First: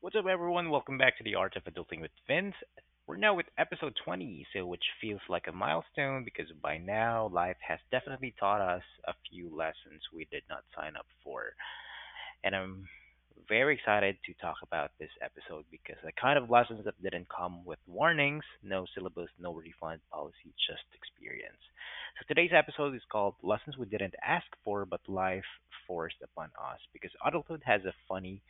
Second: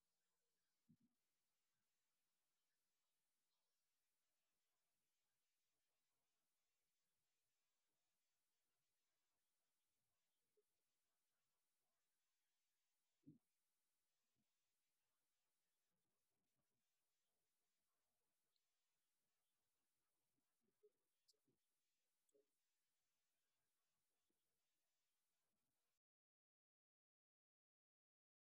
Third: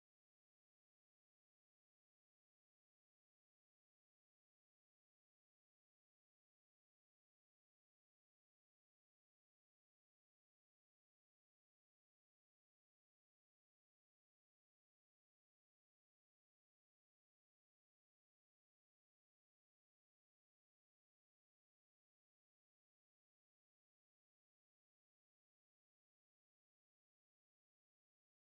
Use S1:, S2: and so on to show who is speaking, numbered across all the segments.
S1: What's up, everyone? Welcome back to the Art of Adulting with Vince. We're now with episode 20, which feels like a milestone because by now life has definitely taught us a few lessons we did not sign up for, and I'm very excited to talk about this episode because the kind of lessons that didn't come with warnings, no syllabus, no refund policy, just experience. So today's episode is called Lessons We Didn't Ask For But Life Forced Upon Us, because adulthood has a funny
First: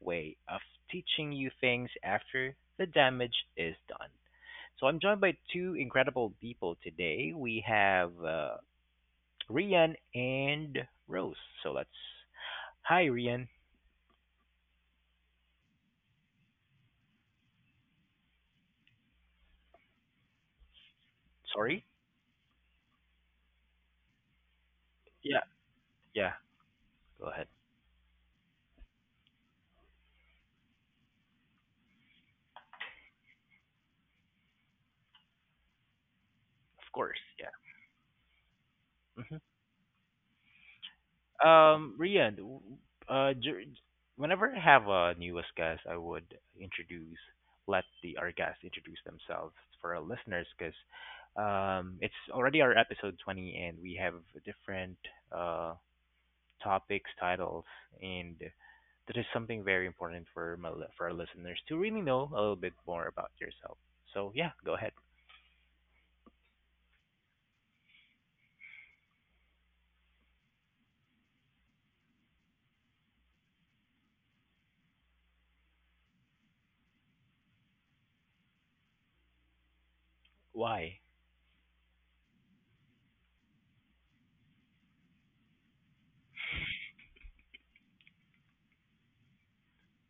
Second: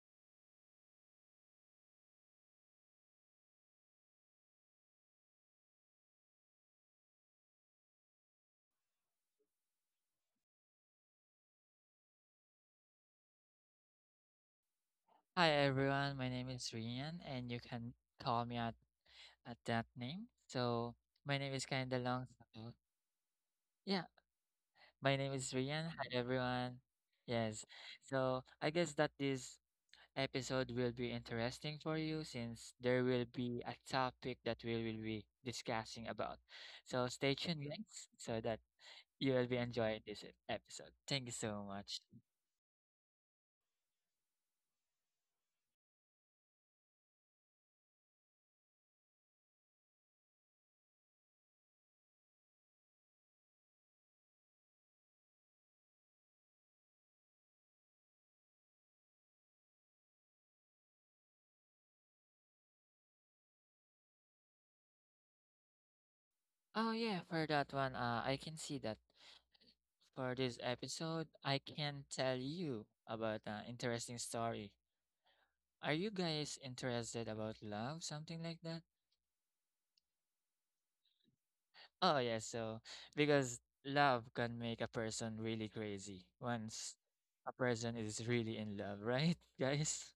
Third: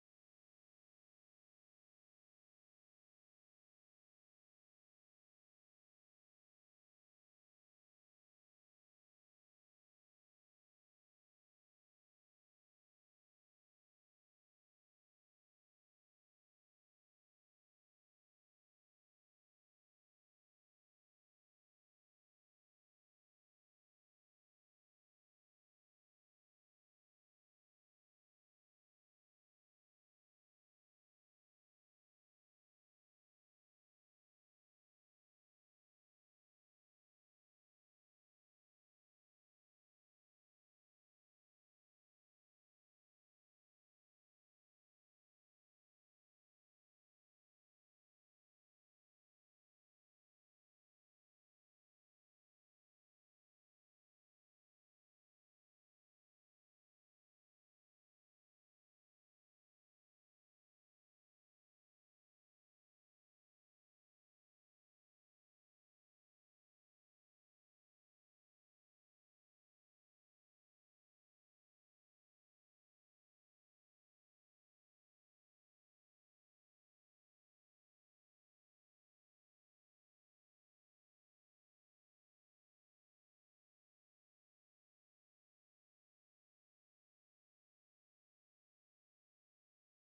S1: way of teaching you things after the damage is done. So I'm joined by two incredible people today. We have Rian and Rose. So let's. Hi, Rian.
S2: Hi everyone, my name is Rian and you can call me at that name. So my name is
S1: Sorry.
S2: kinda long. So yeah, my name
S1: Yeah,
S2: is Rian. Hi
S1: yeah.
S2: everyone.
S1: Go ahead.
S2: Yes. So I guess that this episode will be interesting for you since there will be a topic that we will be discussing about.
S1: Of
S2: So
S1: course,
S2: stay
S1: yeah.
S2: tuned guys so that you
S1: hmm
S2: will be enjoying this episode. Thank you so much.
S1: Rian, uh, dur- whenever I have a newest guest, I would introduce, let the our guests introduce themselves for our listeners, because it's already our episode 20, and we have different uh topics, titles, and that is something very important for for our listeners to really know a little bit more about yourself. So yeah, go ahead.
S2: Oh yeah, for that one, I can see that for this episode, I can tell you about an interesting story. Are you guys interested about love, something like that?
S1: Why?
S2: Oh yeah, so because love can make a person really crazy once a person is really in love, right, guys?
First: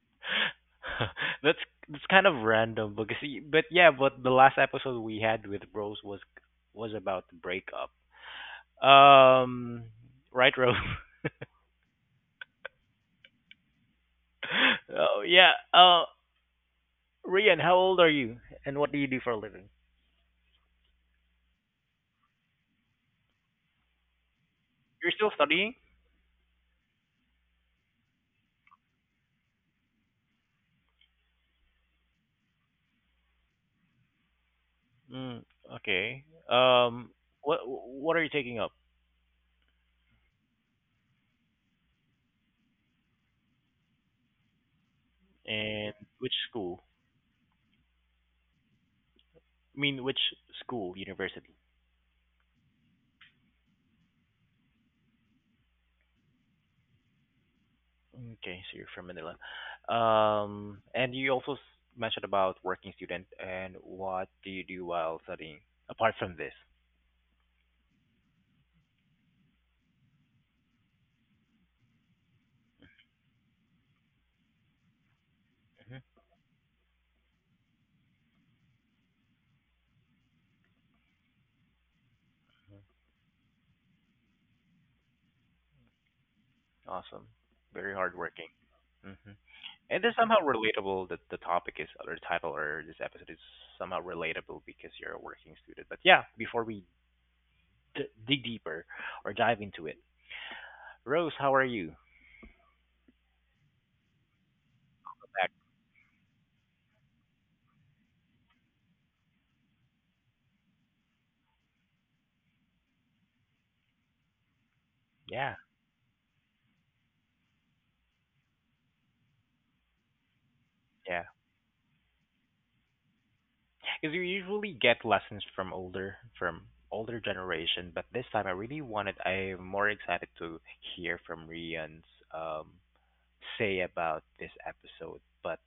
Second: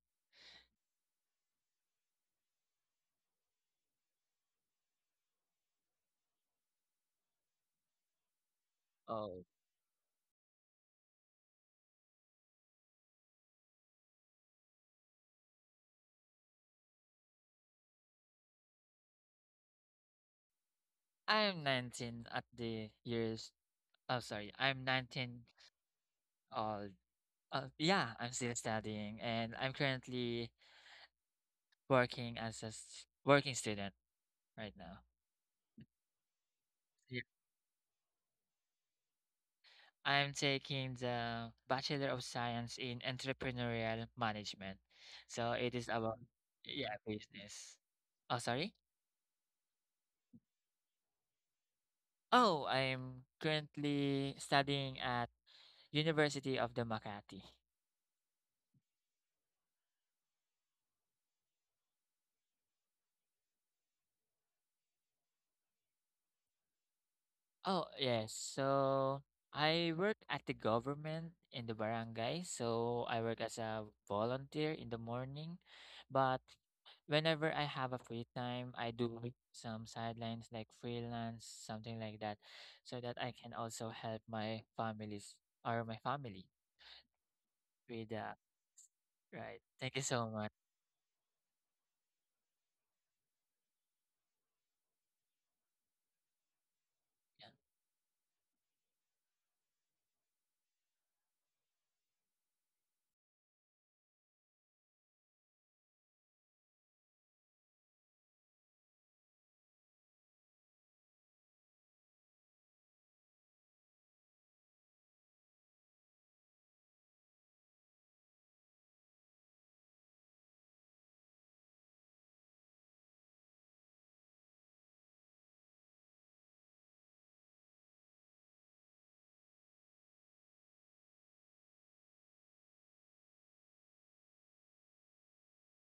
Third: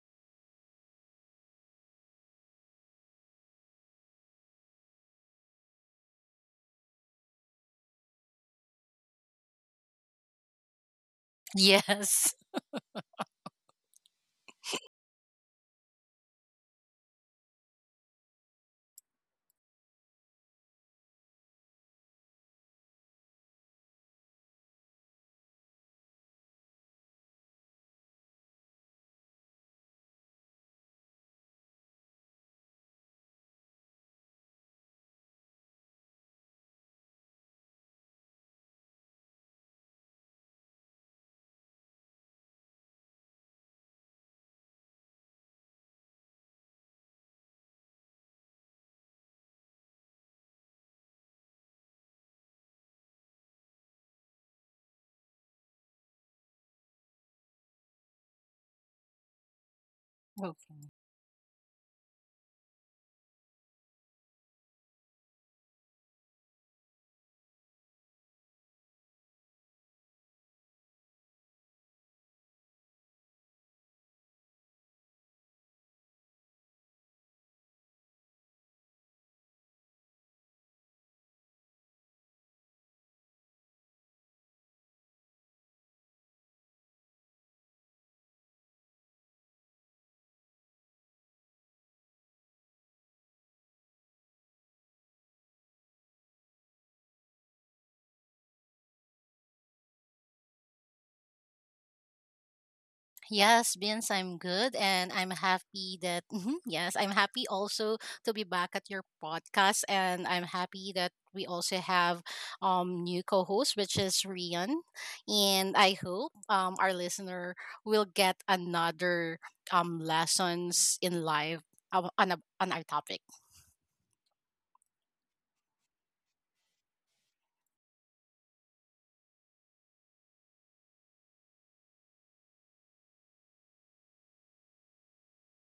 S1: that's that's kind of random because but yeah, but the last episode we had with Rose was about the breakup.
S2: Oh,
S1: Um, right, Rose.
S3: Yes.
S1: oh yeah. Rian, how old are you, and what do you do for a living?
S2: I'm 19 at the years. Oh, sorry, I'm
S1: You're still
S2: 19
S1: studying.
S2: old. Yeah, I'm still studying, and I'm currently working as a working student right now.
S1: Mm, okay. Um, what are you taking up,
S2: I'm taking the Bachelor of Science in Entrepreneurial Management. So it is
S1: and
S2: about,
S1: which school?
S2: yeah, business. Oh, sorry.
S1: I mean, which school, university?
S2: Oh, I'm currently studying at University of the Makati.
S1: Okay, so you're from Manila.
S3: Okay.
S1: And you also mentioned about working student, and what do you do while studying apart from this?
S2: Oh, yes. So I work at the government in the barangay. So I work as a volunteer in the morning.
S1: hmm
S2: But whenever I have a free time, I do some sidelines like freelance, something like that, so that I can also help my families or my family
S1: Awesome. Very
S2: with that.
S1: hardworking. Mm-hmm.
S2: Right. Thank you
S1: And this
S2: so
S1: somehow
S2: much.
S1: relatable, that the topic is, or title or this episode is somehow relatable because you're a working student. But yeah, before we
S2: Yeah.
S1: dig deeper or dive into it, Rose, how are you?
S3: Yes, Vince, I'm good and I'm
S1: Back.
S3: happy that Mhm, yes, I'm happy also to be back at your podcast, and I'm happy that we also have new co-host, which is Rian,
S1: Yeah,
S3: and I hope our listener will get another lessons in
S1: yeah.
S3: life, on our topic.
S1: Because you usually get lessons from older generation, but this time I really wanted. I'm more excited to hear from Rian's um say about this episode. But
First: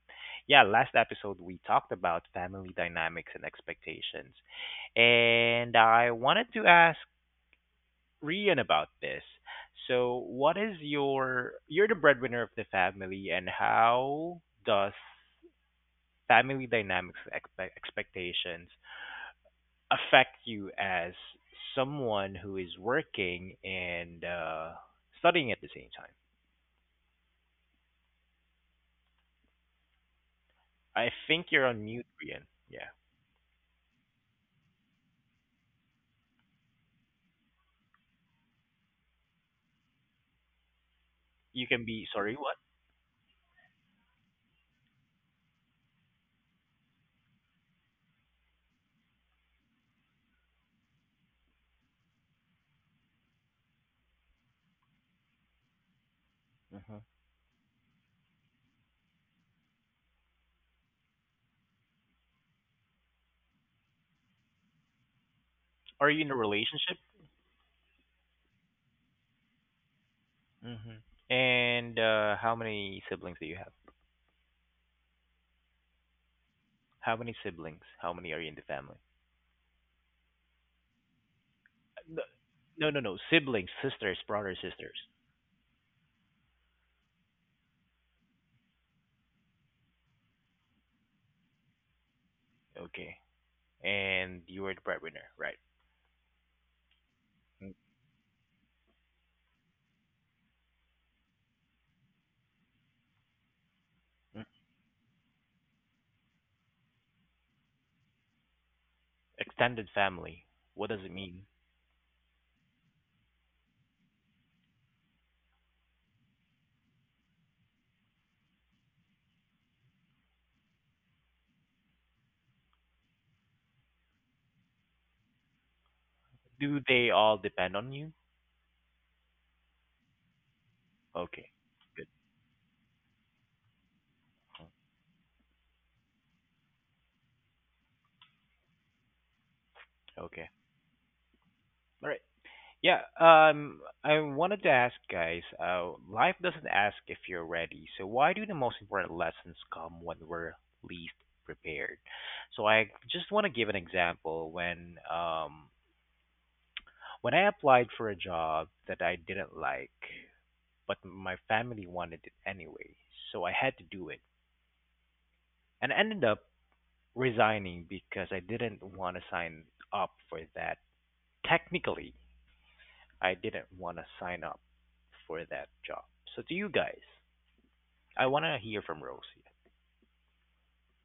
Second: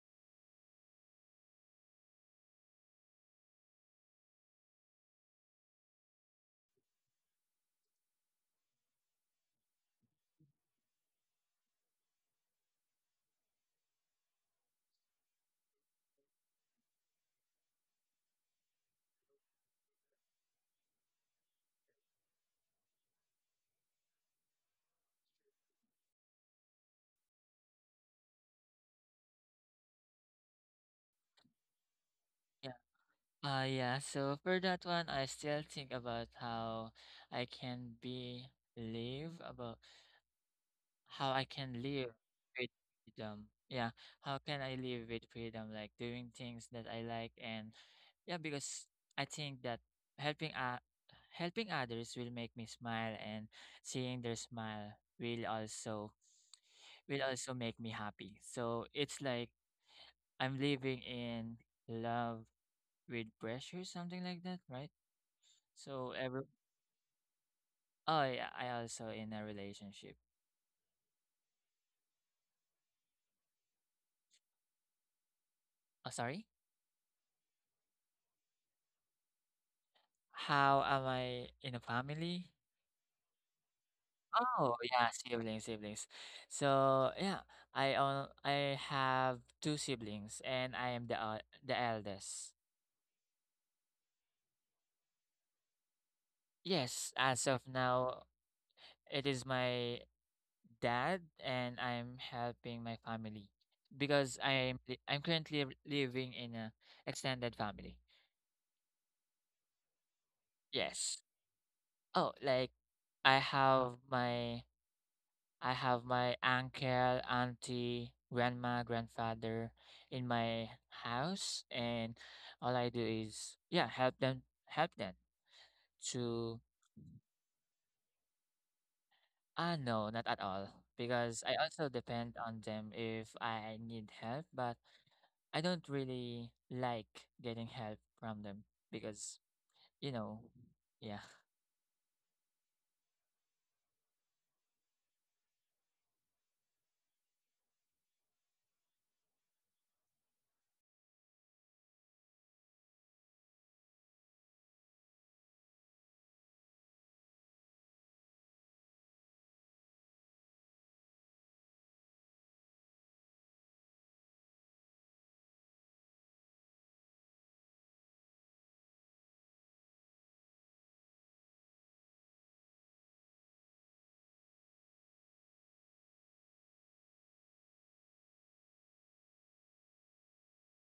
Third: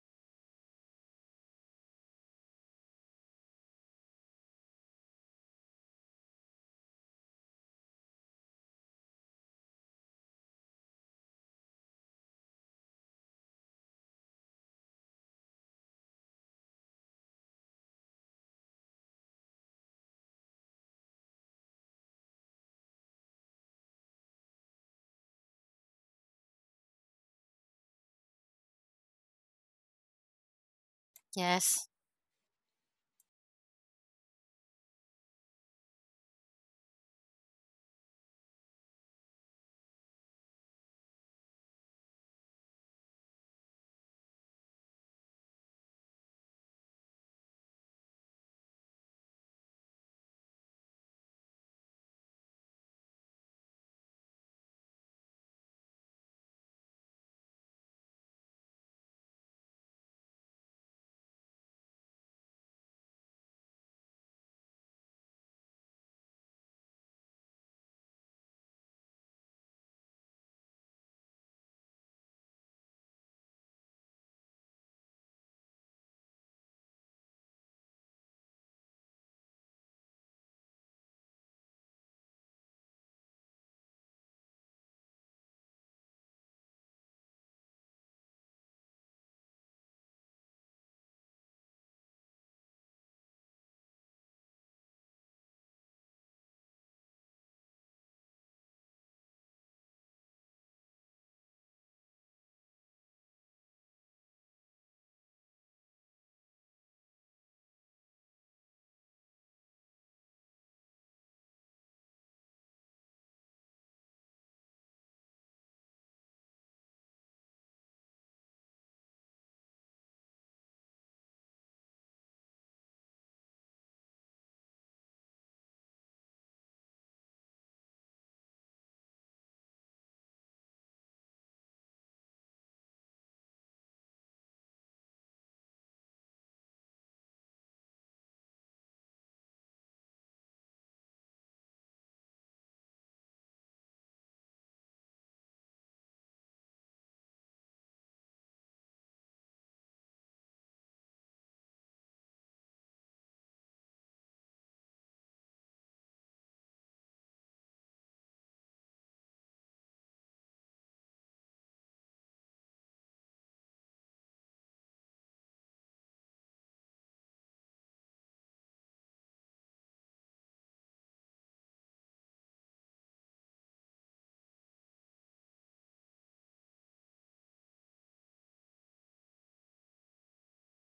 S1: yeah, last episode we talked about family dynamics and expectations, and I wanted to ask Rian about this. So, what is your, you're the breadwinner of the family, and how does family dynamics expectations affect you as someone who is working and studying at the same time? I think you're on
S3: Yes.
S1: mute, Rian. Yeah.
S2: Yeah. Yeah. So for that one, I still think about how I can be live about how I
S1: You
S2: can
S1: can be,
S2: live
S1: sorry, what?
S2: with freedom. Yeah, how can I live with freedom, like doing things that I like, and yeah, because I think that helping uh, helping others will make me smile, and seeing their smile will also make me happy. So it's like I'm living in love with pressure, something like that, right?
S1: Are
S2: So
S1: you in a
S2: ever
S1: relationship?
S2: oh yeah, I also in a relationship.
S1: Mm-hmm. And how many siblings do you have?
S2: Oh sorry.
S1: How many siblings? How many are you in the family?
S2: How am I in a
S1: No,
S2: family?
S1: no, no, no. Siblings, sisters, brothers,
S2: Oh,
S1: sisters.
S2: yeah, siblings. So, yeah, I have two siblings and I am the the eldest.
S1: Okay. And you are the breadwinner, right?
S2: Yes, as
S1: Mm,
S2: of now, it is my dad and I'm helping my family
S1: mm.
S2: because I'm currently living in a extended family.
S1: Extended family. What does it
S2: Yes.
S1: mean?
S2: Oh, like I have my I have my uncle, auntie, grandma, grandfather in my house, and all I do is yeah, help them to
S1: Do they all depend on you?
S2: ah, no, not at all.
S1: Okay.
S2: Because I also
S1: Good.
S2: depend on them if I need help, but I don't really like getting help from them because, you
S1: Okay.
S2: know, yeah.
S1: All right. Yeah. I wanted to ask, guys. Life doesn't ask if you're ready. So why do the most important lessons come when we're least prepared? So I just want to give an example. When I applied for a job that I didn't like, but my family wanted it anyway, so I had to do it, and I ended up resigning because I didn't want to sign up for that, technically, I didn't want to sign up for that job. So to you guys? I want to hear from Rosie.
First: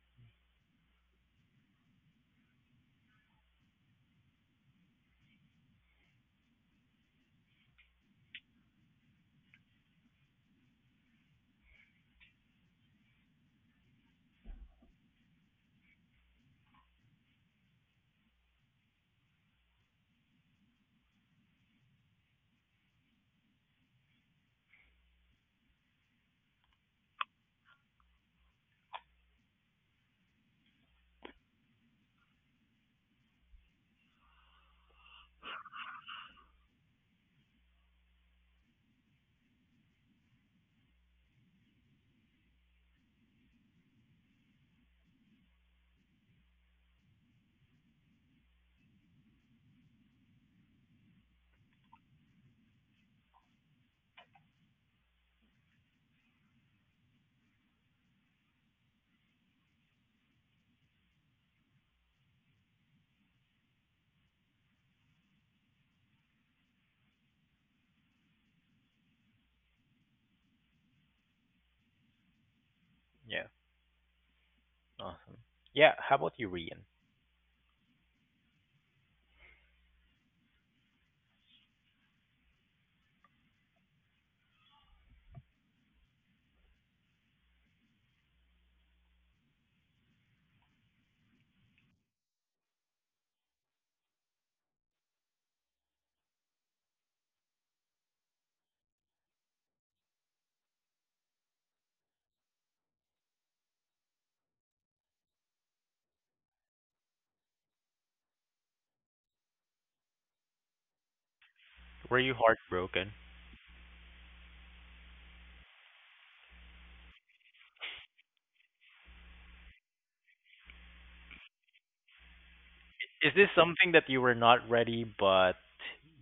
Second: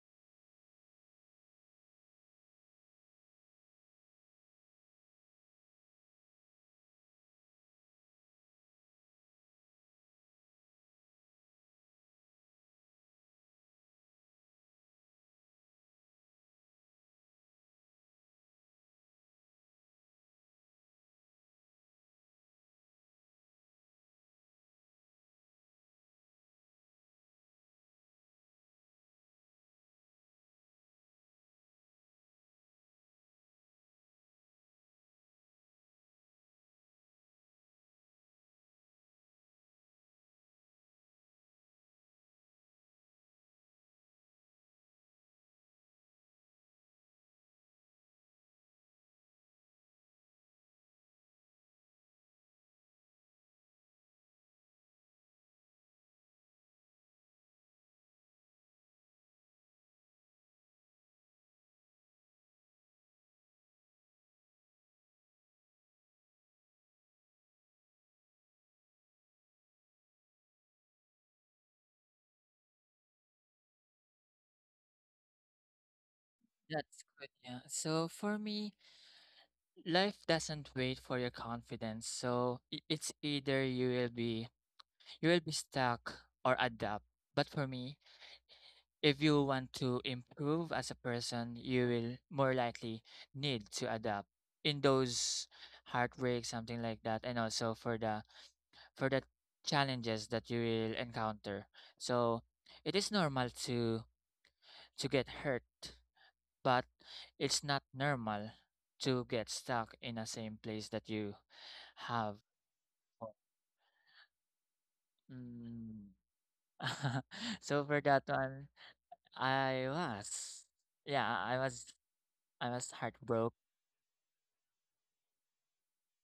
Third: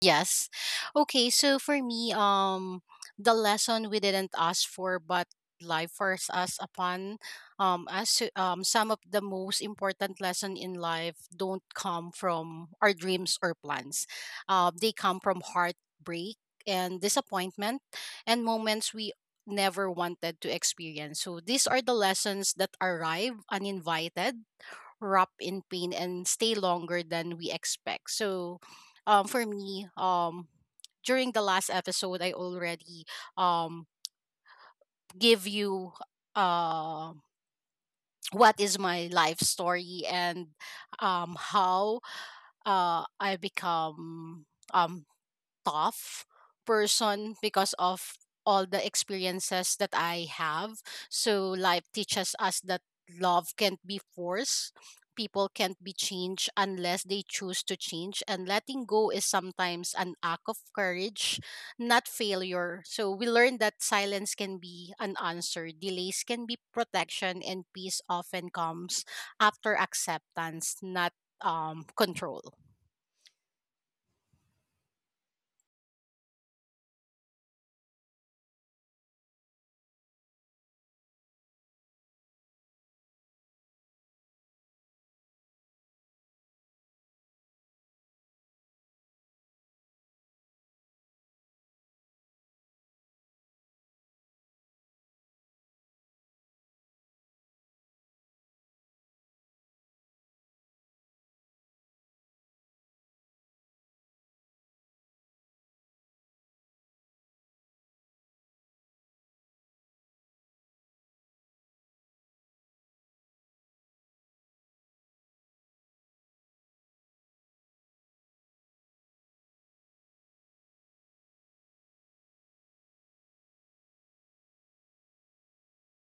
S3: Yes. Okay, so for me, the lesson we didn't ask for, but life forced us upon, some of the most important lesson in life don't come from our dreams or plans. They come from heartbreak and disappointment and moments we never wanted to experience. So these are the lessons that arrive uninvited, wrap in pain, and stay longer than we expect. So, for me, during the last episode, I already um give you uh what is my life story, and how I become um tough person because of all the experiences that I have. So life teaches us that love can't be forced. People can't be changed unless they choose to change. And letting go is sometimes an act of courage, not failure. So we learned that silence can be an answer, delays can be protection, and peace often comes after acceptance, not control.
S1: Yeah, awesome. Yeah, how about you, Rian?
S2: That's good, yeah. So for me, life doesn't wait for your confidence. So it's either you will be stuck or adapt. But for me, if you want to improve as a person, you will more likely need to adapt in those heartbreaks, something like that, and also for the challenges that you will encounter. So it is normal to get hurt, but it's not normal to get stuck in the same place that you
S1: Were you
S2: have.
S1: heartbroken?
S2: Mm. So for that one, I was. Yeah, I was
S1: Is this
S2: heartbroken.
S1: something that you were not ready, but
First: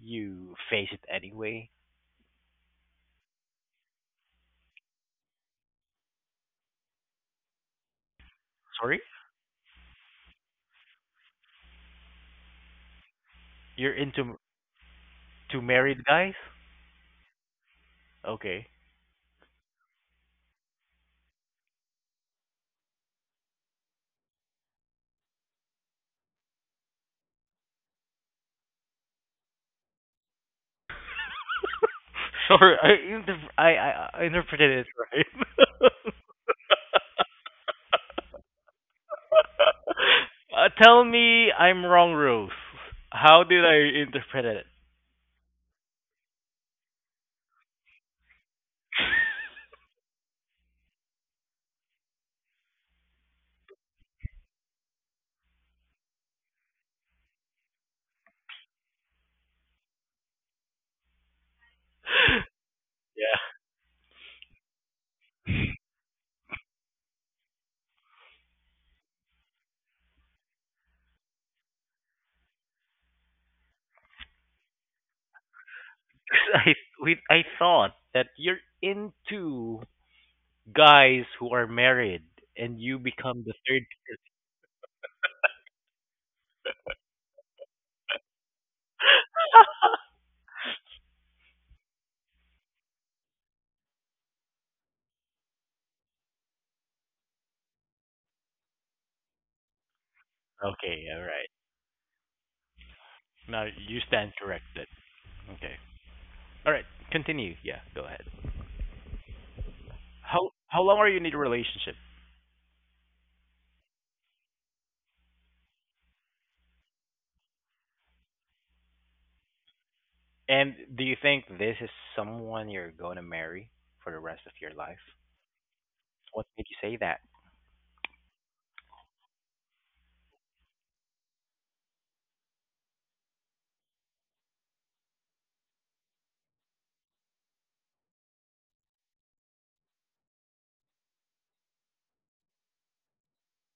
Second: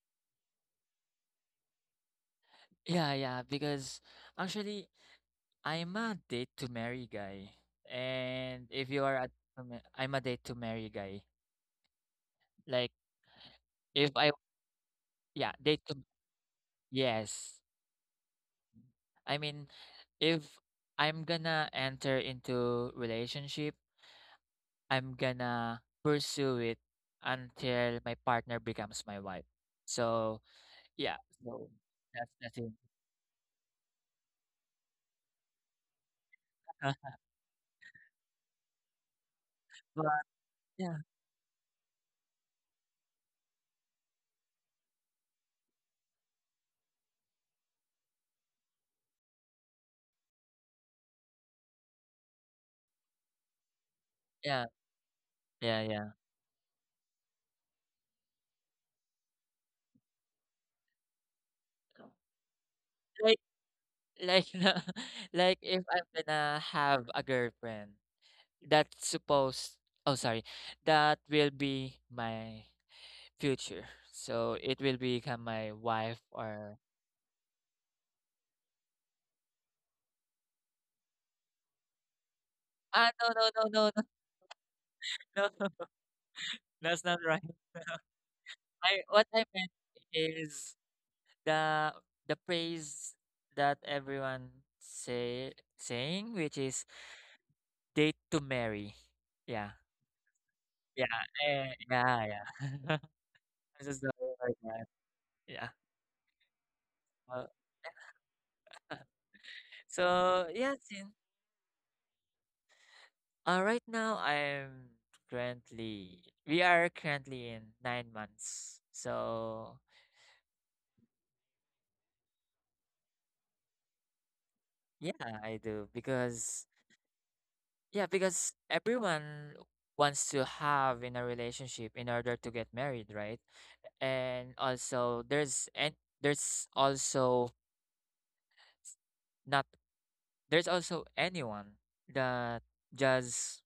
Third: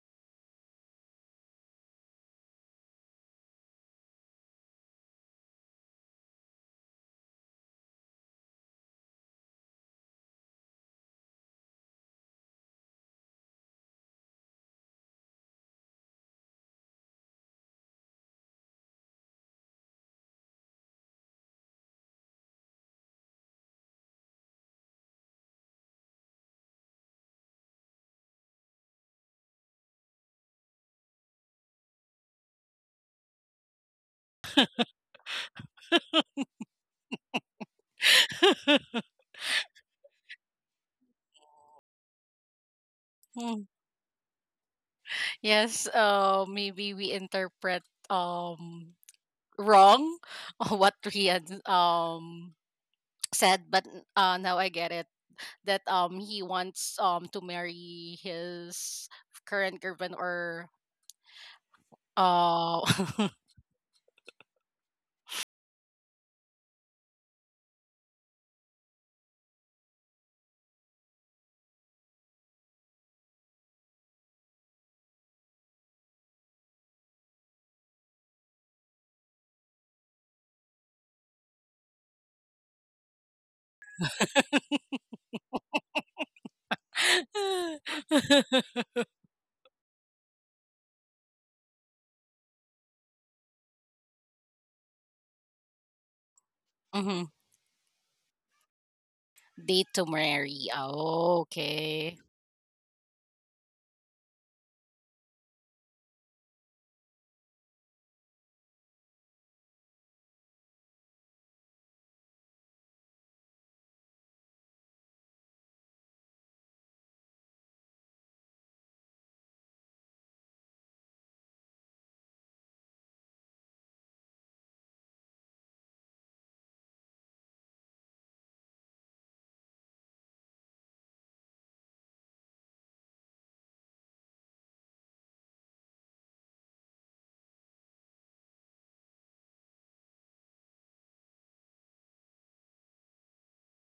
S1: you face it anyway?
S2: Yeah, yeah, because actually I'm a date to marry guy. And if
S1: Sorry?
S2: you are I I'm a date to marry guy. Like
S1: You're
S2: if I
S1: into
S2: yeah,
S1: to
S2: date to
S1: married guys?
S2: yes.
S1: Okay.
S2: I mean, if I'm gonna enter into relationship, I'm gonna pursue it until my partner becomes my wife. So, yeah. So that's it.
S1: Sorry, I interpreted it right.
S2: But yeah,
S1: Tell me I'm wrong, Rose. How did I interpret it?
S3: Yes, maybe we interpret um wrong what Rian said, but now
S2: yeah.
S3: I get it that
S2: Yeah, yeah.
S3: he wants to marry his current girlfriend, or uh
S2: Like like like if I'm gonna have a girlfriend, that's supposed oh sorry, that will be my future. So it will become my wife
S1: I
S2: or
S1: we I thought that you're into guys who are married and you
S2: ah,
S1: become the third.
S2: no, no, that's not right. I What I meant is the the praise that everyone saying, which is
S3: mhm,
S2: date to marry. Yeah.
S3: date to marry.
S1: okay,
S2: Yeah.
S1: all right.
S2: Eh,
S3: Okay.
S2: yeah, yeah.
S1: Now
S2: This
S1: you
S2: is the
S1: stand
S2: word, yeah.
S1: corrected.
S2: Yeah.
S1: Okay. All right.
S2: Uh,
S1: Continue. Yeah, go ahead. How
S2: so yeah,
S1: how long are you
S2: since
S1: in a relationship?
S2: right now I'm currently we are currently in 9 months. So
S1: And do you think this is someone you're going to marry for the rest of your life?
S2: yeah, I do
S1: What made
S2: because
S1: you say that?
S2: yeah, because everyone wants to have in a relationship in order to get married, right? And also there's and there's also not there's also anyone that just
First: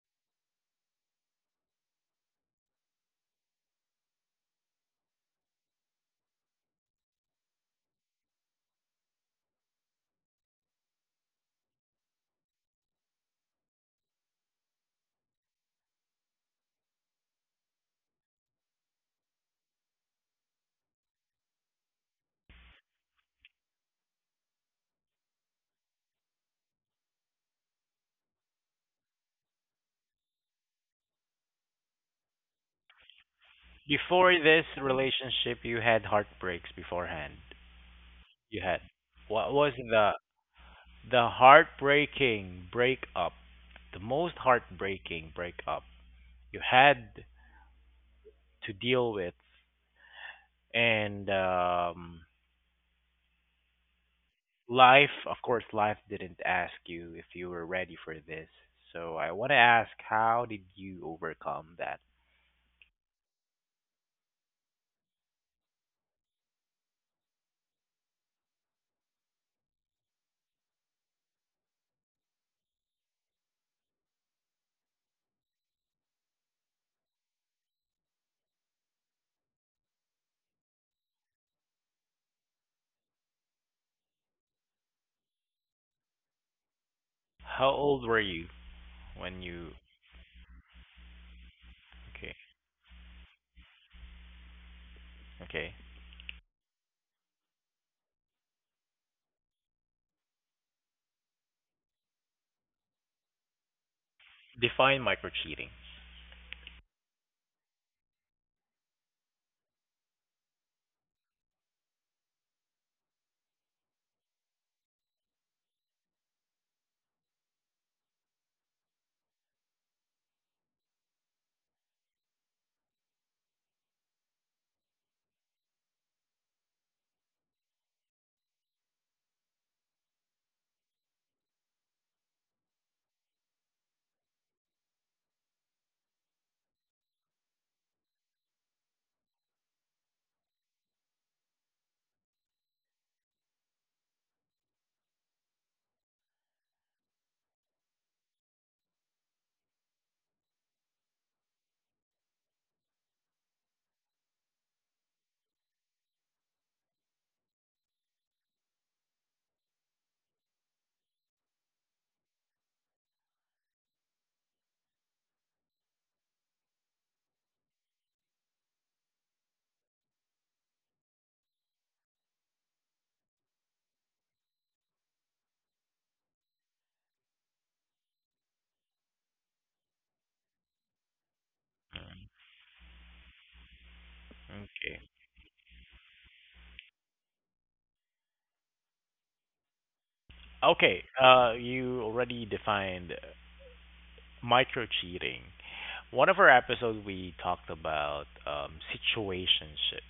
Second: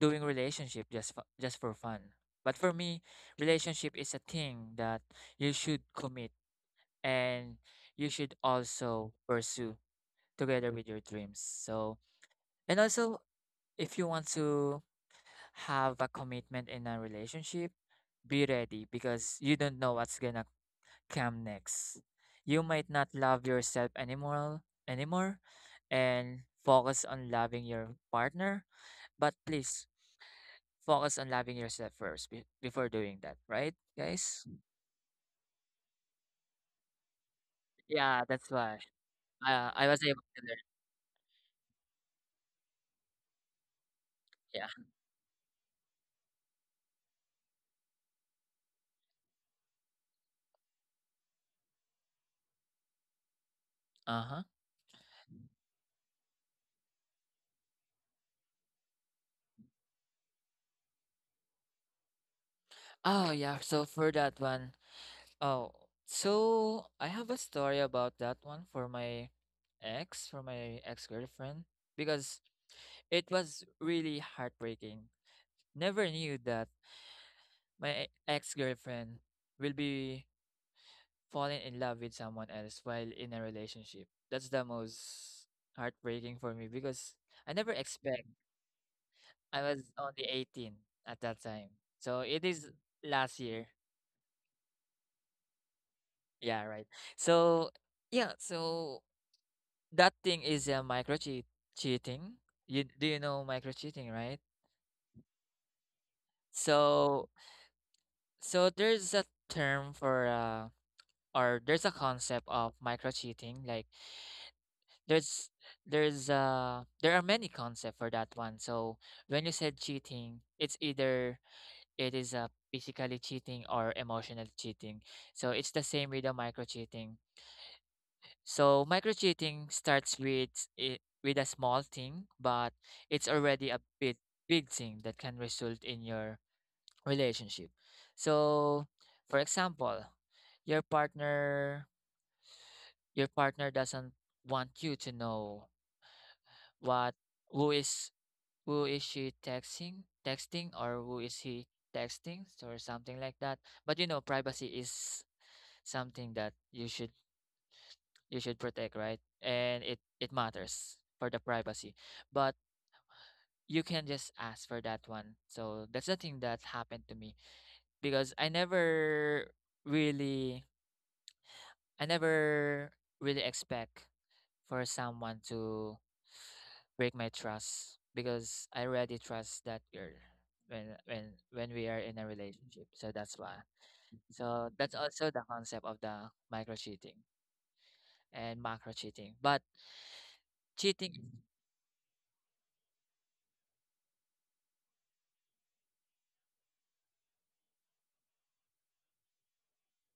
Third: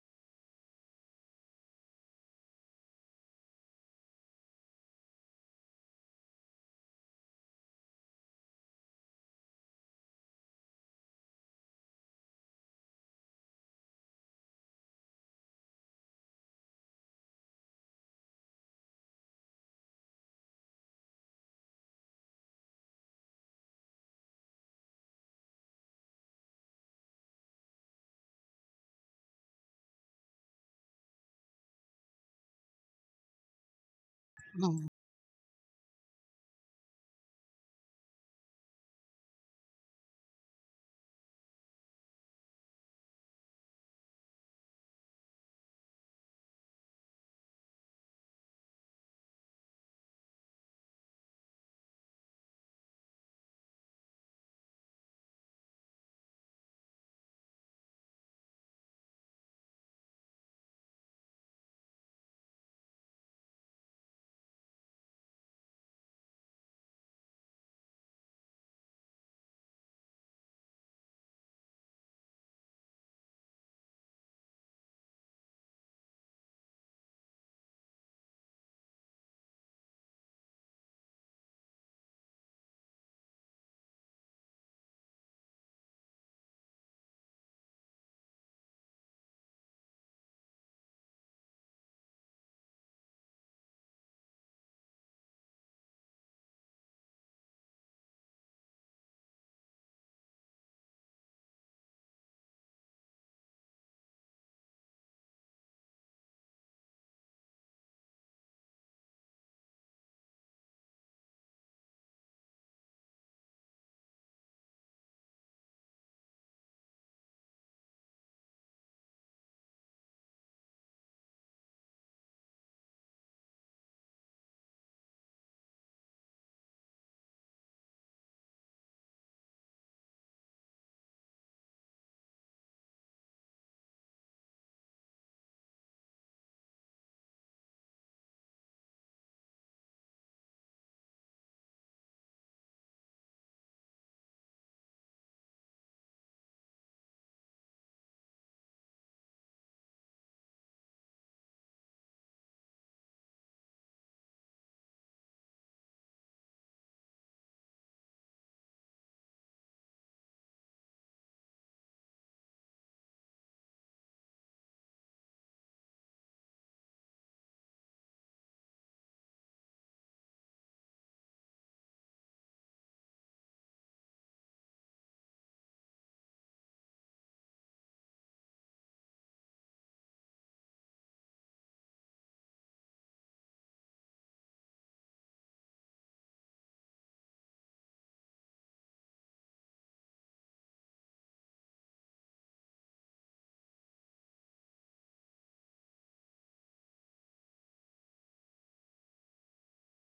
S2: doing relationship just for fun. But for me, relationship is a thing that you should commit and you should also pursue together with your dreams. So, and also if you want to have a commitment in a relationship, be ready because you don't know what's gonna come next. You might not love yourself anymore and focus on loving your partner, but please focus on loving yourself first before doing that, right,
S1: Before
S2: guys?
S1: this
S3: Mm.
S1: relationship, you had heartbreaks beforehand.
S2: Yeah, that's
S1: You
S2: why.
S1: had. What was
S2: I was able to learn.
S1: the heartbreaking breakup, the most
S2: Yeah.
S1: heartbreaking breakup you had to deal with, and
S2: Uh-huh.
S1: life, of course, life didn't ask you if you were ready for this. So I want to ask, how did you overcome that?
S2: Oh, yeah. So for that one, oh, so I have a story about that one for my ex-girlfriend, because it was really heartbreaking. Never knew that my ex-girlfriend will be falling in love with someone else while in a relationship. That's the most heartbreaking for me because I never
S1: How old were
S2: expect
S1: you when
S2: I
S1: you?
S2: was only 18 at that time. So
S1: Okay,
S2: it is last year.
S1: okay.
S2: Yeah, right. So yeah, so that thing is a micro cheat cheating. You do you know micro cheating, right?
S1: Define micro cheating.
S2: So so there's a term for or there's a concept of micro cheating like there's there's there are many concepts for that one. So when you said cheating, it's either it is physically cheating or emotional cheating, so it's the same with the micro cheating. So micro cheating starts with it with a small thing, but it's already a bit big thing that can result in your relationship. So for example, your partner your partner doesn't want you to know what who is who is she texting, or who is he texting, or something like that. But you know, privacy is something that you should protect, right, and it matters for the privacy. But you can just ask for that one. So that's the thing that happened to me because really I never really expect for someone to break my trust because I already trust that girl when when when we are in a relationship. So that's why. So that's
S1: Okay.
S2: also the concept of the micro cheating and macro cheating. But
S1: Okay,
S2: cheating is-
S1: you already defined micro-cheating. One of our episodes, we talked about situationship.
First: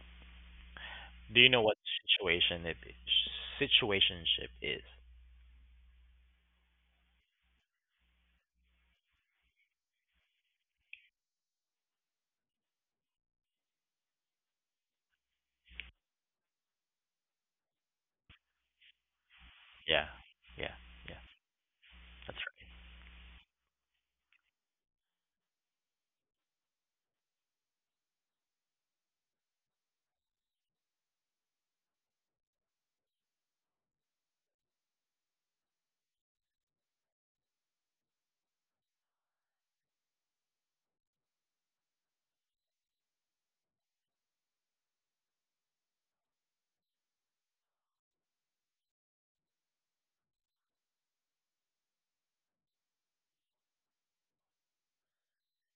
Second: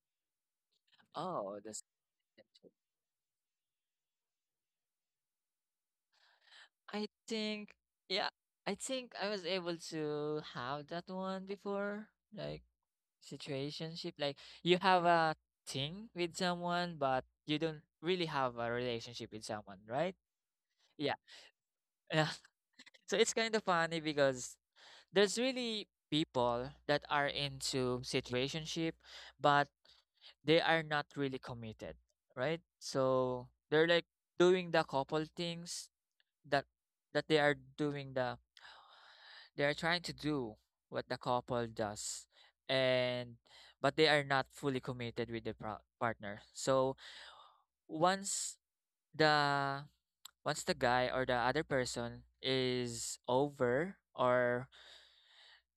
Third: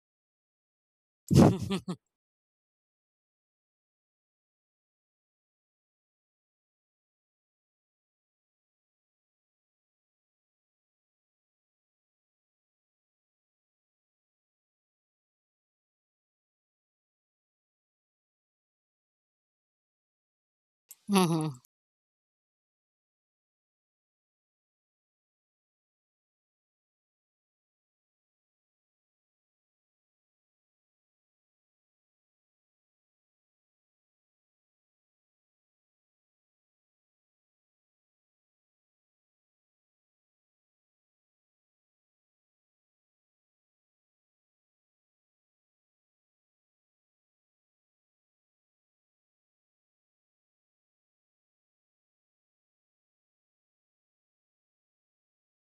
S1: Do you
S2: oh
S1: know what
S2: this
S1: situation it situationship is?
S2: I think yeah, I think I was able to have that one before. Like situationship. Like you have a thing with someone, but you don't really have a relationship with someone,
S1: Yeah,
S2: right?
S1: yeah, yeah.
S2: Yeah.
S3: Mm-hmm.
S2: Yeah.
S1: That's right.
S2: So it's kind of funny because there's really people that are into situationship, but they are not really committed, right, so they're like doing the couple things that that they are doing the they are trying to do what the couple does. And but they are not fully committed with the partner. So once the once the guy or the other person is over or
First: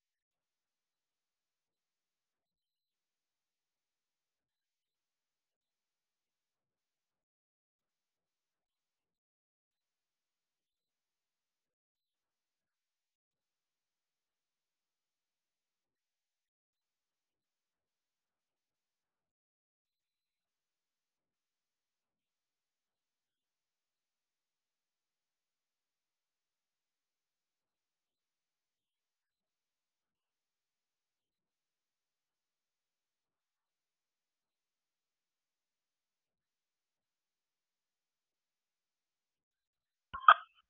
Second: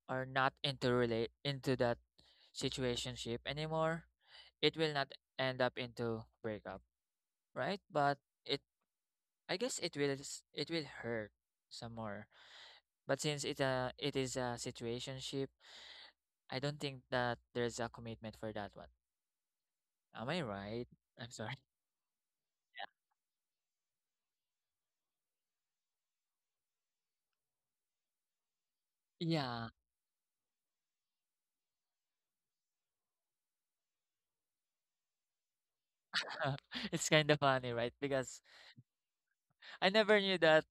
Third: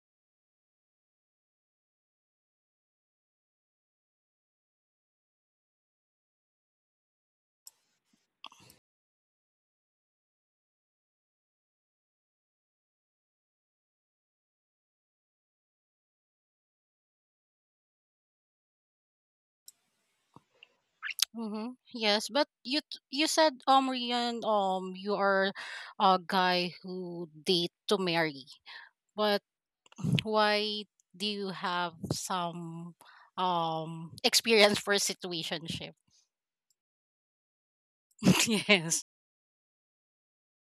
S2: are not into relate into that situationship anymore, it will not end up into breakup, right? But it I guess it it will hurt some more. But since it is a situationship, I don't think that there's a commitment for that one. Am I right? I'm sorry.
S3: Mm-hmm. Yes, but you said, Rian, you are a guy who date to marry. But
S2: Yeah.
S3: why do you have some experience for situationship?
S2: It's kind of funny, right? Because
S3: Yes.
S2: I never knew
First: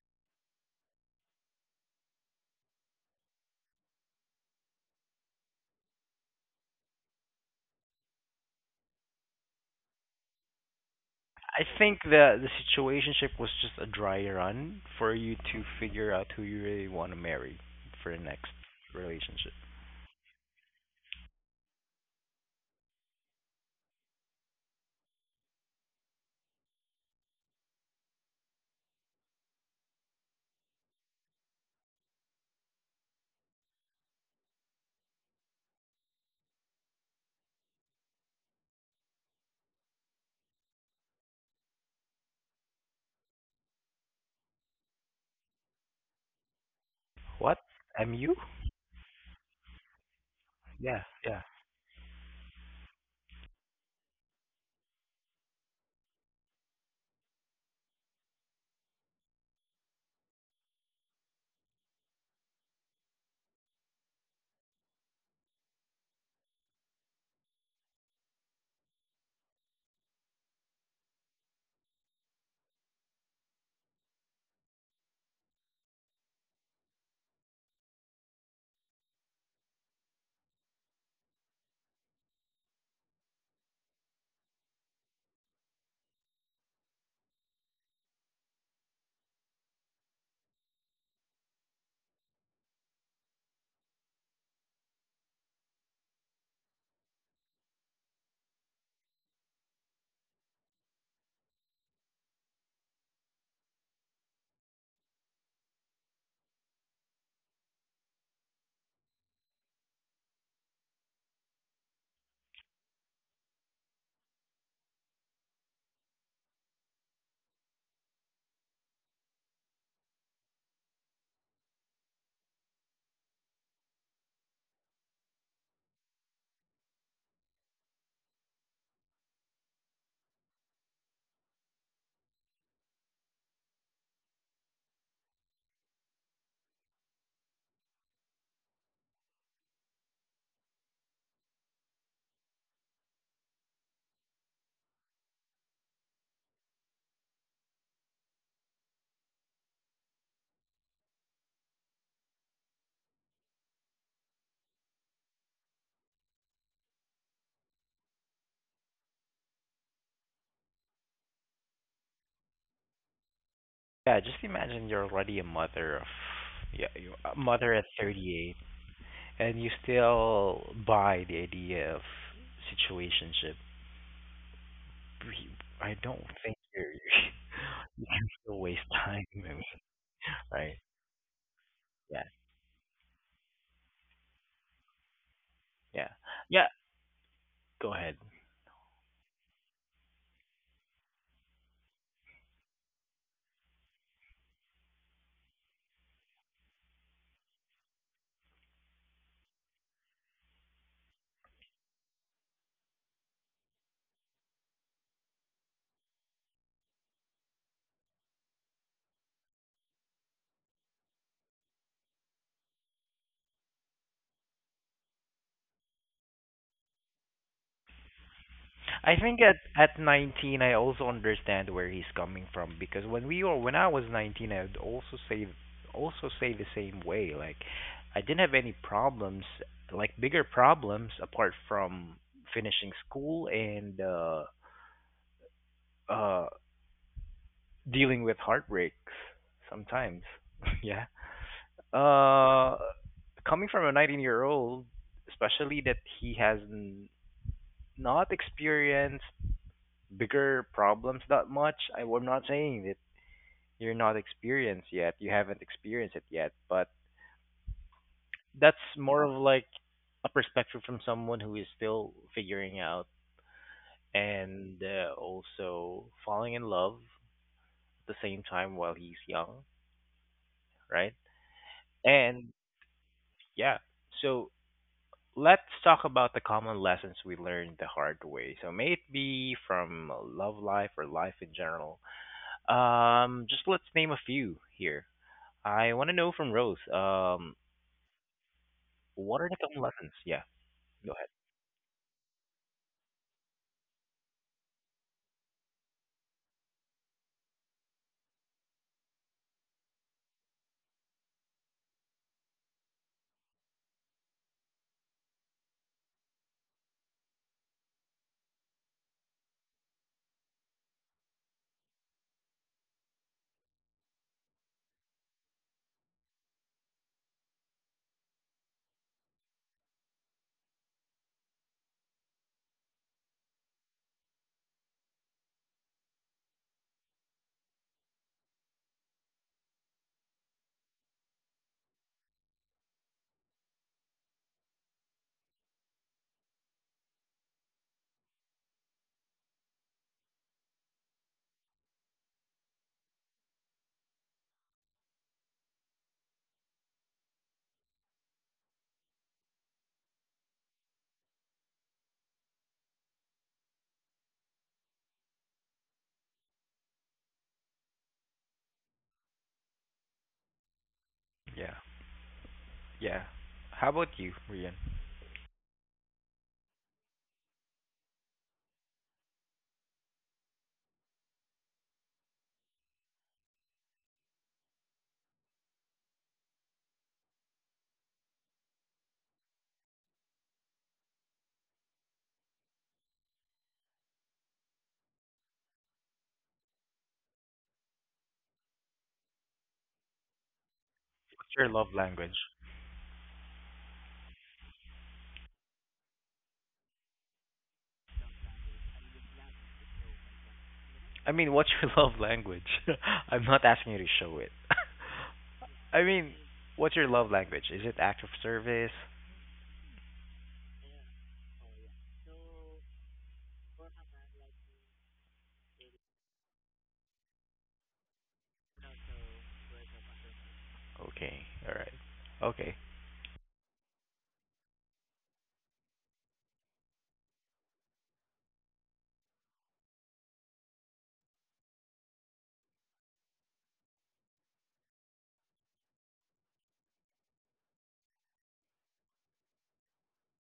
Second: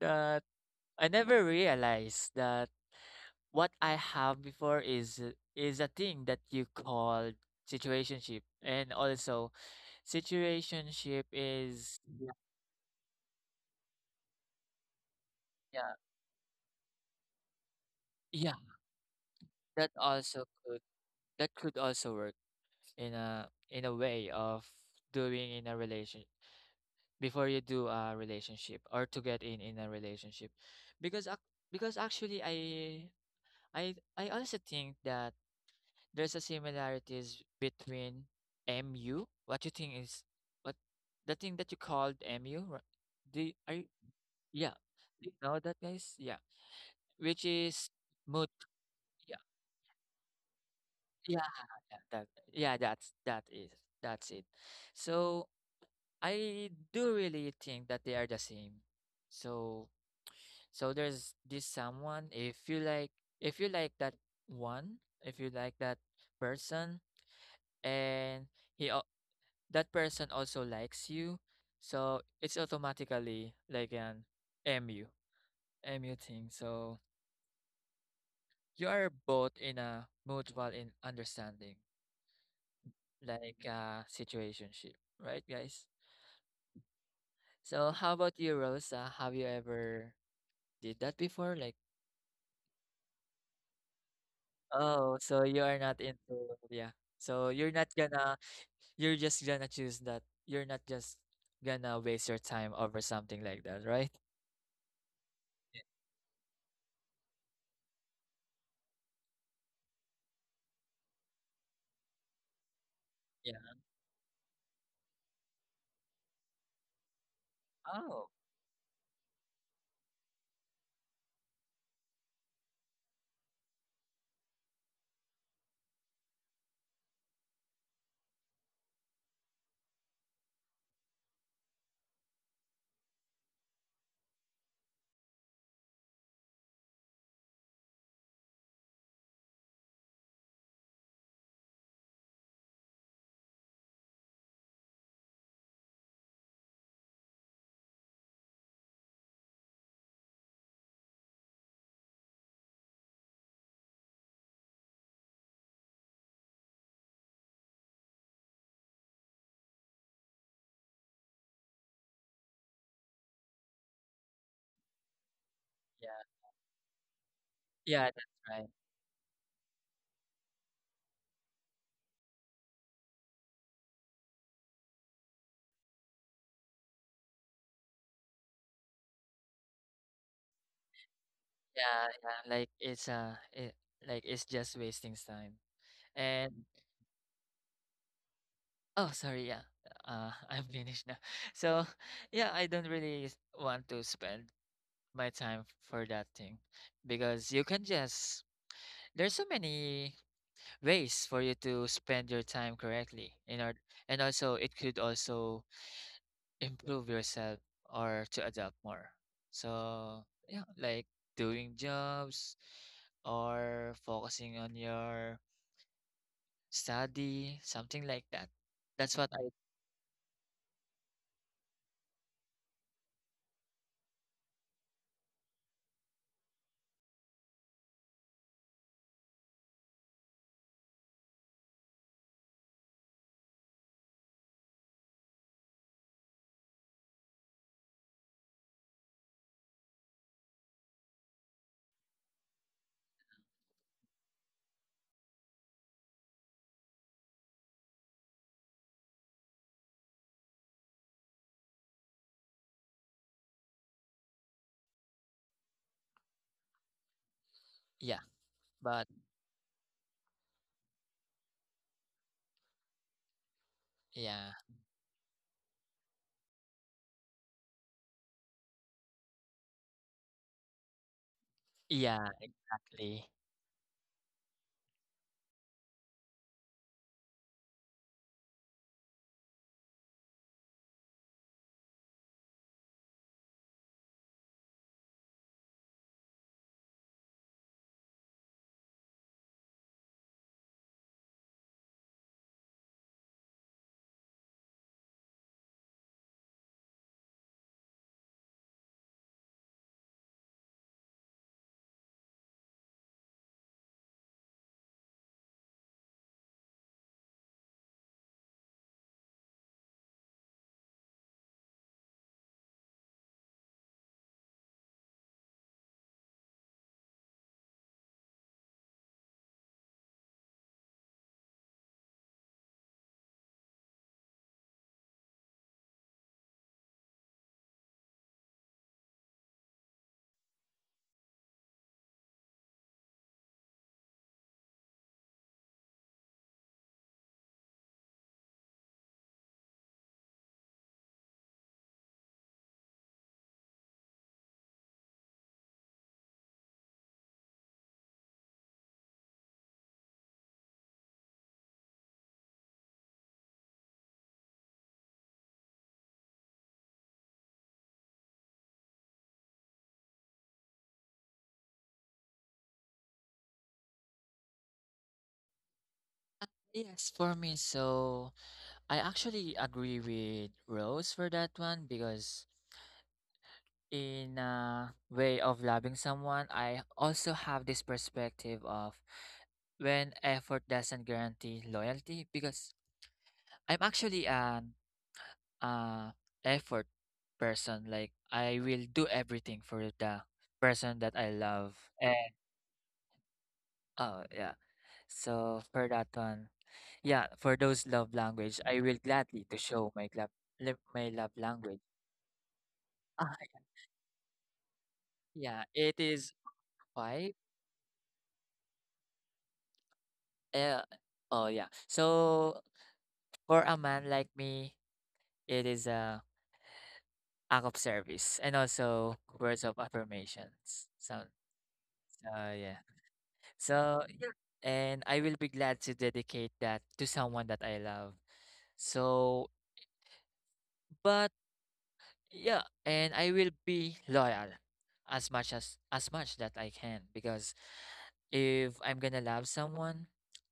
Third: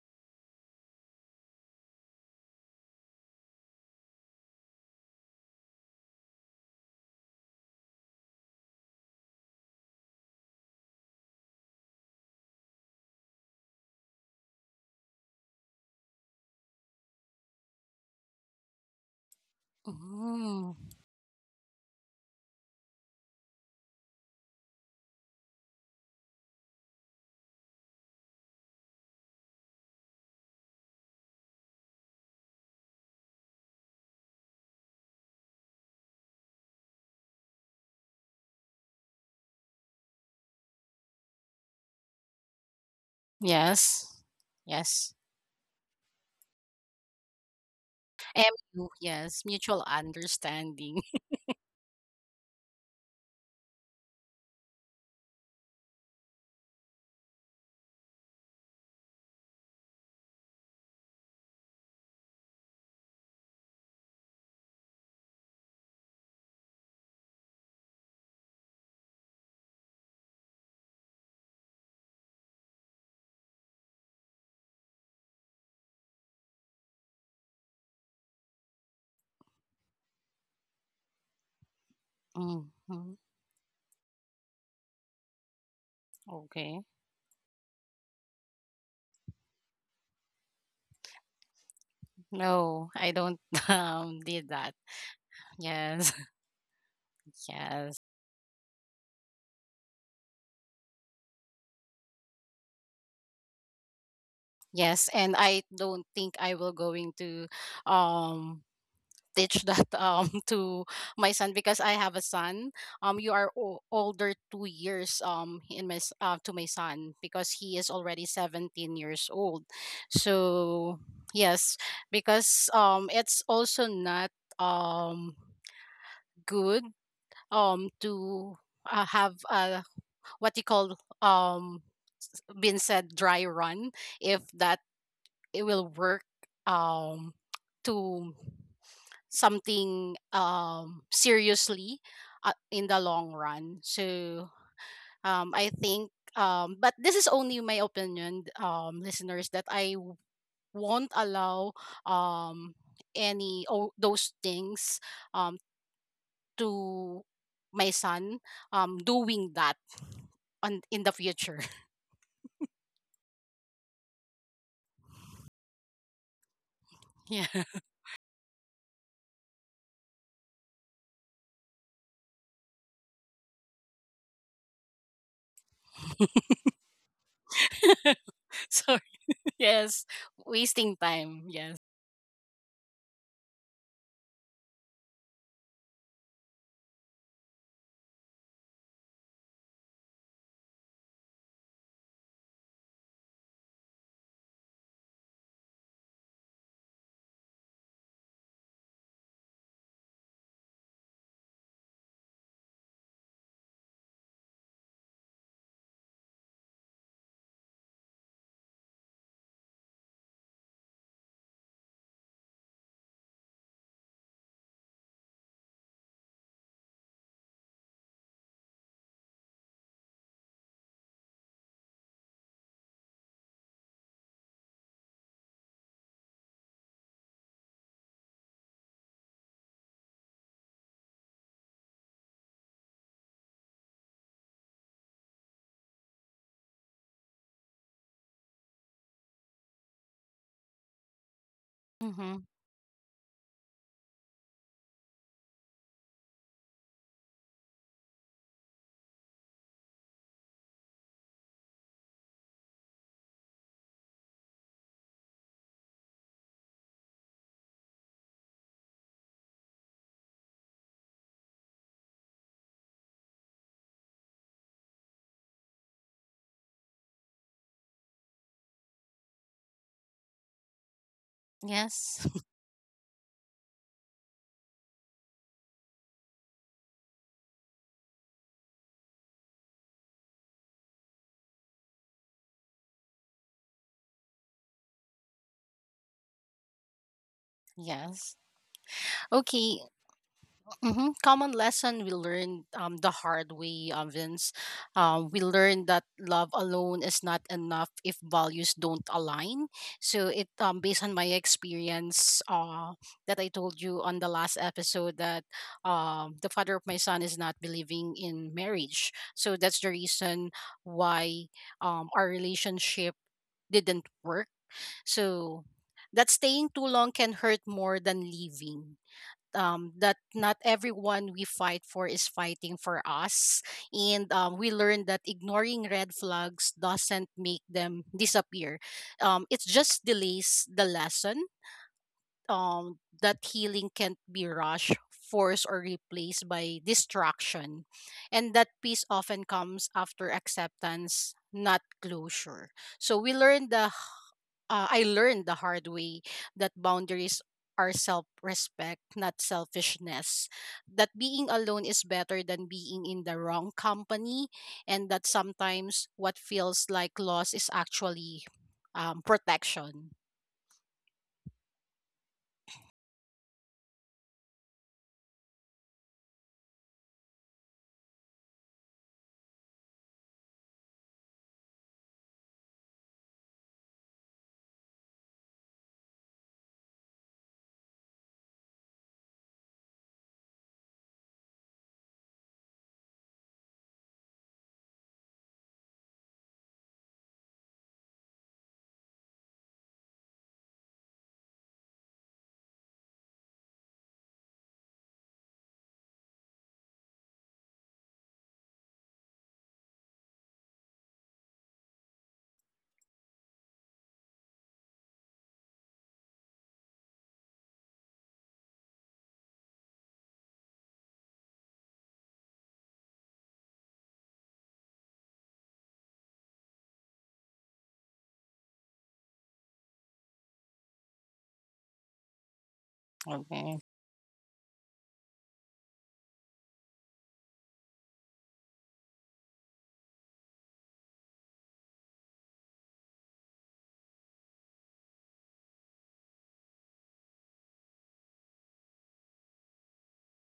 S2: that I never realized that what I have before is a thing that you call situationship, and also situationship
S1: I
S2: is
S1: think
S2: yeah
S1: the situationship was just a dry run for you to
S2: yeah
S1: figure out who you really want to marry for the next
S2: yeah,
S1: relationship.
S2: that also
S3: Mm.
S2: could that could also work in a way of doing in a relation before you do a relationship or to get in a relationship because actually I also think that there's a similarities between MU. What you think is what the thing that you called MU? Do you, are you,
S3: Yes.
S2: yeah?
S3: Yes.
S2: Do you know that guys? Yeah, which
S1: What?
S2: is
S1: Am you?
S2: mood.
S3: MU,
S2: Yeah,
S3: yes. Mutual understanding.
S1: Yeah, yeah,
S2: yeah, yeah, that, yeah. That's that is that's it. So I do really think that they are the same. So there's this someone. If you like, if you like that if you like that person, and he that person also likes you. So it's automatically like an MU, MU thing. So you are both in a mutual in understanding,
S3: Hmm.
S2: like a situationship, right, guys?
S3: Okay.
S2: So how about you, Rosa? Have you ever did that before? Like,
S3: No, I don't did that.
S2: oh, so you are not
S3: Yes.
S2: into, yeah. So you're not
S3: Yes.
S2: gonna, you're just gonna choose that. You're not just gonna waste your time over something like that, right?
S3: Yes, and I don't think I will going to um teach that, to my son, because I have a son. You are
S2: Yeah.
S3: older 2 years in my to my son, because he is already
S2: Oh,
S3: 17 years old. So yes, because it's also not um good to have what you call um been said dry run if that it will work um to something seriously, in the long run. So I think, but this is only my opinion, listeners, that I won't allow um any those things, um to my son, doing that on in the future.
S1: yeah. Just imagine you're already a mother of
S2: yeah.
S1: yeah, you're a
S3: Yeah.
S1: mother at
S2: Yeah, that's
S1: 38,
S2: right.
S1: and you still buy the idea of situationship, re- I don't think you're you can still waste
S3: So,
S1: time. I mean,
S3: yes,
S1: right?
S3: wasting time, yes.
S2: Yeah,
S1: Yeah,
S2: yeah, like it's just wasting time.
S1: yeah,
S2: And
S1: yeah. Go ahead.
S2: oh, sorry, yeah. I'm finished now. So, yeah, I don't really want to spend my time for that thing because you can just there's so many ways for you to spend your time correctly in order, and also it could also improve yourself or to adapt more. So, yeah, like doing jobs or focusing on your study, something like that. That's
S1: I
S2: what
S1: think
S2: I
S1: at 19, I also understand where he's coming from because when we were when I was 19, I'd also say the same way. Like, I didn't have any problems, like bigger problems apart from finishing school and uh dealing with heartbreaks sometimes. yeah.
S3: Mm-hmm.
S1: Uh, coming from a 19-year-old, especially that not experienced bigger problems that much, am not saying that you're not experienced yet, you haven't experienced it yet, but
S2: yeah,
S1: that's
S2: but
S1: more of like a perspective from someone who is still figuring out
S2: yeah.
S1: and also falling in love at the same time while he's young, right?
S3: Yes.
S2: Yeah,
S1: And
S2: actually.
S1: yeah, so let's talk about the common lessons we learned the hard way. So may it be from love life or life in general. Just let's name a few here. I want to know from Rose.
S3: Yes.
S1: What are the common
S3: Okay.
S1: lessons? Yeah, go
S3: Mm-hmm.
S1: ahead.
S3: Common lesson we learned, the hard way, Vince. We learned that love alone is not enough if values don't align. So it, based on my experience, that I told you on the last episode, that the father of my son is not believing in marriage. So that's the reason why our relationship didn't work. So that staying too long can hurt more than leaving, that not everyone we fight for is fighting for us. And we learned that ignoring red flags doesn't make them disappear. It just delays the lesson, that healing can't be rushed, forced, or replaced by distraction. And that peace often comes after acceptance, not closure. So we learned the I learned the hard way that boundaries are self respect, not selfishness. That being alone is better than being in the wrong company, and that sometimes what feels like loss is actually, protection.
S1: Yeah, yeah. How about you, Rian?
S2: Yes, for me, so I actually agree with Rose for that one because in a way of loving someone, I also have this perspective of when effort doesn't guarantee loyalty because I'm actually an uh effort person. Like I will do everything for the person that I
S1: What's your
S2: love.
S1: love
S2: And
S1: language?
S2: oh yeah. So for that one, yeah, for those love language, I will gladly to show my
S1: I
S2: love
S1: mean, what's
S2: language.
S1: your love language?
S2: Ah,
S1: I'm not asking you to show it.
S2: yeah, it
S1: I
S2: is
S1: mean, what's your love
S2: five.
S1: language? Is it act of service?
S2: Uh, oh yeah. So for a man like me, it is a act of service and also words of affirmations. So
S1: Okay, all right. Okay.
S2: yeah.
S3: Okay.
S2: So yeah, and I will be glad to dedicate that to someone that I love. So, but Yeah, and I will be loyal as much that I can because if I'm gonna love someone,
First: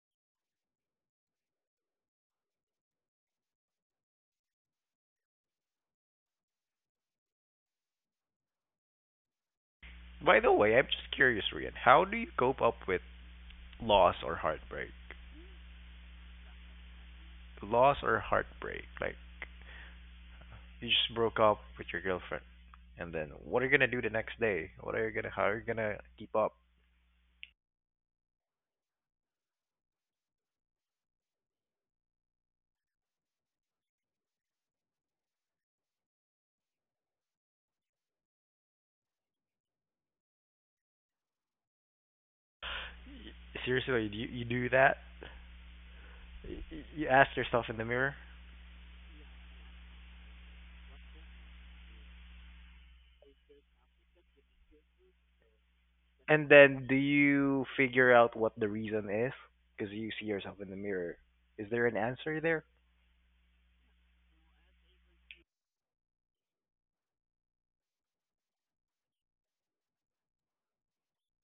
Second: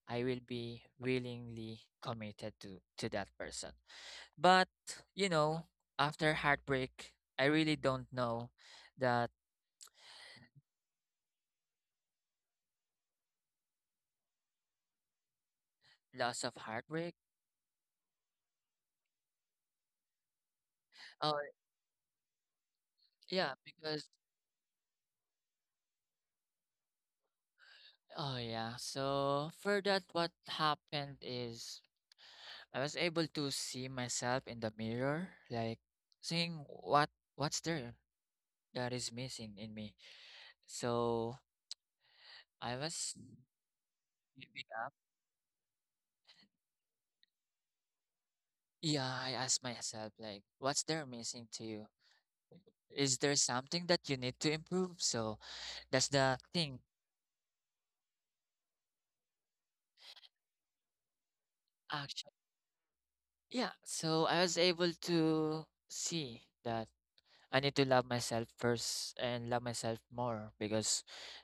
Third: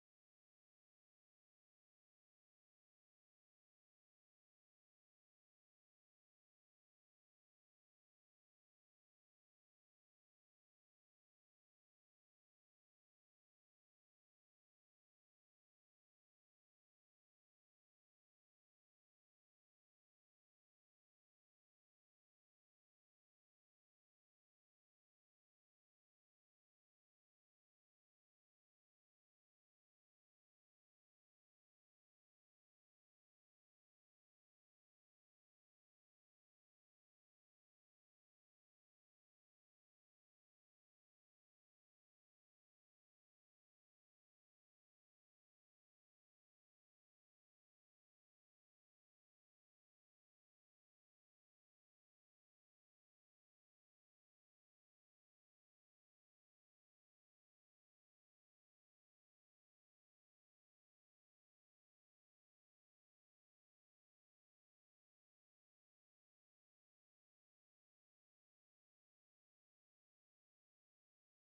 S2: I will be willingly committed to that person. But you know, after heartbreak, I really don't know that
S1: By the way, I'm just curious, Rian. How do you cope up with loss or heartbreak?
S2: loss of heartbreak.
S1: Loss or heartbreak? Like, you just
S2: Oh
S1: broke up with your girlfriend, and then
S2: yeah,
S1: what are you gonna do
S2: because
S1: the next day? What are you gonna? How are you gonna keep up?
S2: oh yeah. So for that, what happened is I was able to see myself in the mirror, like saying what's there that is missing in me. So I was,
S1: Seriously, you do that? Y- You ask yourself in the mirror,
S2: yeah, I asked myself, like, what's there missing to you? Is there something that you need to improve? So that's the
S1: and
S2: thing,
S1: then do you figure out what the reason is? Because you see yourself in the mirror. Is there an
S2: actually.
S1: answer there?
S2: Yeah, so I was able to see that I need to love myself first and love myself more because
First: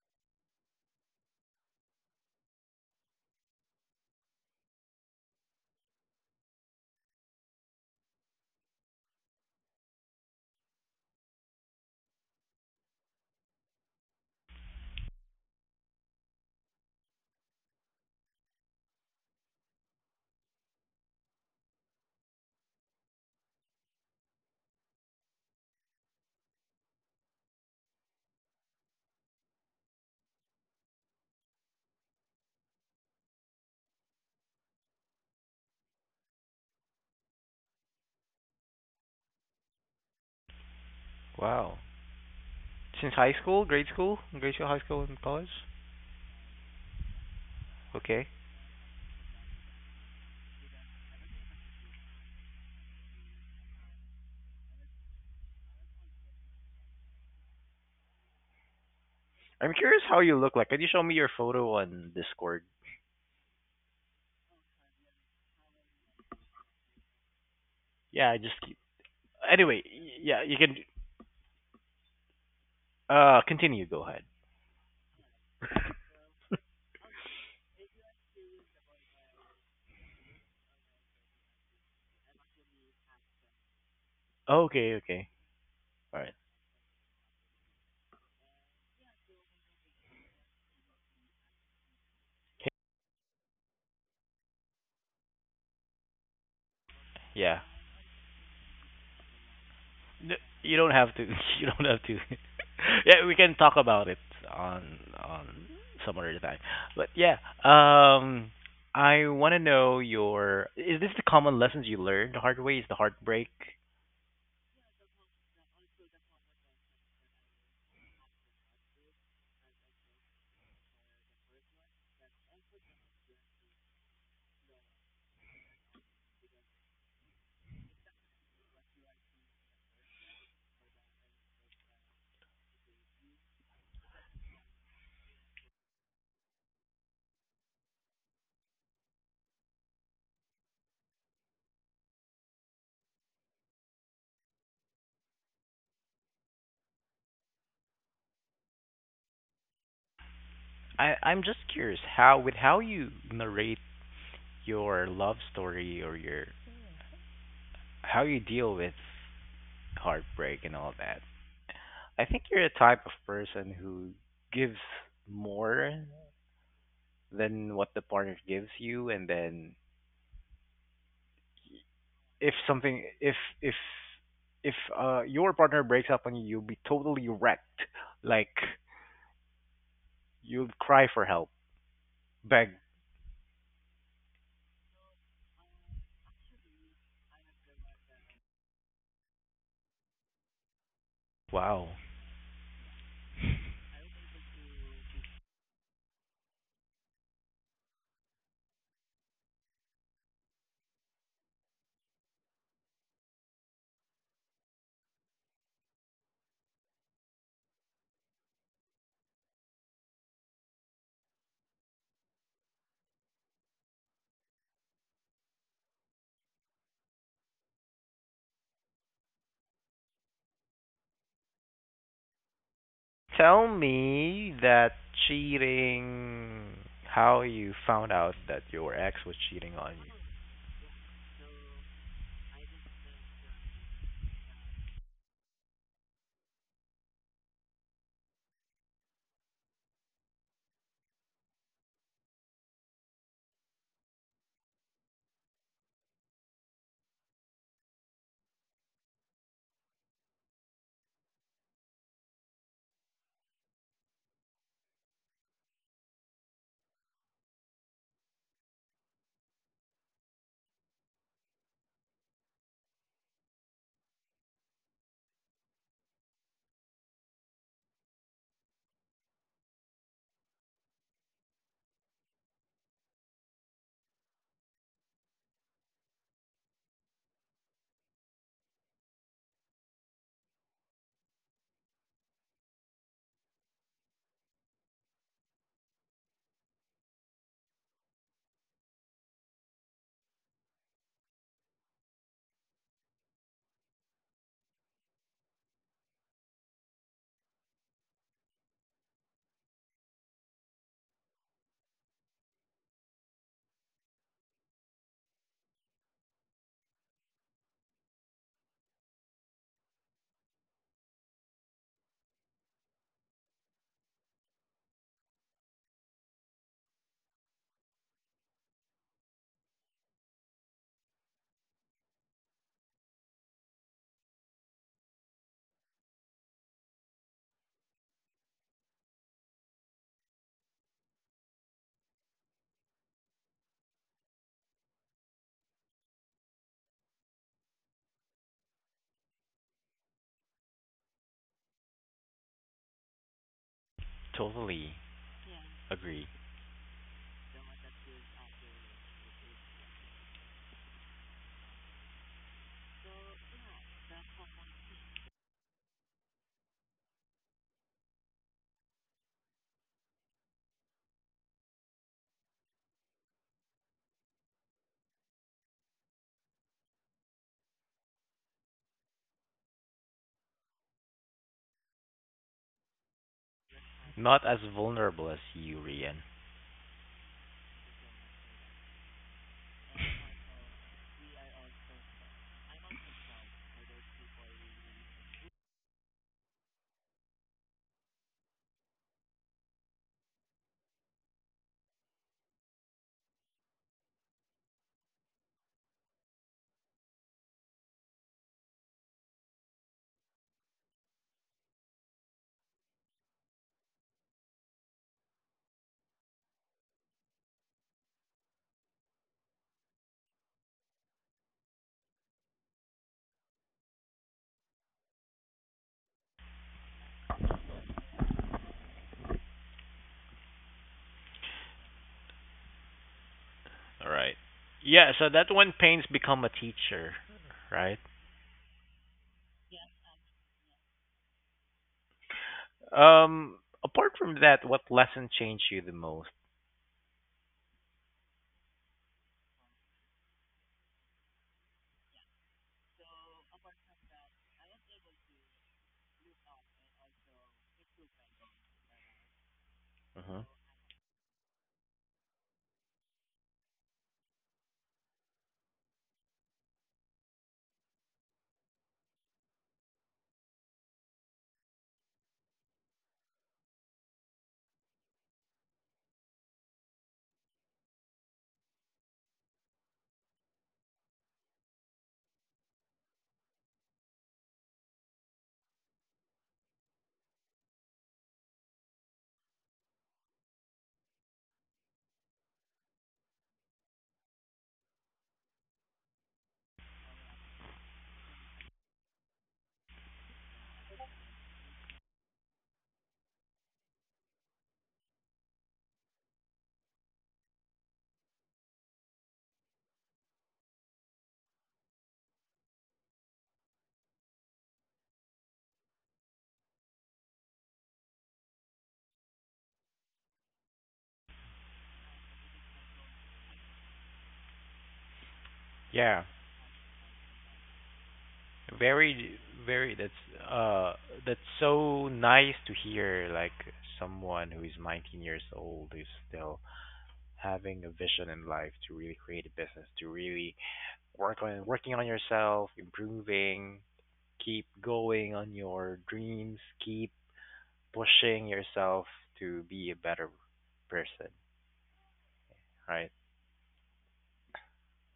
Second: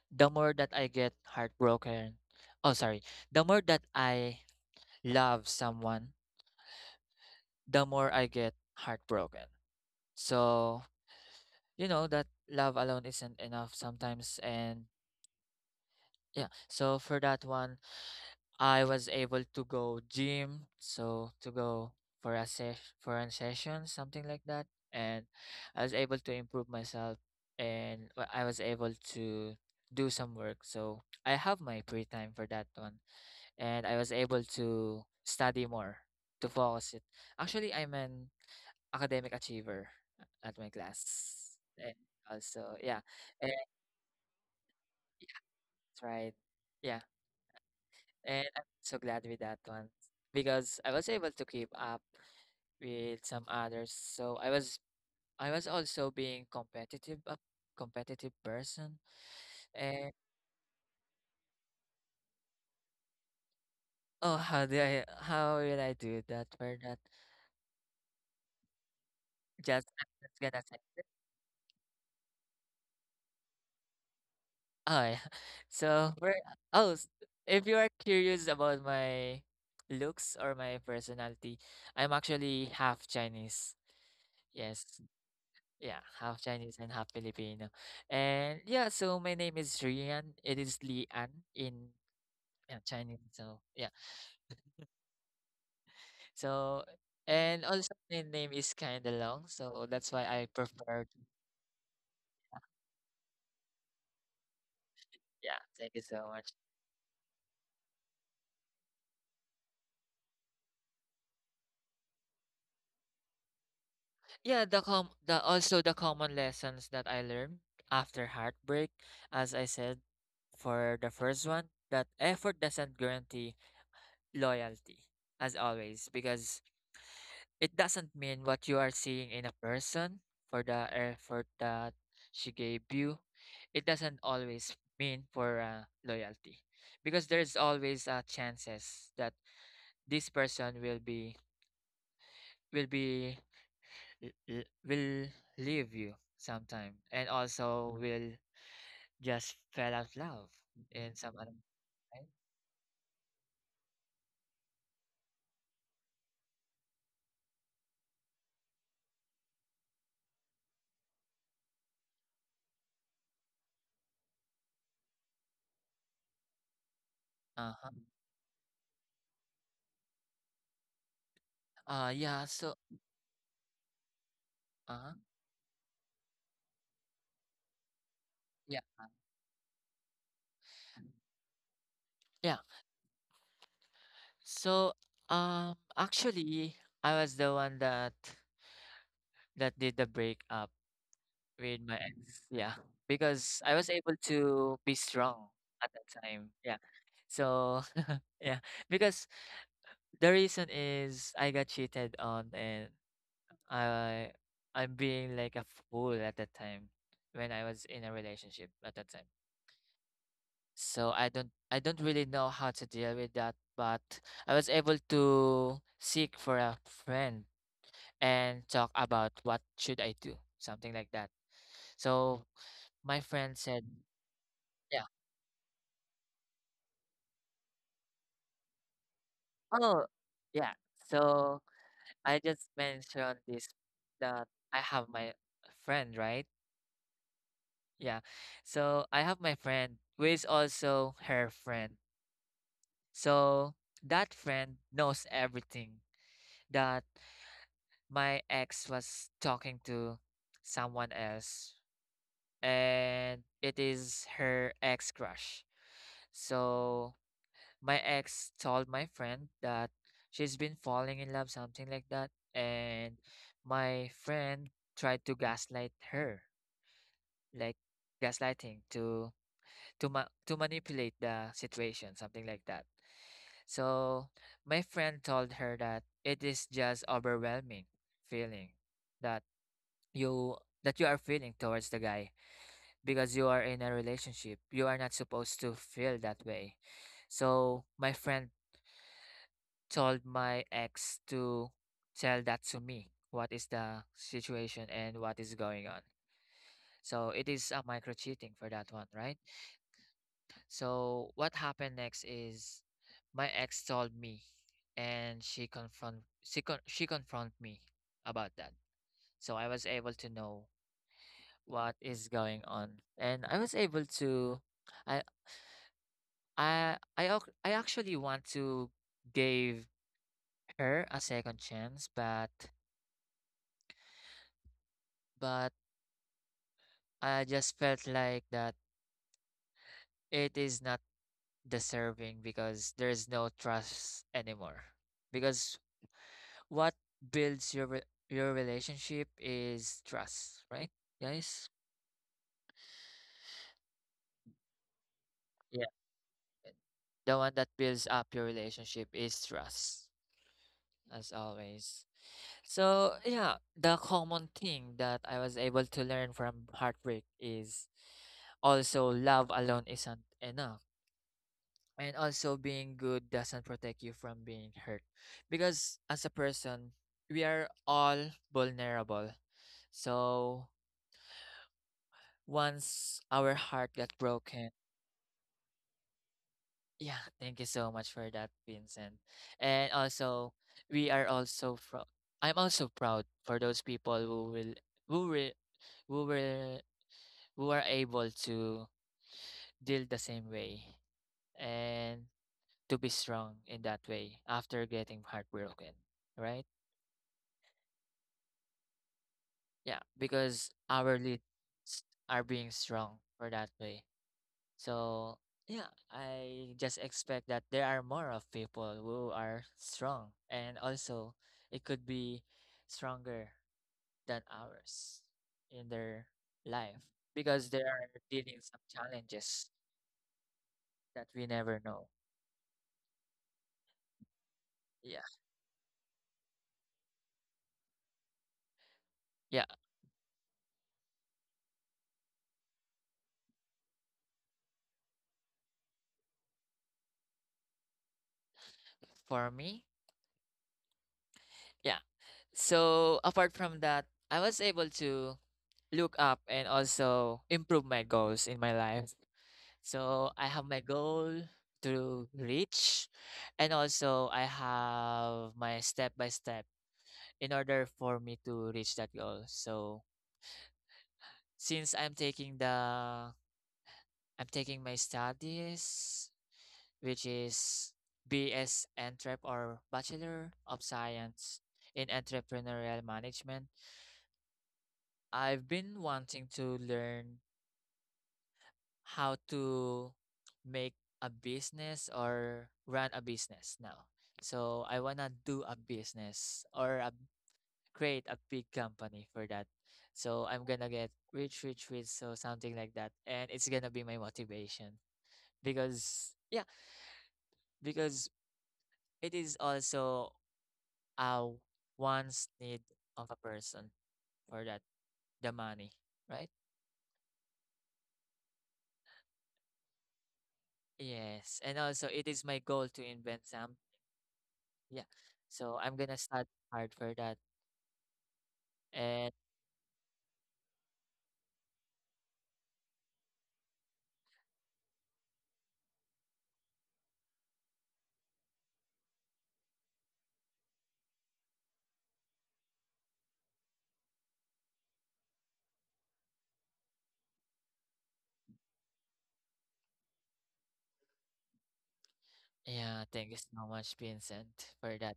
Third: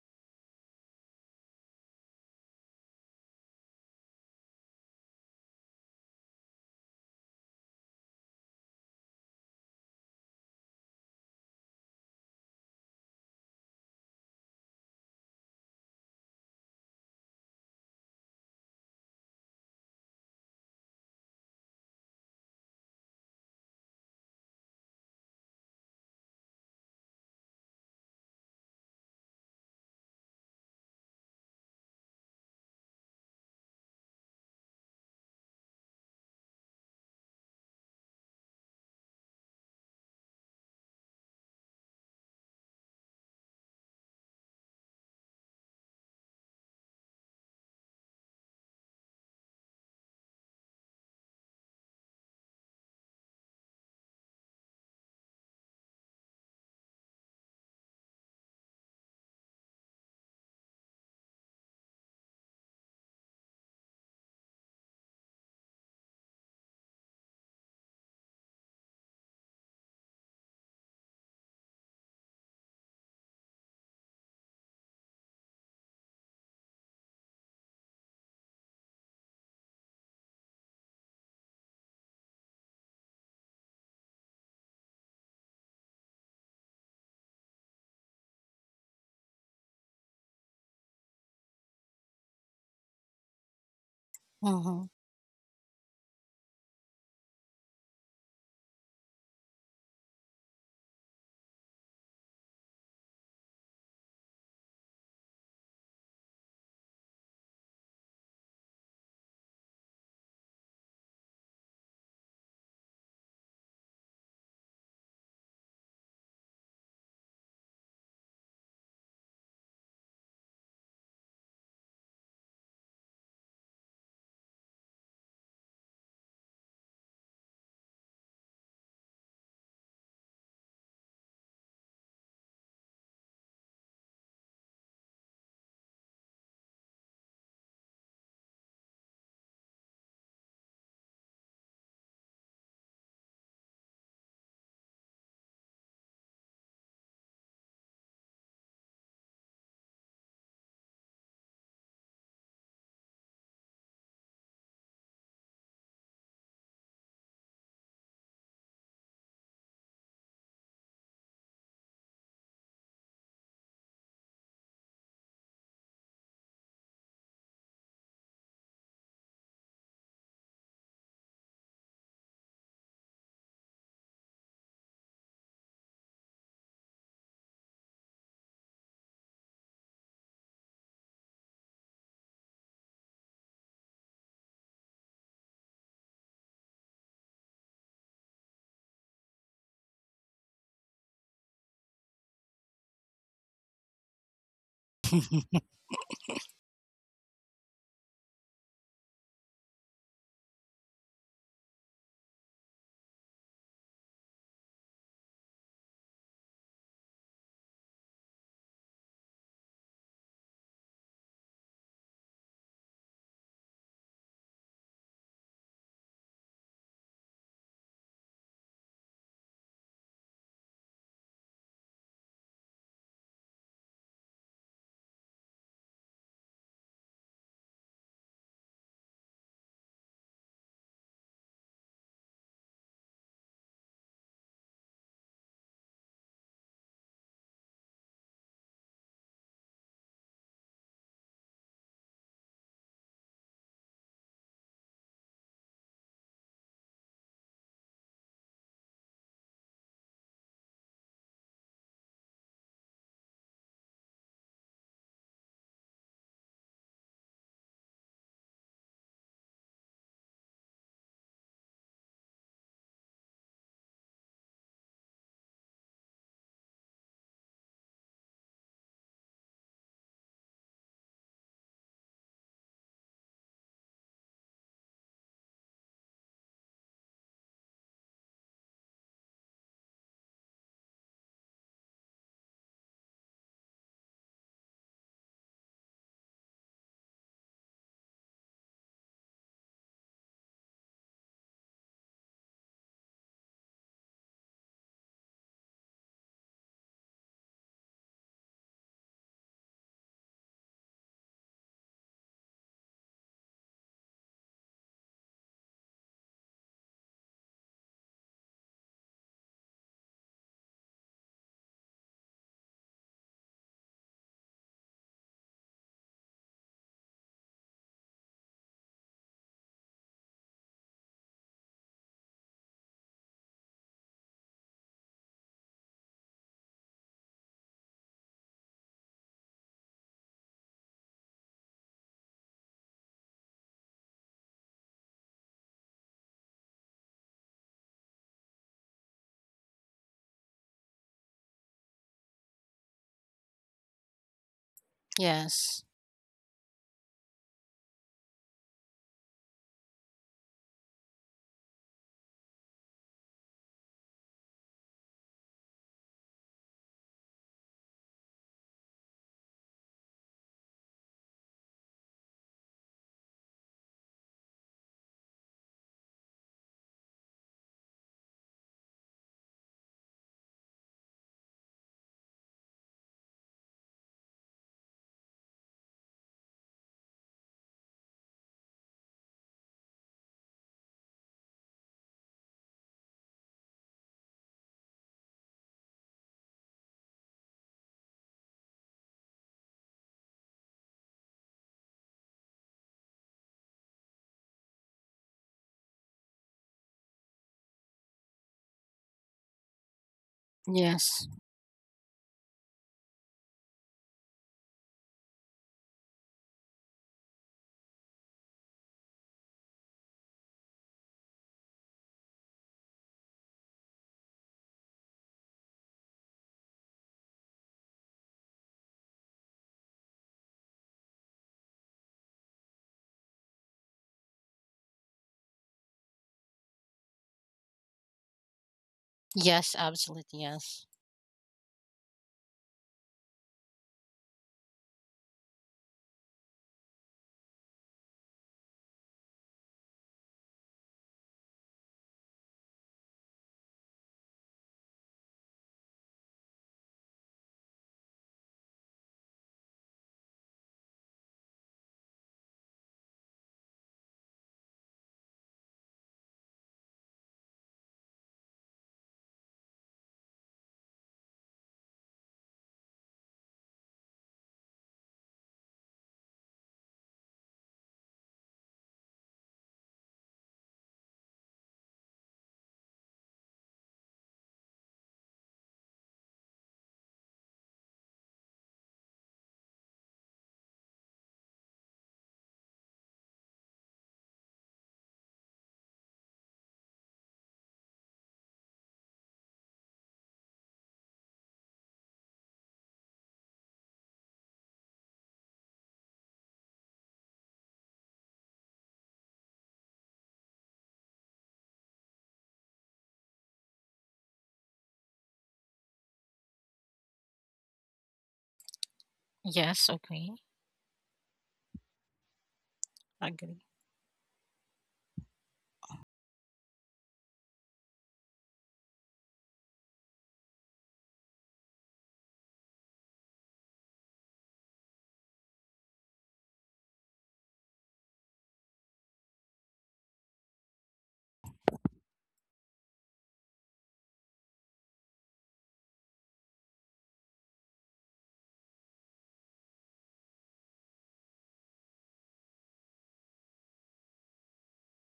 S2: the more that I get heartbroken, oh, sorry, the more that I love someone, the more I get heartbroken. So you know that love alone isn't enough sometimes and yeah so for that one I was able to go gym so to go for a sesh for a session something like that and I was able to improve myself and I was able to do some work so I have my free time for that one and I was able to study more to focus it actually I'm an academic achiever at my class
S1: Wow.
S2: and also yeah.
S1: Since high school, grade school, grade school, high school, and
S2: Yeah,
S1: college.
S2: that's right. Yeah,
S1: Okay.
S2: and I'm so glad with that one because I was able to keep up with some others. So I was also being competitive, a competitive person.
S1: I'm curious
S2: And
S1: how you look like. Can you show me your photo on Discord?
S2: oh, how do I how will I do that? We're not
S1: Yeah, I just keep. Anyway,
S2: just I'm just
S1: yeah, you
S2: gonna say.
S1: can. Continue. Go ahead.
S2: Oh yeah. So we're oh, s- if you are curious about my looks or my personality, I'm actually half Chinese. Yes.
S1: Okay, okay.
S2: Yeah,
S1: All right.
S2: half Chinese and half Filipino. And yeah, so my name is Rian. It is Lian in Chinese. So yeah,
S3: Mm-hmm.
S2: so
S1: Yeah.
S2: and also my name is kind of long, so that's why
S1: N-
S2: I
S1: You don't
S2: prefer.
S1: have
S2: To,
S1: to. You don't have to. yeah, we can talk about it on on
S2: yeah, thank you
S1: some
S2: so
S1: other
S2: much.
S1: time. But yeah, um, I want to know your. Is this the common lessons you learned the hard way? Is the heartbreak?
S2: The also the common lessons that I learned after heartbreak, as I said, for the first one, that effort doesn't guarantee loyalty, as always, because it doesn't mean what you are seeing in a person for the effort that she gave you. It doesn't always mean for loyalty because there's always chances that this person will be l- l- will leave you sometime and also will just fell out love in some
S1: I'm
S2: other
S1: just curious
S2: right?
S1: how with how you narrate your love story or your how you deal with heartbreak and all that. I think you're a type of person who gives more than
S2: Uh-huh.
S1: what the partner gives you, and then
S2: Yeah,
S1: if
S2: so
S1: something, if if
S2: uh-huh.
S1: your partner breaks up on you, you'll be totally wrecked. Like,
S2: Yeah.
S1: you'll cry for help,
S2: Yeah.
S1: beg.
S2: So actually I was the one that did the breakup with
S1: Wow.
S2: my ex. Yeah, because I was able to be strong at that time. Yeah. So yeah, because the reason is I got cheated on and I I'm being like a fool at that time when I was in a relationship at that time. So I don't really know how to deal with that, but I was able to seek for a friend and talk about what should I do, something like that. So my friend
S1: Tell
S2: said,
S1: me that
S2: yeah,
S1: cheating. How you found out that your ex was cheating on
S2: oh,
S1: you?
S2: yeah. So I just mentioned this that I have my friend, right? Yeah. So I have my friend who is also her friend. So that friend knows everything that my ex was talking to someone else, and it is her ex crush. So my ex told my friend that she's been falling in love, something like that. And my friend tried to gaslight her, like gaslighting to to manipulate the situation, something like that. So my friend told her that it is just overwhelming feeling that you that you are feeling towards the guy because you are in a relationship. You are not supposed to feel that way. So my friend told my ex to tell that to me. What is the situation and what is going on? So it is a micro cheating for that one, right? So what happened next is my ex told me and she confront me about that. So I was able to know what is going on and I was able to I I actually want to give her a second chance but but I just felt like that it is not deserving because there's no trust anymore. Because what builds your relationship is trust, right, guys?
S1: Totally
S2: Yeah.
S3: Yes.
S1: agree.
S2: The one that builds up your relationship is trust, as always. So yeah, the common thing that I was able to learn from heartbreak is also love alone isn't enough and also being good doesn't protect you from being hurt because as a person we are all vulnerable so once our heart got
S1: Not as
S2: broken
S1: vulnerable as you, Rian.
S2: yeah thank you so much for that Vincent and also we are also from I'm also proud for those people who who will will who are able to deal the same way and to be strong in that way after getting heartbroken right. Yeah, because our
S3: Yes.
S2: leads are being strong for that way. So yeah, I just expect that there are more of people who are strong and also it could be stronger than ours in their life because they are dealing some challenges that we never know.
S1: All right. Yeah,
S2: Yeah.
S1: so that when pains become a teacher, right?
S2: Yeah.
S3: Yes, absolutely. Yes.
S1: Um, apart from that, what lesson changed you the most?
S2: For me. Yeah. So apart from that, I was able to look up and also improve my goals in my life. So
S1: hmm
S2: I have my goal to reach, and also I have my step by step in order for me to reach that goal. So since I'm taking the I'm taking my studies, which is BS Entrep or Bachelor of Science in Entrepreneurial Management. I've been wanting to learn how to make a business or run a business now. So I wanna do a business or create a big company for that. So I'm gonna get rich, rich, rich, so something like that, and it's gonna be my motivation because yeah, because it is also a wants need of a person for that the money, right?
S3: Yes, okay.
S2: Yes, and also it is my goal to invent
S3: Agree.
S2: some. Yeah, so I'm gonna
S1: Yeah,
S2: study hard for that. And
S1: very, very. That's so nice to hear. Like, someone who is 19 years old who's still having a vision in life to really create a business, to really working on yourself, improving, keep going on your dreams, keep pushing yourself to be a better person,
S2: yeah,
S1: right?
S2: thank you so much, Vincent, for that.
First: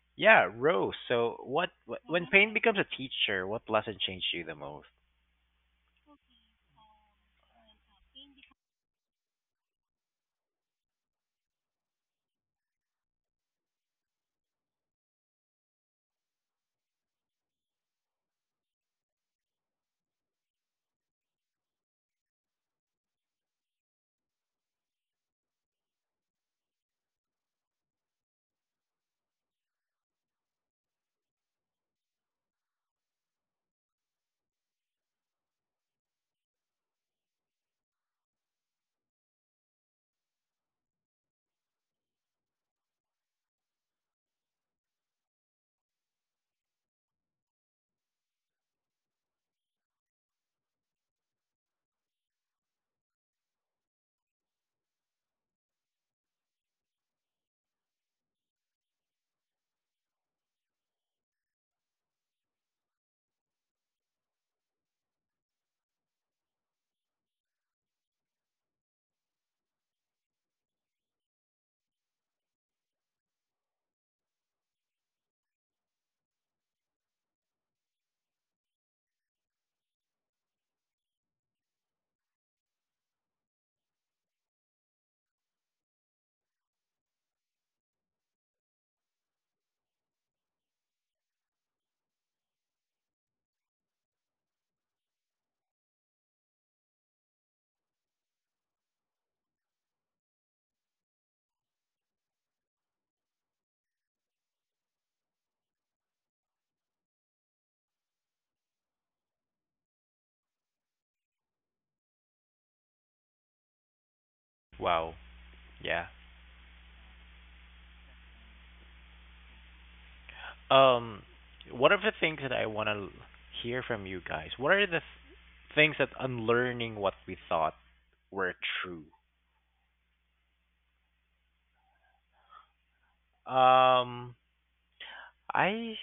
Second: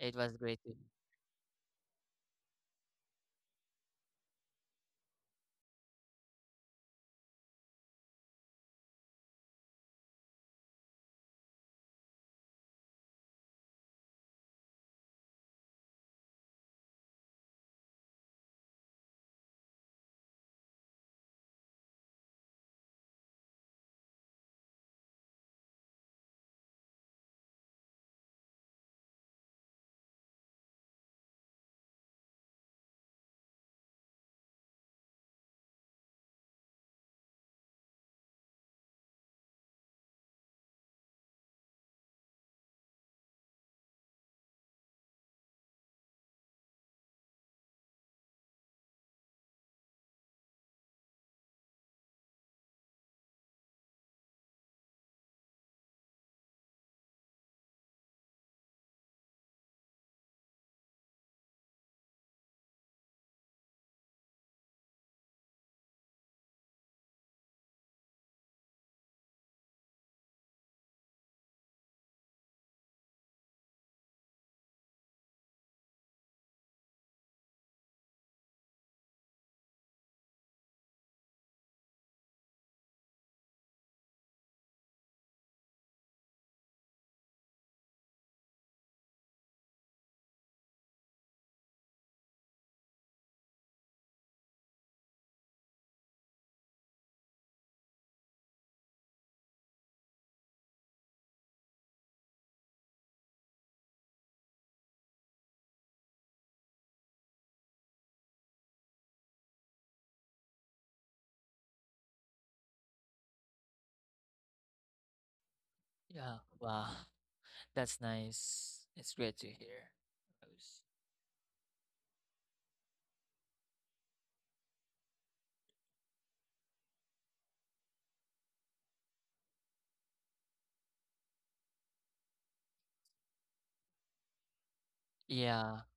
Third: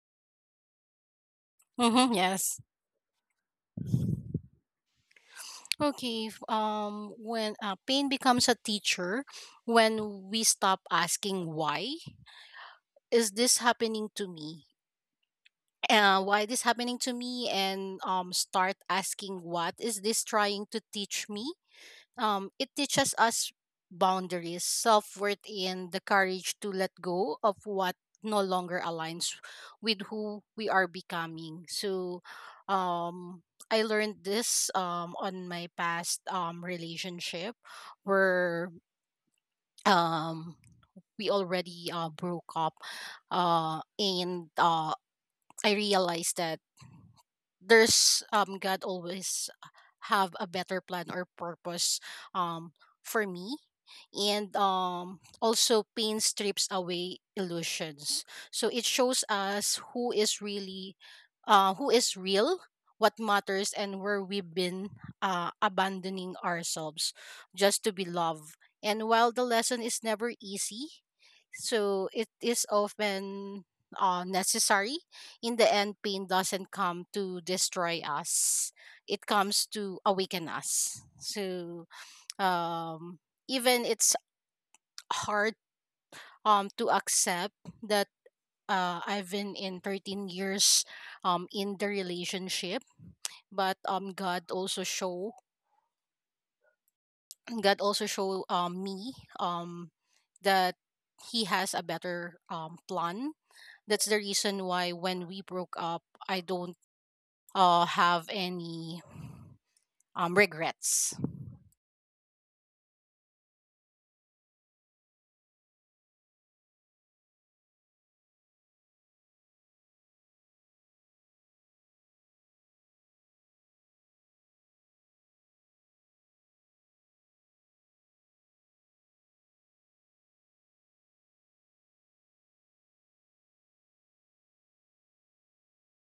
S2: It was
S1: Yeah,
S2: great to.
S1: Rose. So, what
S3: Mm-hmm,
S1: when pain
S3: yes.
S1: becomes a teacher, what lesson changed you the most?
S3: Okay. When pain becomes a teacher, when we stop asking, why is this happening to me? Why this happening to me? And start asking, what is this trying to teach me? It teaches us boundaries, self worth, and the courage to let go of what no longer aligns with who we are becoming. So, um, I learned this on my past relationship, where um, we already broke up, and I realized that there's God always have a better plan or purpose um for me, and also pain strips away illusions, so it shows us who is really who is real, what matters, and where we've been abandoning ourselves just to be loved. And while the lesson is never easy, so it is often necessary. In the end, pain doesn't come to destroy us. It comes to awaken us. So, um, even it's hard to accept that, I've been in 13 years in the relationship, but God also show me um, that He has a better plan. That's the reason why when we broke up, I don't have any regrets.
S1: Wow. Yeah.
S2: Yeah, wow. That's nice. It's great to hear. Rose.
S1: Um, what are the things that I want to hear from you guys? What are things that unlearning what we thought were true? Um,
S2: Yeah.
S1: I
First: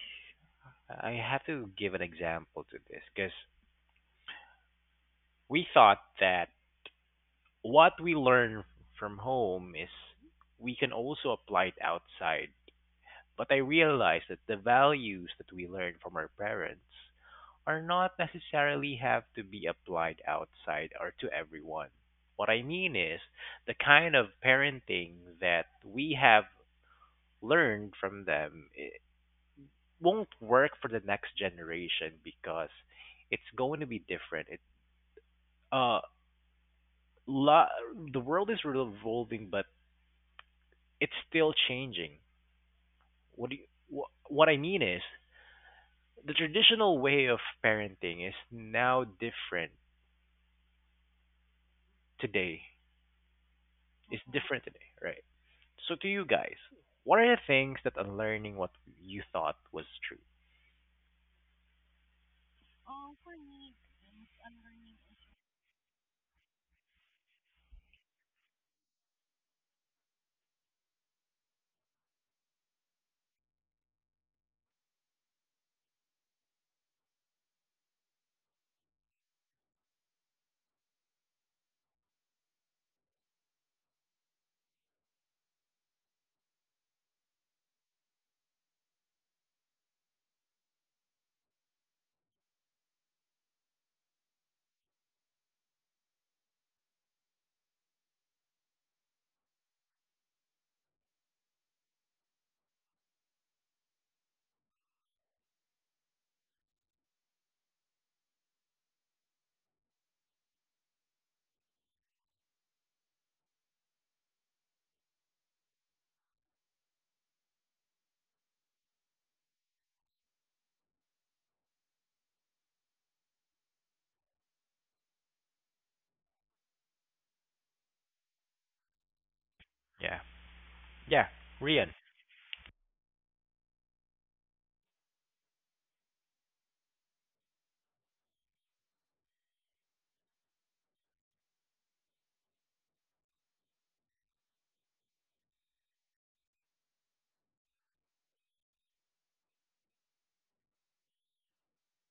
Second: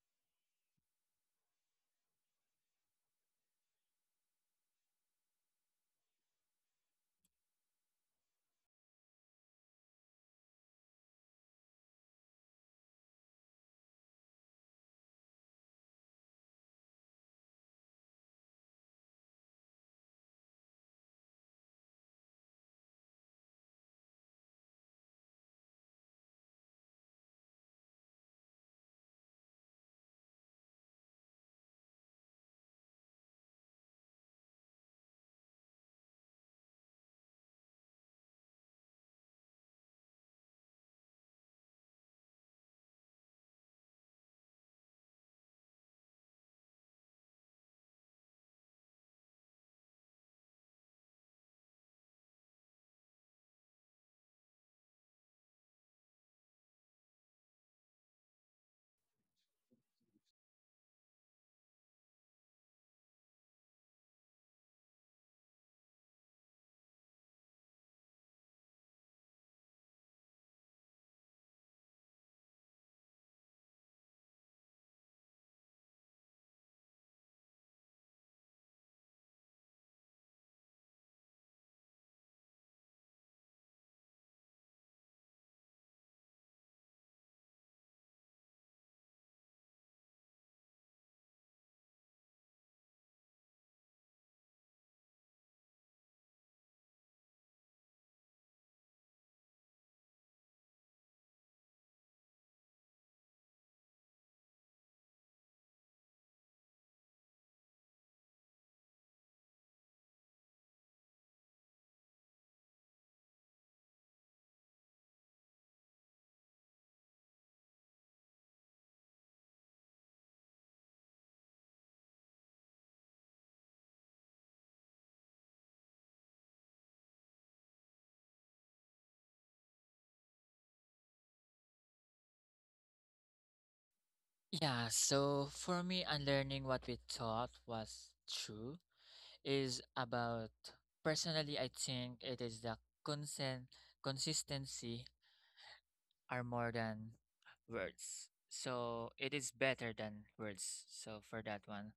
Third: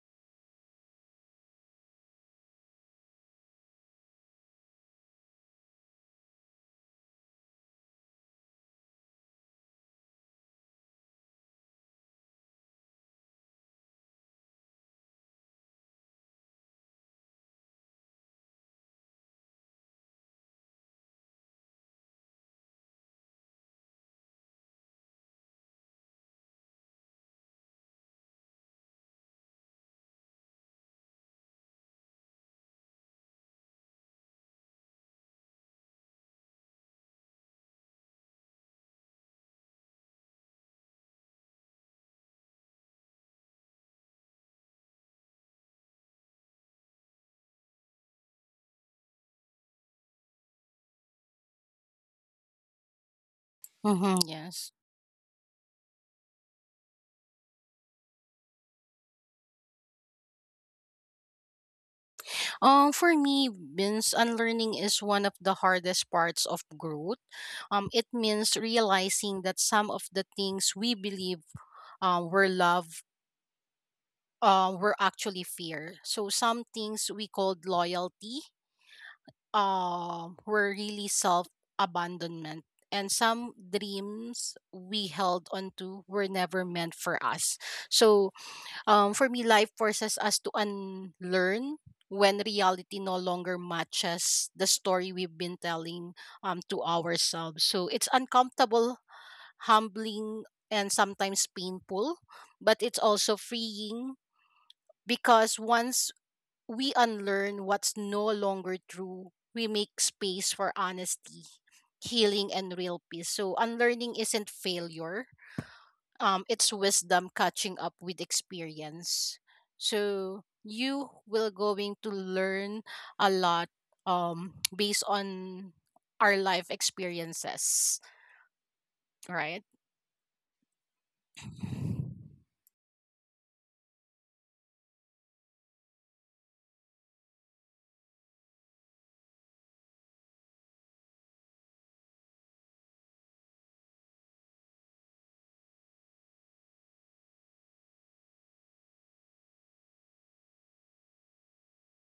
S1: I have to give an example to this because we thought that what we learn from home is we can also apply it outside. But I realize that the values that we learn from our parents are not necessarily have to be applied outside or to everyone. What I mean is the kind of parenting that we have learned from them, it won't work for the next generation because it's going to be different. It uh lo- the world is revolving but it's still changing. What do you, wh- what I mean is the traditional way of parenting is now different today. It's
S3: Mm-hmm,
S1: different
S3: yes.
S1: today, right? So to you guys, what are the things that are learning what you thought was true?
S3: For me, means unlearning is one of the hardest parts of growth. It means realizing that some of the things we believe were love were actually fear. So some things we called loyalty were really self abandonment. And some dreams we held onto were never meant for us. So, for me, life forces us to unlearn when reality no longer matches the story we've been telling to ourselves. So, it's uncomfortable, humbling, and sometimes painful, but it's also freeing, because once we unlearn what's no longer true, we make space for honesty, healing, and real peace. So, unlearning isn't failure, it's wisdom catching up with experience. So, you will going to learn a lot based on our life experiences, right?
S1: Yeah. Yeah. Rian.
S2: Yeah, so for me, unlearning what we thought was true is about personally, I think it is the consent consistency are more than words. So it is better than words. So for that one.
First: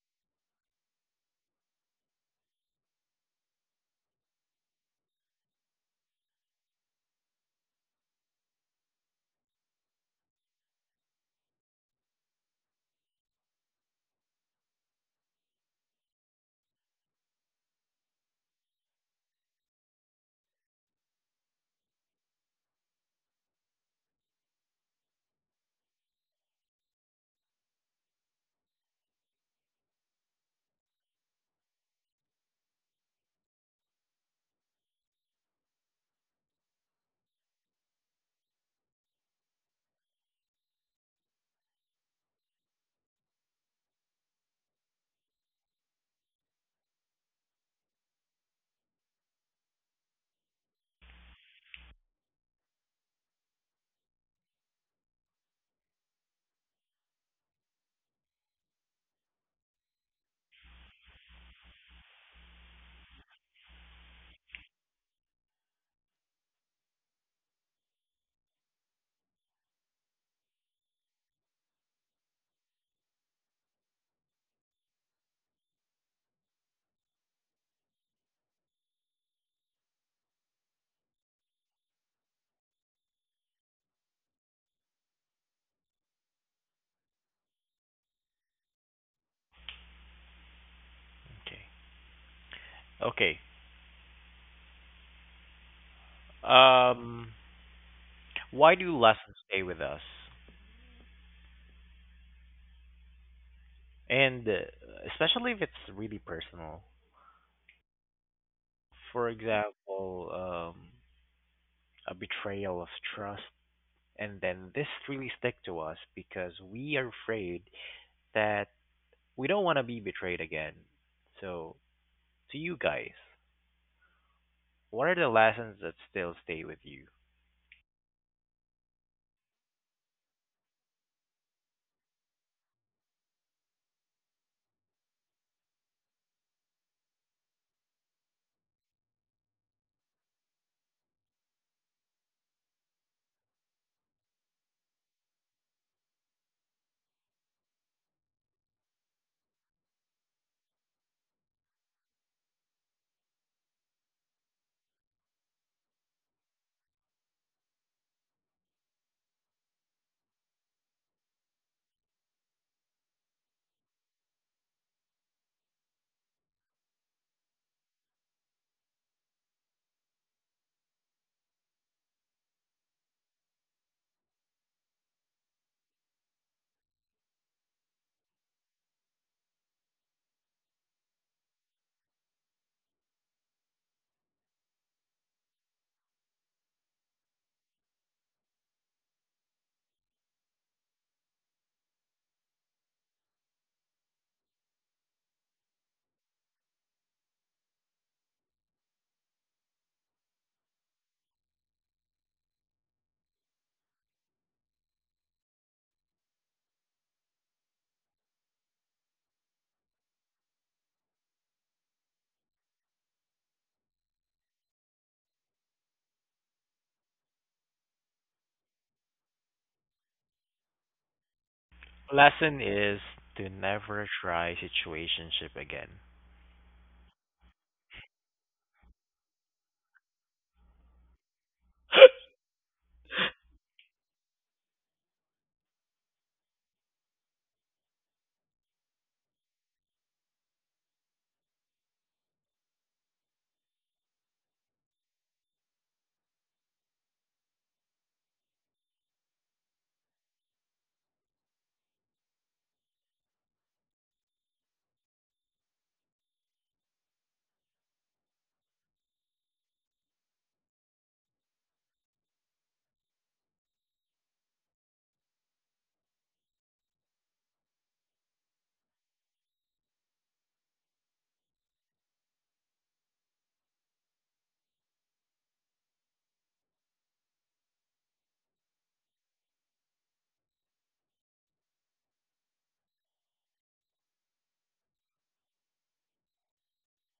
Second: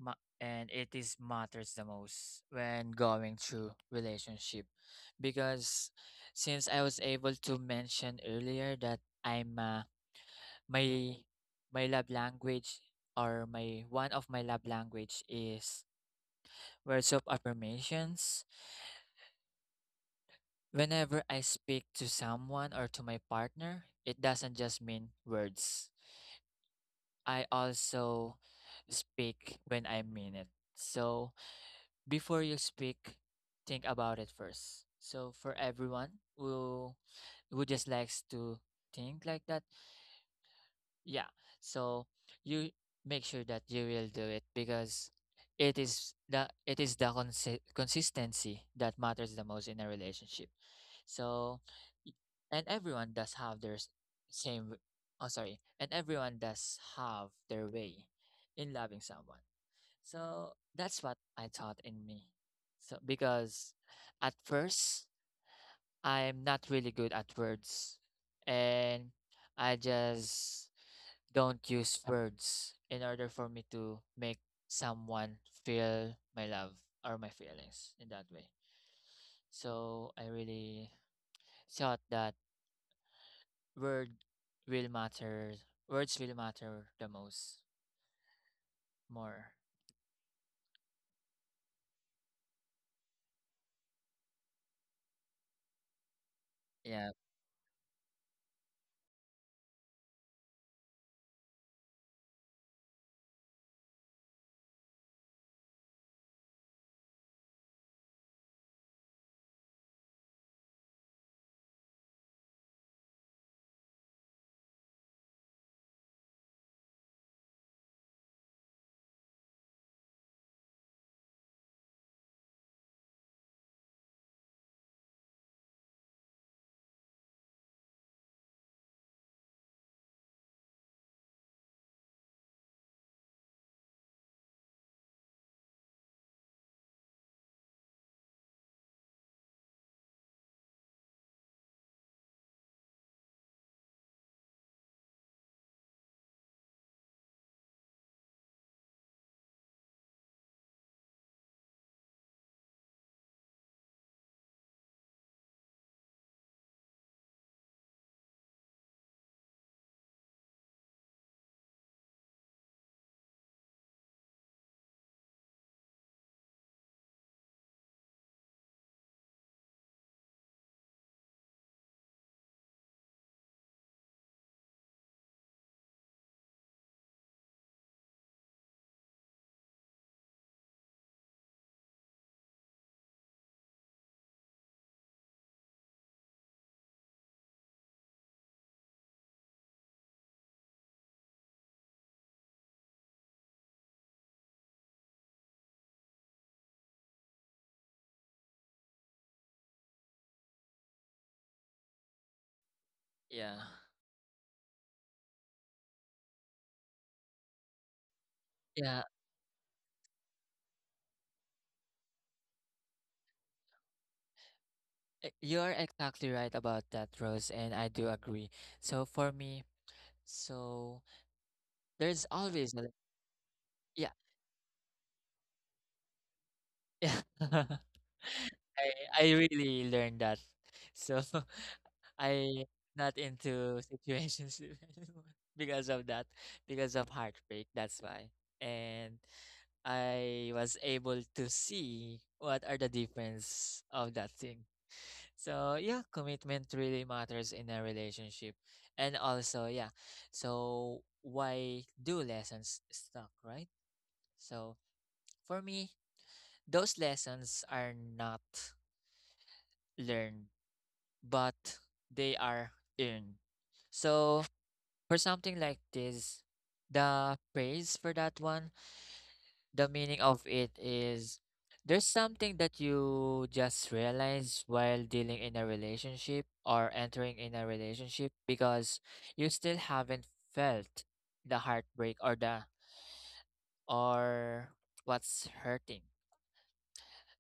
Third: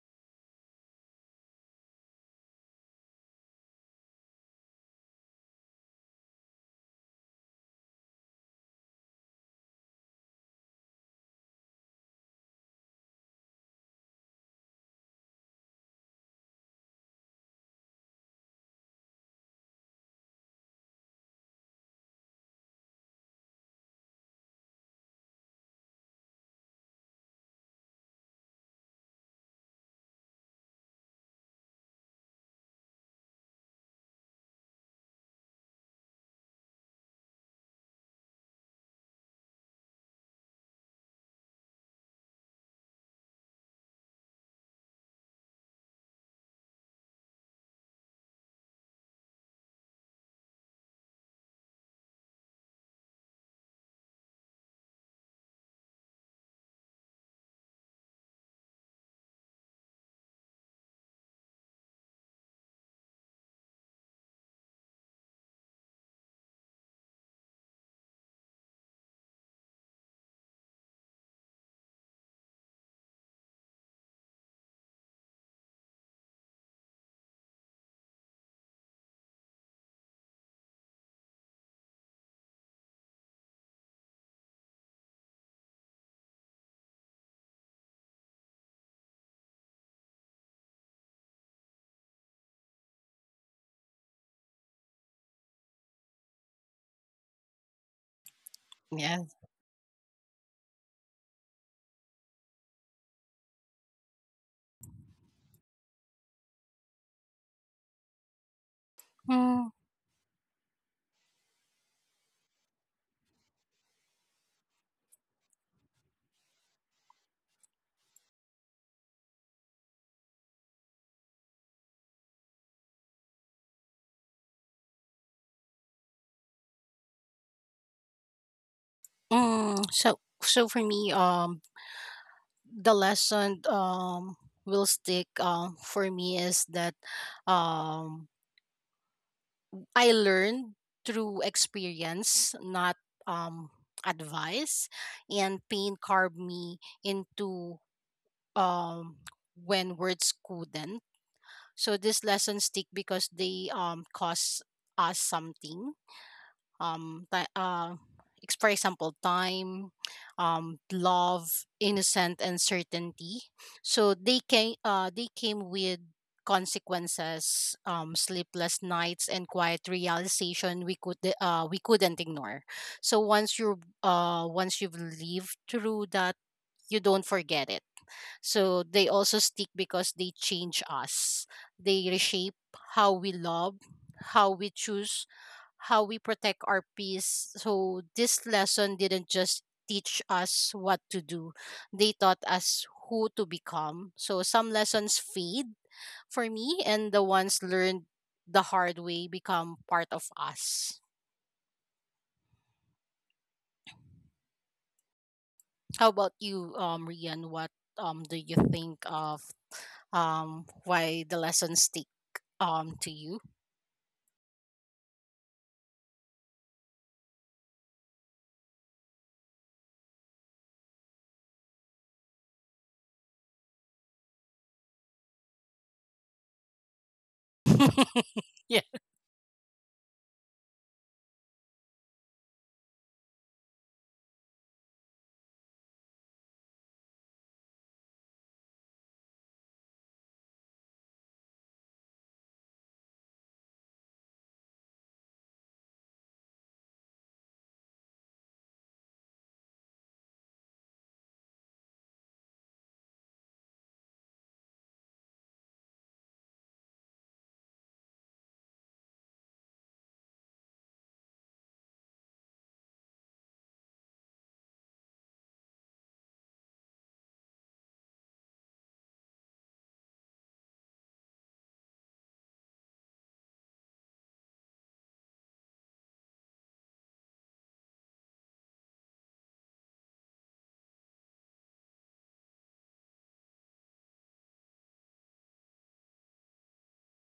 S2: And it is matters the most when going through relationship because since I was able to mention earlier that I'm my my love language or my one of my love language is words of affirmations whenever I speak to someone or to my partner it doesn't just mean words I also speak when I mean it so before you speak, think about it first. So for everyone who just likes to think like that, yeah. So you make sure that you will do it because it is the consistency that matters the most in a relationship. So y- and everyone does have their s- same w- oh sorry, and everyone does have their way in loving someone. So that's what I thought in me. So because at first I'm not really good at words and I just don't use words in order for me to make someone feel my love or my feelings in that way. So I really thought that word will matter words will matter the most more.
S1: Okay. Okay.
S2: Yeah.
S1: Um why do
S3: Yeah.
S1: lessons stay with us? And especially if it's really personal. For
S3: Mm.
S1: example, a betrayal of trust. And then this really stick to us because we are afraid that we don't want to be betrayed again. So, to you guys, what are the lessons that still stay with you?
S3: Mm. So for me, the lesson will stick for me is that um I learned through experience, not um advice, and pain carved me into um when words couldn't. So this lesson stick because they cost us something, um ti uh, for example, time, love, innocent, and certainty. So they came with consequences, sleepless nights, and quiet realization we couldn't ignore. So once you've lived through that, you don't forget it. So they also stick because they change us, they reshape how we love, how we choose, how we protect our peace. So this lesson didn't just teach us what to do. They taught us who to become. So some lessons fade for me, and the ones learned the hard way become part of us.
S2: Yeah.
S3: How about you, Rian? What do you
S2: Yeah.
S3: think of, why the lessons stick to you?
S2: You're exactly right about that, Rose, and I do agree. So for me, so there's always
S1: Lesson
S2: a,
S1: is to
S2: yeah,
S1: never try situationship again.
S2: yeah. I
S3: Yeah.
S2: I really learned that. So I not into situations anymore because of that, because of heartbreak. That's why. And I was able to see what are the difference of that thing. So yeah, commitment really matters in a relationship. And also, yeah, so why do lessons stuck, right? So for me, those lessons are not learned, but they are earned. So for something like this, the praise for that one the meaning of it is there's something that you just realize while dealing in a relationship or entering in a relationship because you still haven't felt the heartbreak or the or what's hurting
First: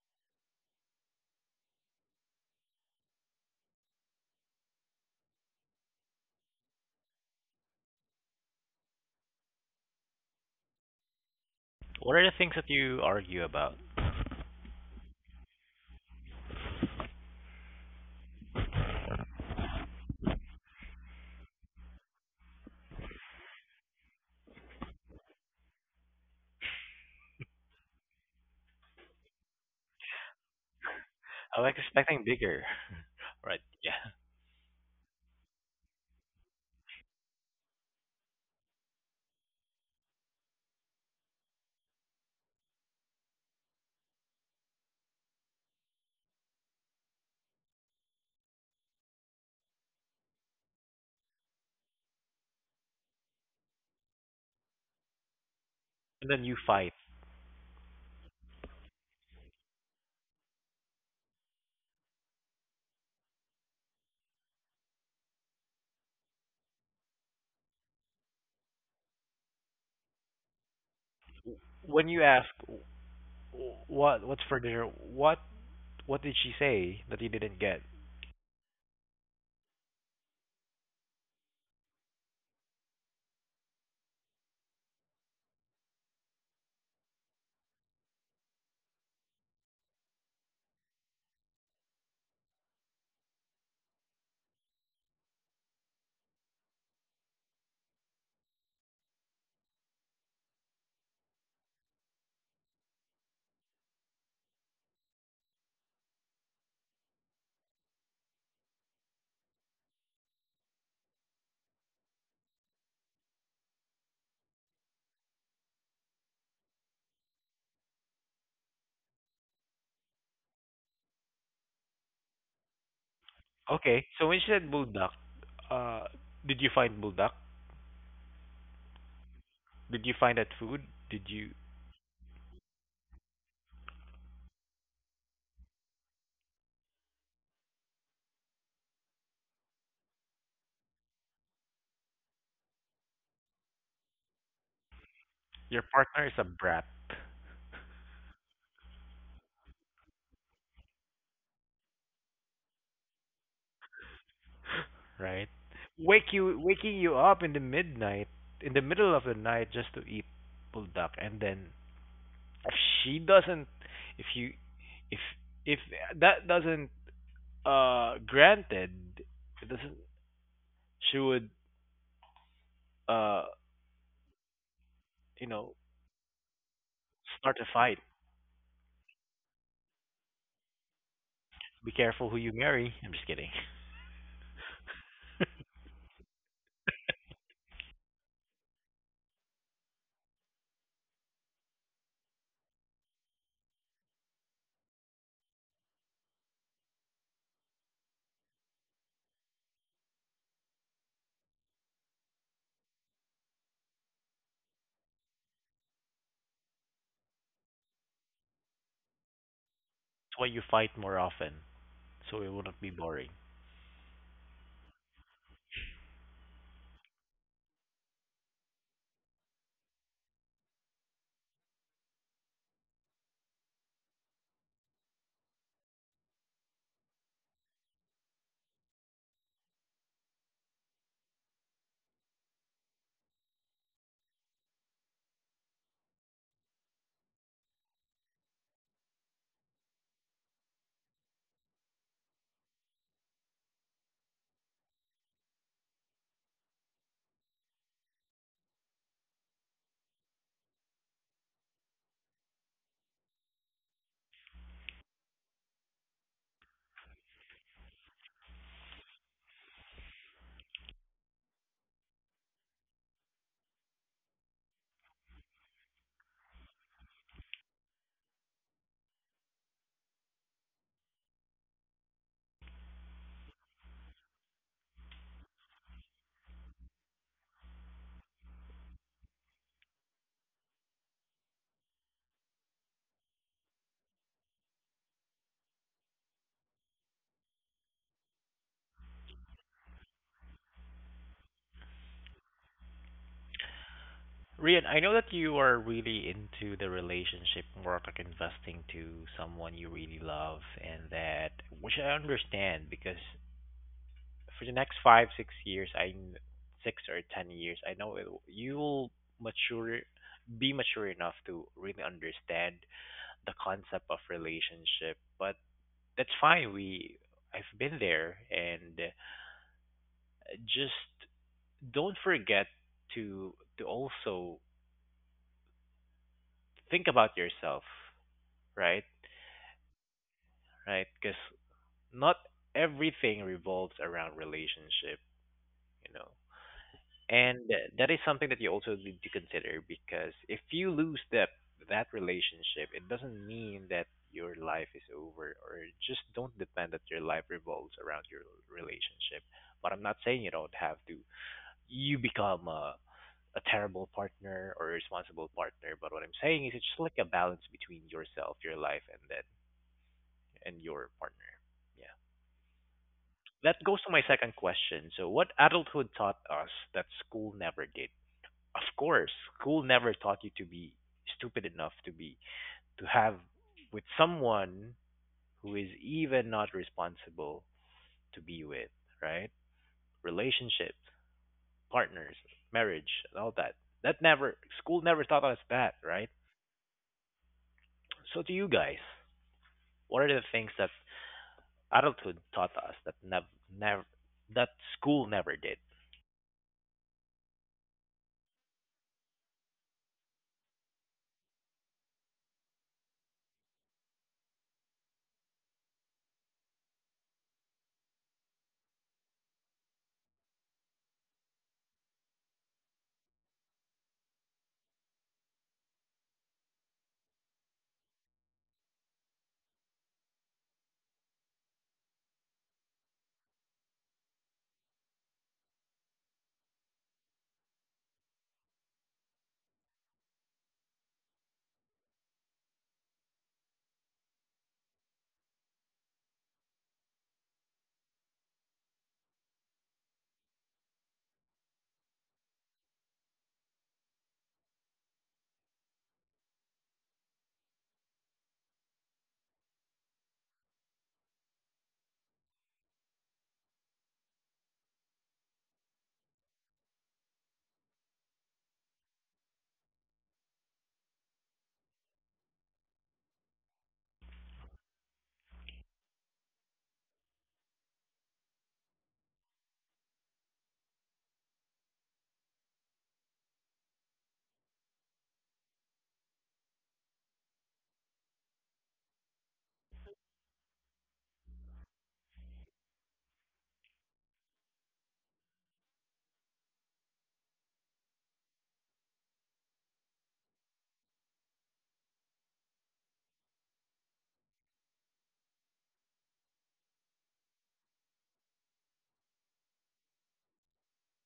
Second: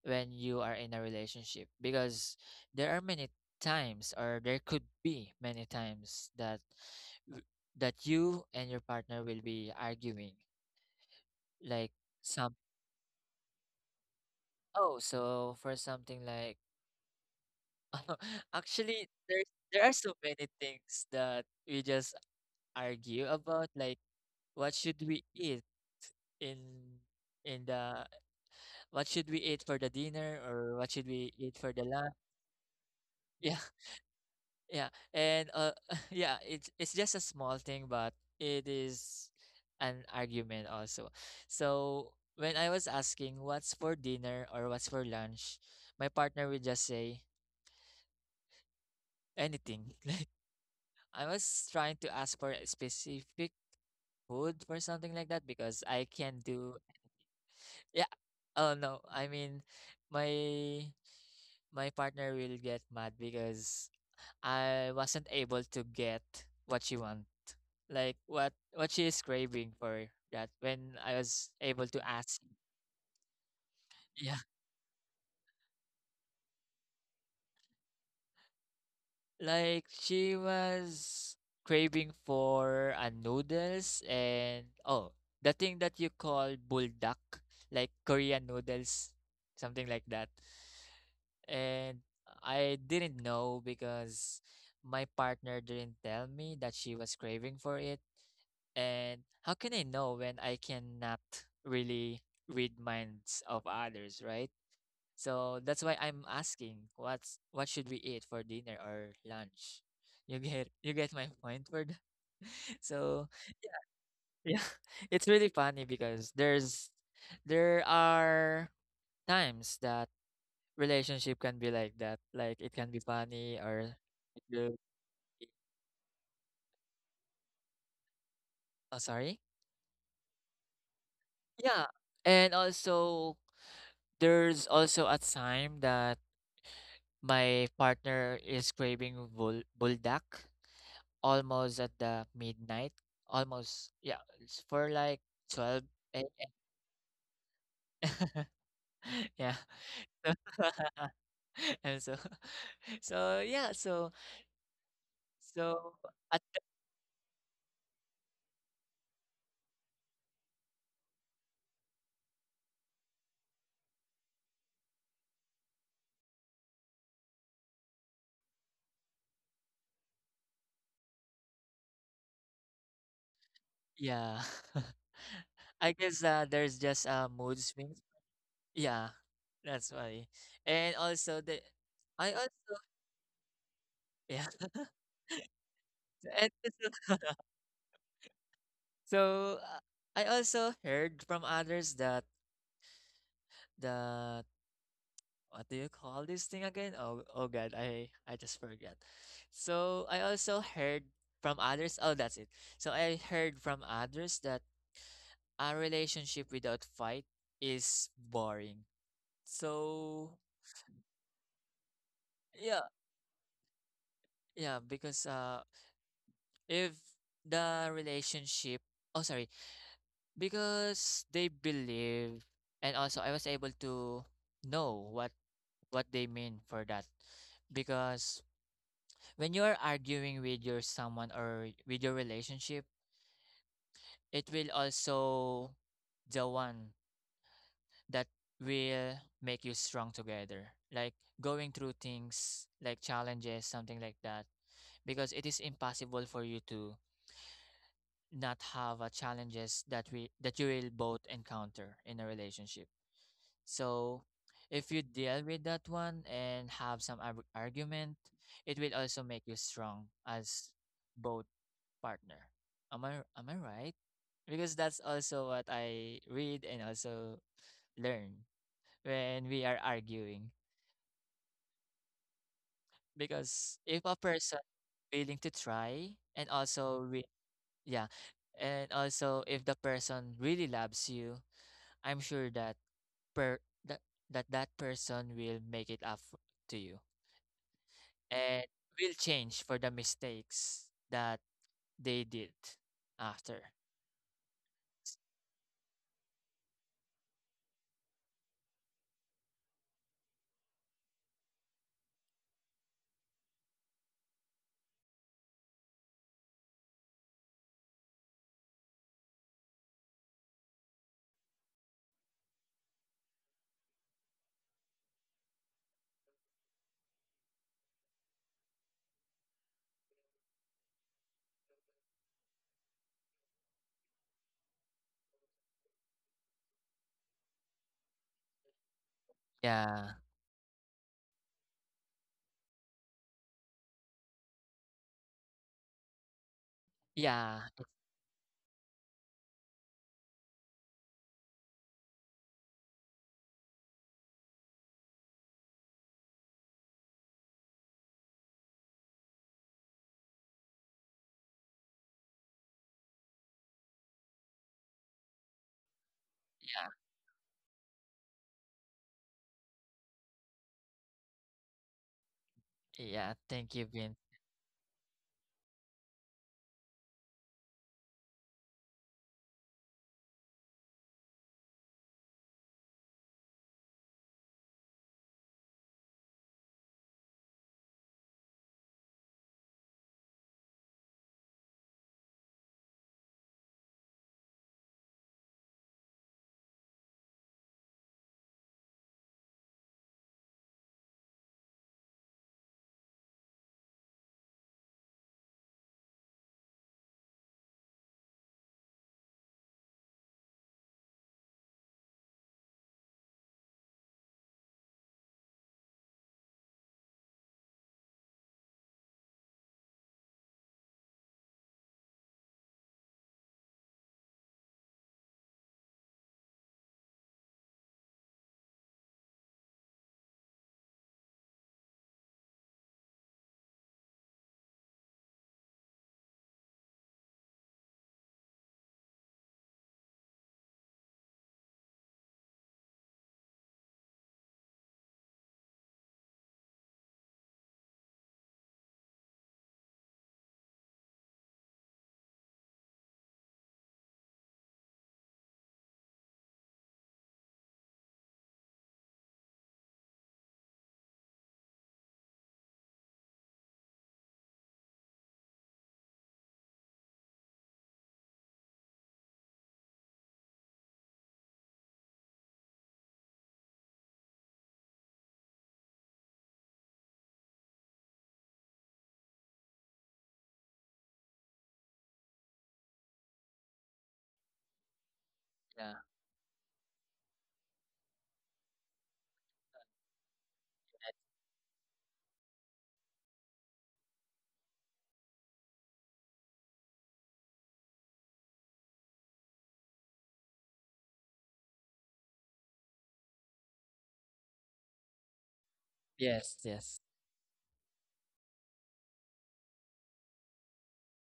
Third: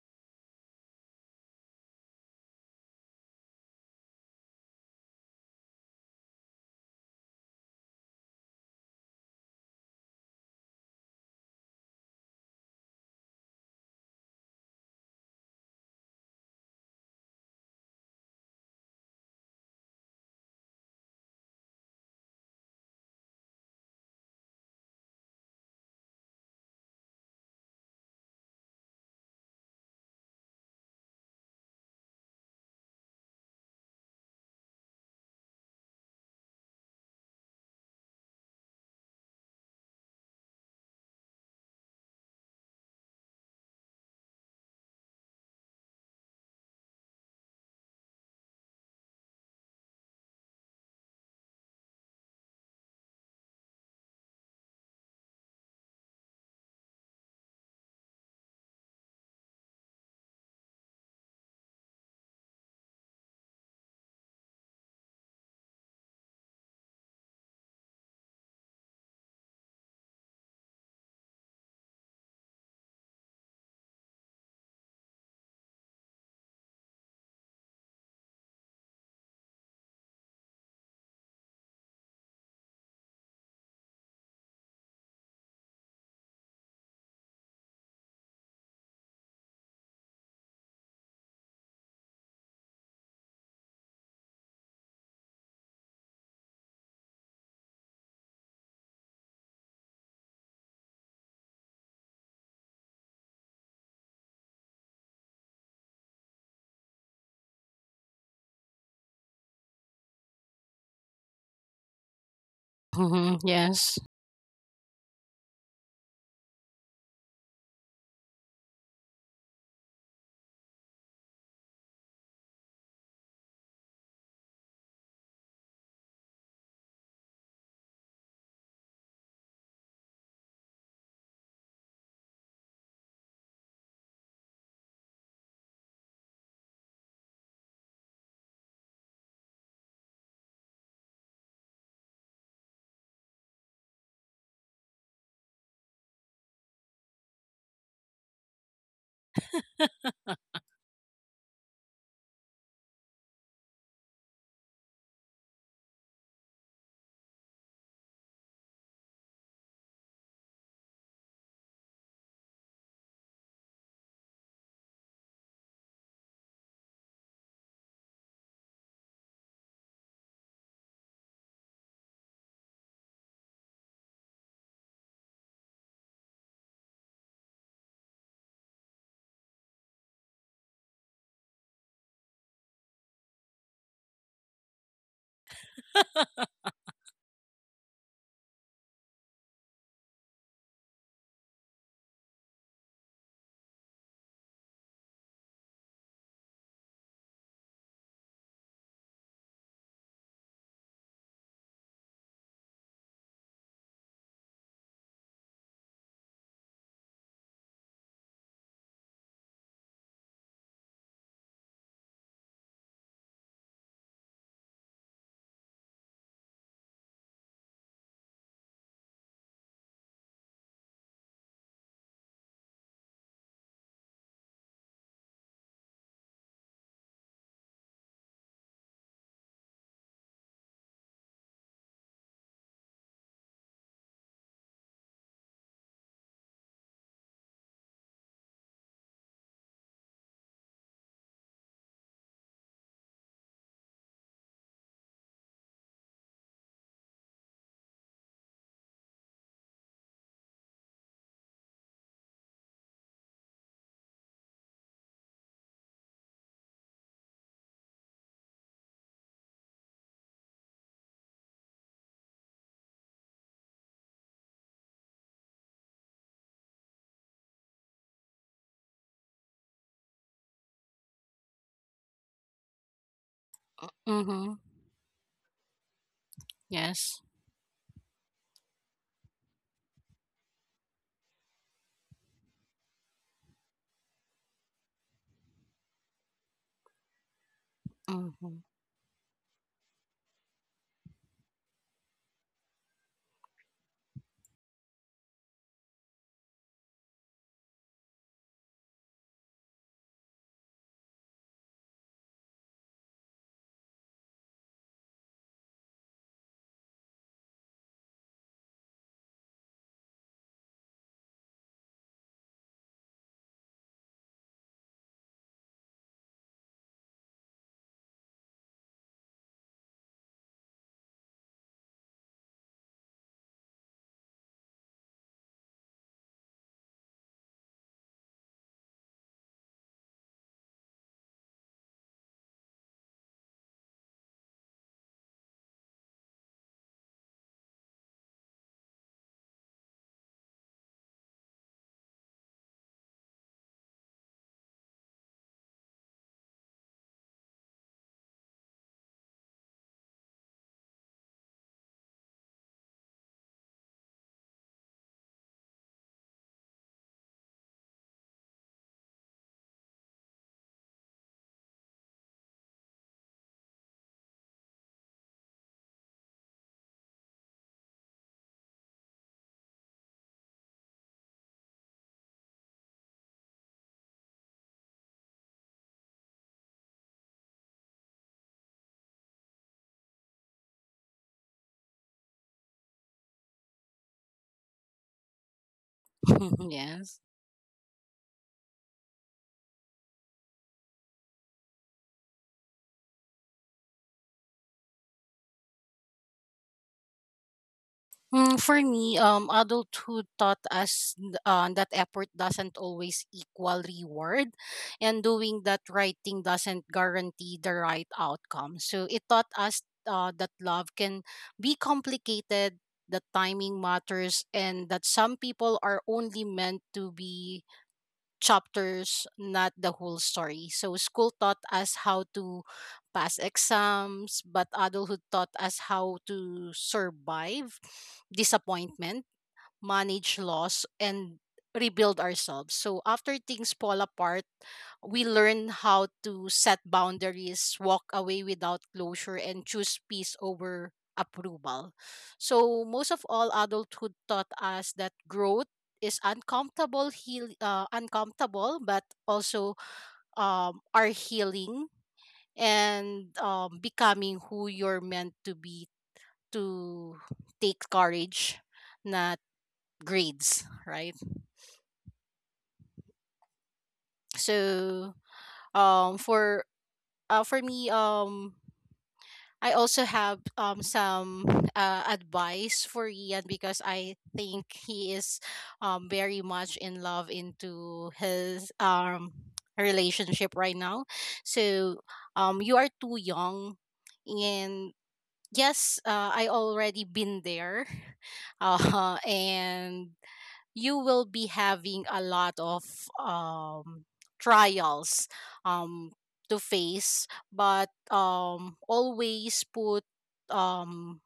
S2: when you are in a relationship because there are many times or there could be many times that w- that you and your partner will be arguing, like
S1: What are the things
S2: some
S1: that you argue about?
S2: oh so for something like actually, there are so many things that we just argue about, like what should we eat in in the what should we eat for the dinner or what should we eat
S1: I was
S2: for the lunch?
S1: expecting bigger, right?
S2: Yeah,
S1: Yeah,
S2: yeah, and yeah, it's just a small thing, but it is an argument also. So when I was asking what's for dinner or what's for lunch, my partner would just say anything. Like I was trying to ask for a specific food for something like that because I
S1: and
S2: can
S1: then you
S2: do
S1: fight.
S2: yeah. Oh no, I mean my my partner will get mad because I wasn't able to get what she want. Like what she is craving for that when I was able to
S1: When you
S2: ask.
S1: ask, What?
S2: Yeah.
S1: What's for dinner? What? What did she say that you didn't get?"
S2: Like she was craving for noodles and oh, the thing that you call buldak, like Korean noodles, something like that, and I didn't know because my partner didn't tell me that she was craving for it. And how can I know when I cannot really read minds of others, right? So that's why I'm asking what's what should we eat for dinner or lunch? You get my point for that? So
S3: Mm-hmm. Yes.
S2: yeah, it's really funny because there are times that relationship can be like that. Like it can be funny or
S1: Okay, so when
S2: it
S1: she said
S2: will
S1: bulldog,
S2: be,
S1: uh, did you find bulldog?
S2: oh sorry.
S1: Did you find that food? Did you?
S2: Yeah. And also there's also a time that my partner is craving buldak almost at the midnight. Almost yeah, it's for like
S1: Your
S2: 12
S1: partner is a
S2: a.m.
S1: brat,
S2: Yeah. And so so yeah, so
S1: right?
S2: so at the,
S1: Waking you up in the middle of the night, just to eat buldak, and then if she doesn't, if you, if if that doesn't, granted, it doesn't, she would, uh,
S2: yeah.
S1: you know,
S2: I guess there's just a mood
S1: start a
S2: swing.
S1: fight.
S2: Yeah, that's why. And also the
S1: Be
S2: I
S1: careful who you
S2: also
S1: marry. I'm just kidding. That's
S2: yeah. And also, so I also heard from others that what do you call this thing again? Oh God, I just forget. So I also heard from others. Oh, that's it. So I heard from others that a relationship without fight is boring. So
S1: why you fight more often, so it wouldn't
S2: yeah,
S1: be boring.
S2: yeah, because if the relationship oh sorry because they believe and also I was able to know what they mean for that because when you are arguing with your someone or with your relationship it will also the one that will make you strong together, like going through things like challenges something like that because it is impossible for you to not have a challenges that we that you will both encounter in a relationship. So if you deal with that one and have some argument, it will also make you strong as both partner. Am I right? Because that's also what I read and also learn when we are arguing. Because if a
S3: Mm-hmm.
S2: person willing to try and also
S3: Yes.
S2: yeah, and also if the person really loves you, I'm sure that per that that person will make it up to you
S3: Mm-hmm.
S2: and will change for the mistakes that they did after.
S1: Rian, I know that you are really into the relationship work, like investing to someone you really love, and that, which I understand because for the next five, 6 years, 6 or 10 years, I know it, you will mature, be mature enough to really understand the concept of relationship. But that's fine. I've been there, and just don't forget to also think about yourself, right?
S2: Yeah.
S1: Right? Because not everything revolves around relationship, you know. And
S2: Yeah.
S1: that is something that you also need to consider because if you lose that relationship, it doesn't mean that your life is over, or just don't depend that your life revolves around your relationship. But I'm not saying you don't have to. You become a terrible partner or a responsible partner, but what I'm saying is it's
S2: Yeah.
S1: just like a balance between yourself, your life, and your partner. Yeah.
S2: Yeah. Thank
S1: That
S2: you,
S1: goes to
S2: Vin.
S1: my second question. So, what adulthood taught us that school never did? Of course, school never taught you to be stupid enough to have with someone who is even not responsible to be with, right? Relationships, partners, marriage, and all that. That never school never taught us that, right?
S3: Yes.
S1: So, to you guys, what are the things that adulthood taught us that never never that school never did?
S3: Mm, for me, adulthood taught us that effort doesn't always equal reward, and doing that right thing doesn't guarantee the right outcome. So it taught us that love can be complicated, that timing matters, and that some people are only meant to be chapters, not the whole story. So school taught us how to pass exams, but adulthood taught us how to survive disappointment, manage loss, and rebuild ourselves. So after things fall apart, we learn how to set boundaries, walk away without closure, and choose peace over approval. So most of all, adulthood taught us that growth is uncomfortable, uncomfortable, but also are healing, and becoming who you're meant to be, to take courage, not grades, right? So for, for me, I also have some advice for Ian, because I think he is
S2: Yeah.
S3: very much in love into his relationship right now. So you are too young, and yes, I already been there, and you will be having a lot of um, trials um,
S2: Yes.
S3: to
S2: Yes.
S3: face, but always put um,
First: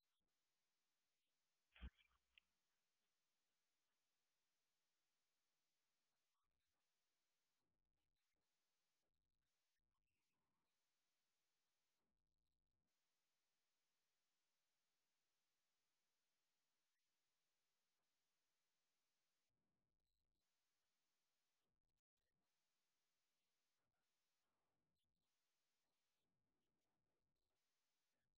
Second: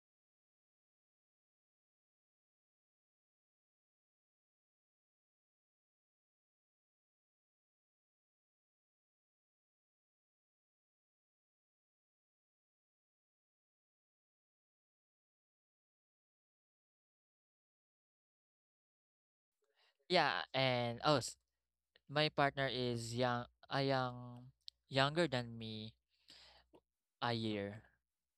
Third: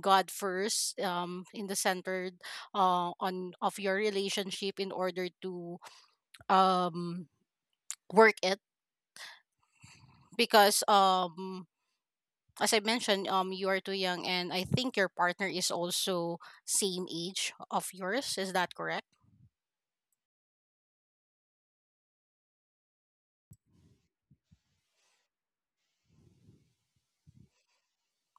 S3: God first, in the center, on of your relationship, in order to um, work it, because, as I mentioned, you are too young, and I think your partner is also same age of yours. Is that correct?
S2: Yeah. And oh, my partner is young, younger than me a year,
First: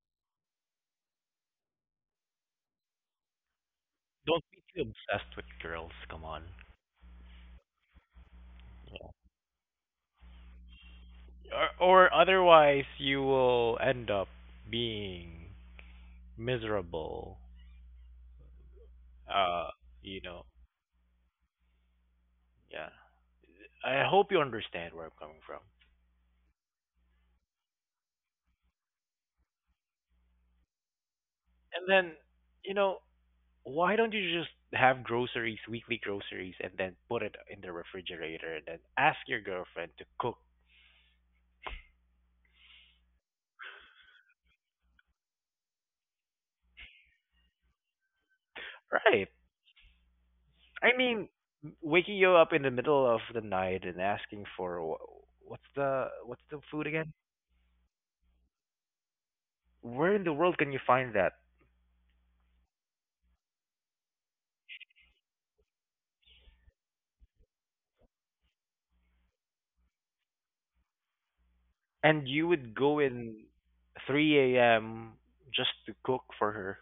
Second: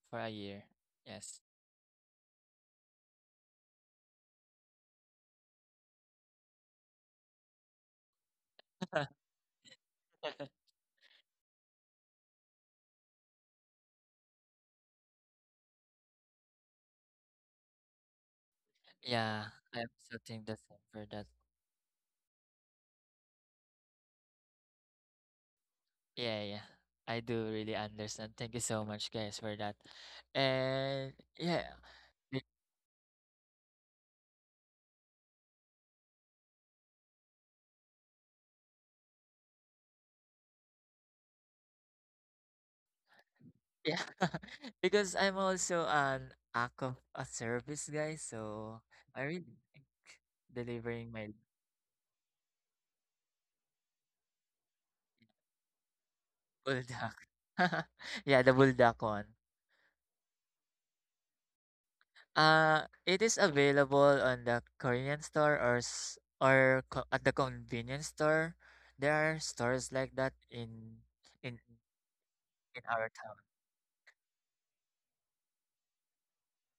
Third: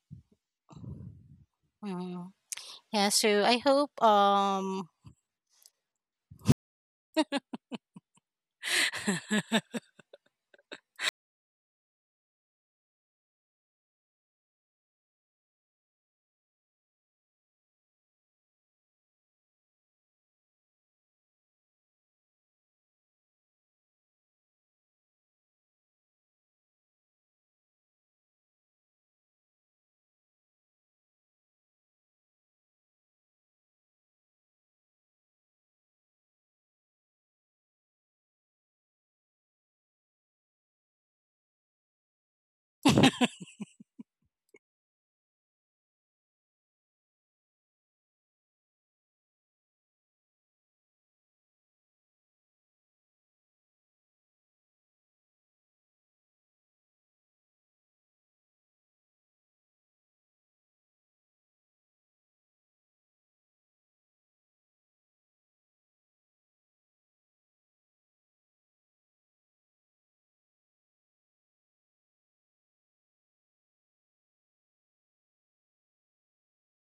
S2: for a year. Yes.
S3: Mm. Yeah. So I hope.
S1: Don't be too obsessed with girls. Come on. Or otherwise you will end up being miserable.
S2: yeah.
S1: Uh,
S2: I
S1: you
S2: also
S1: know,
S2: think the same for that.
S1: yeah. I hope you understand where I'm coming from.
S2: Yeah. Yeah. I do really understand. Thank you so much, guys, for that. And yeah.
S1: And then, you know, why don't you just have groceries, weekly groceries, and then put it in the refrigerator and then ask your girlfriend to cook?
S2: Yeah, because I'm also an act of a service guy, so I
S1: Right.
S2: really like
S1: I
S2: delivering
S1: mean,
S2: my
S1: waking you up in the middle of the night and asking for what's the food again?
S2: bulldog. Yeah, the bulldog one.
S1: Where in the world can you find that?
S2: It is available on the Korean store or co at the convenience store. There are stores like that in
S1: And you would
S2: in
S1: go
S2: our town.
S1: in 3 a.m. just to cook for her,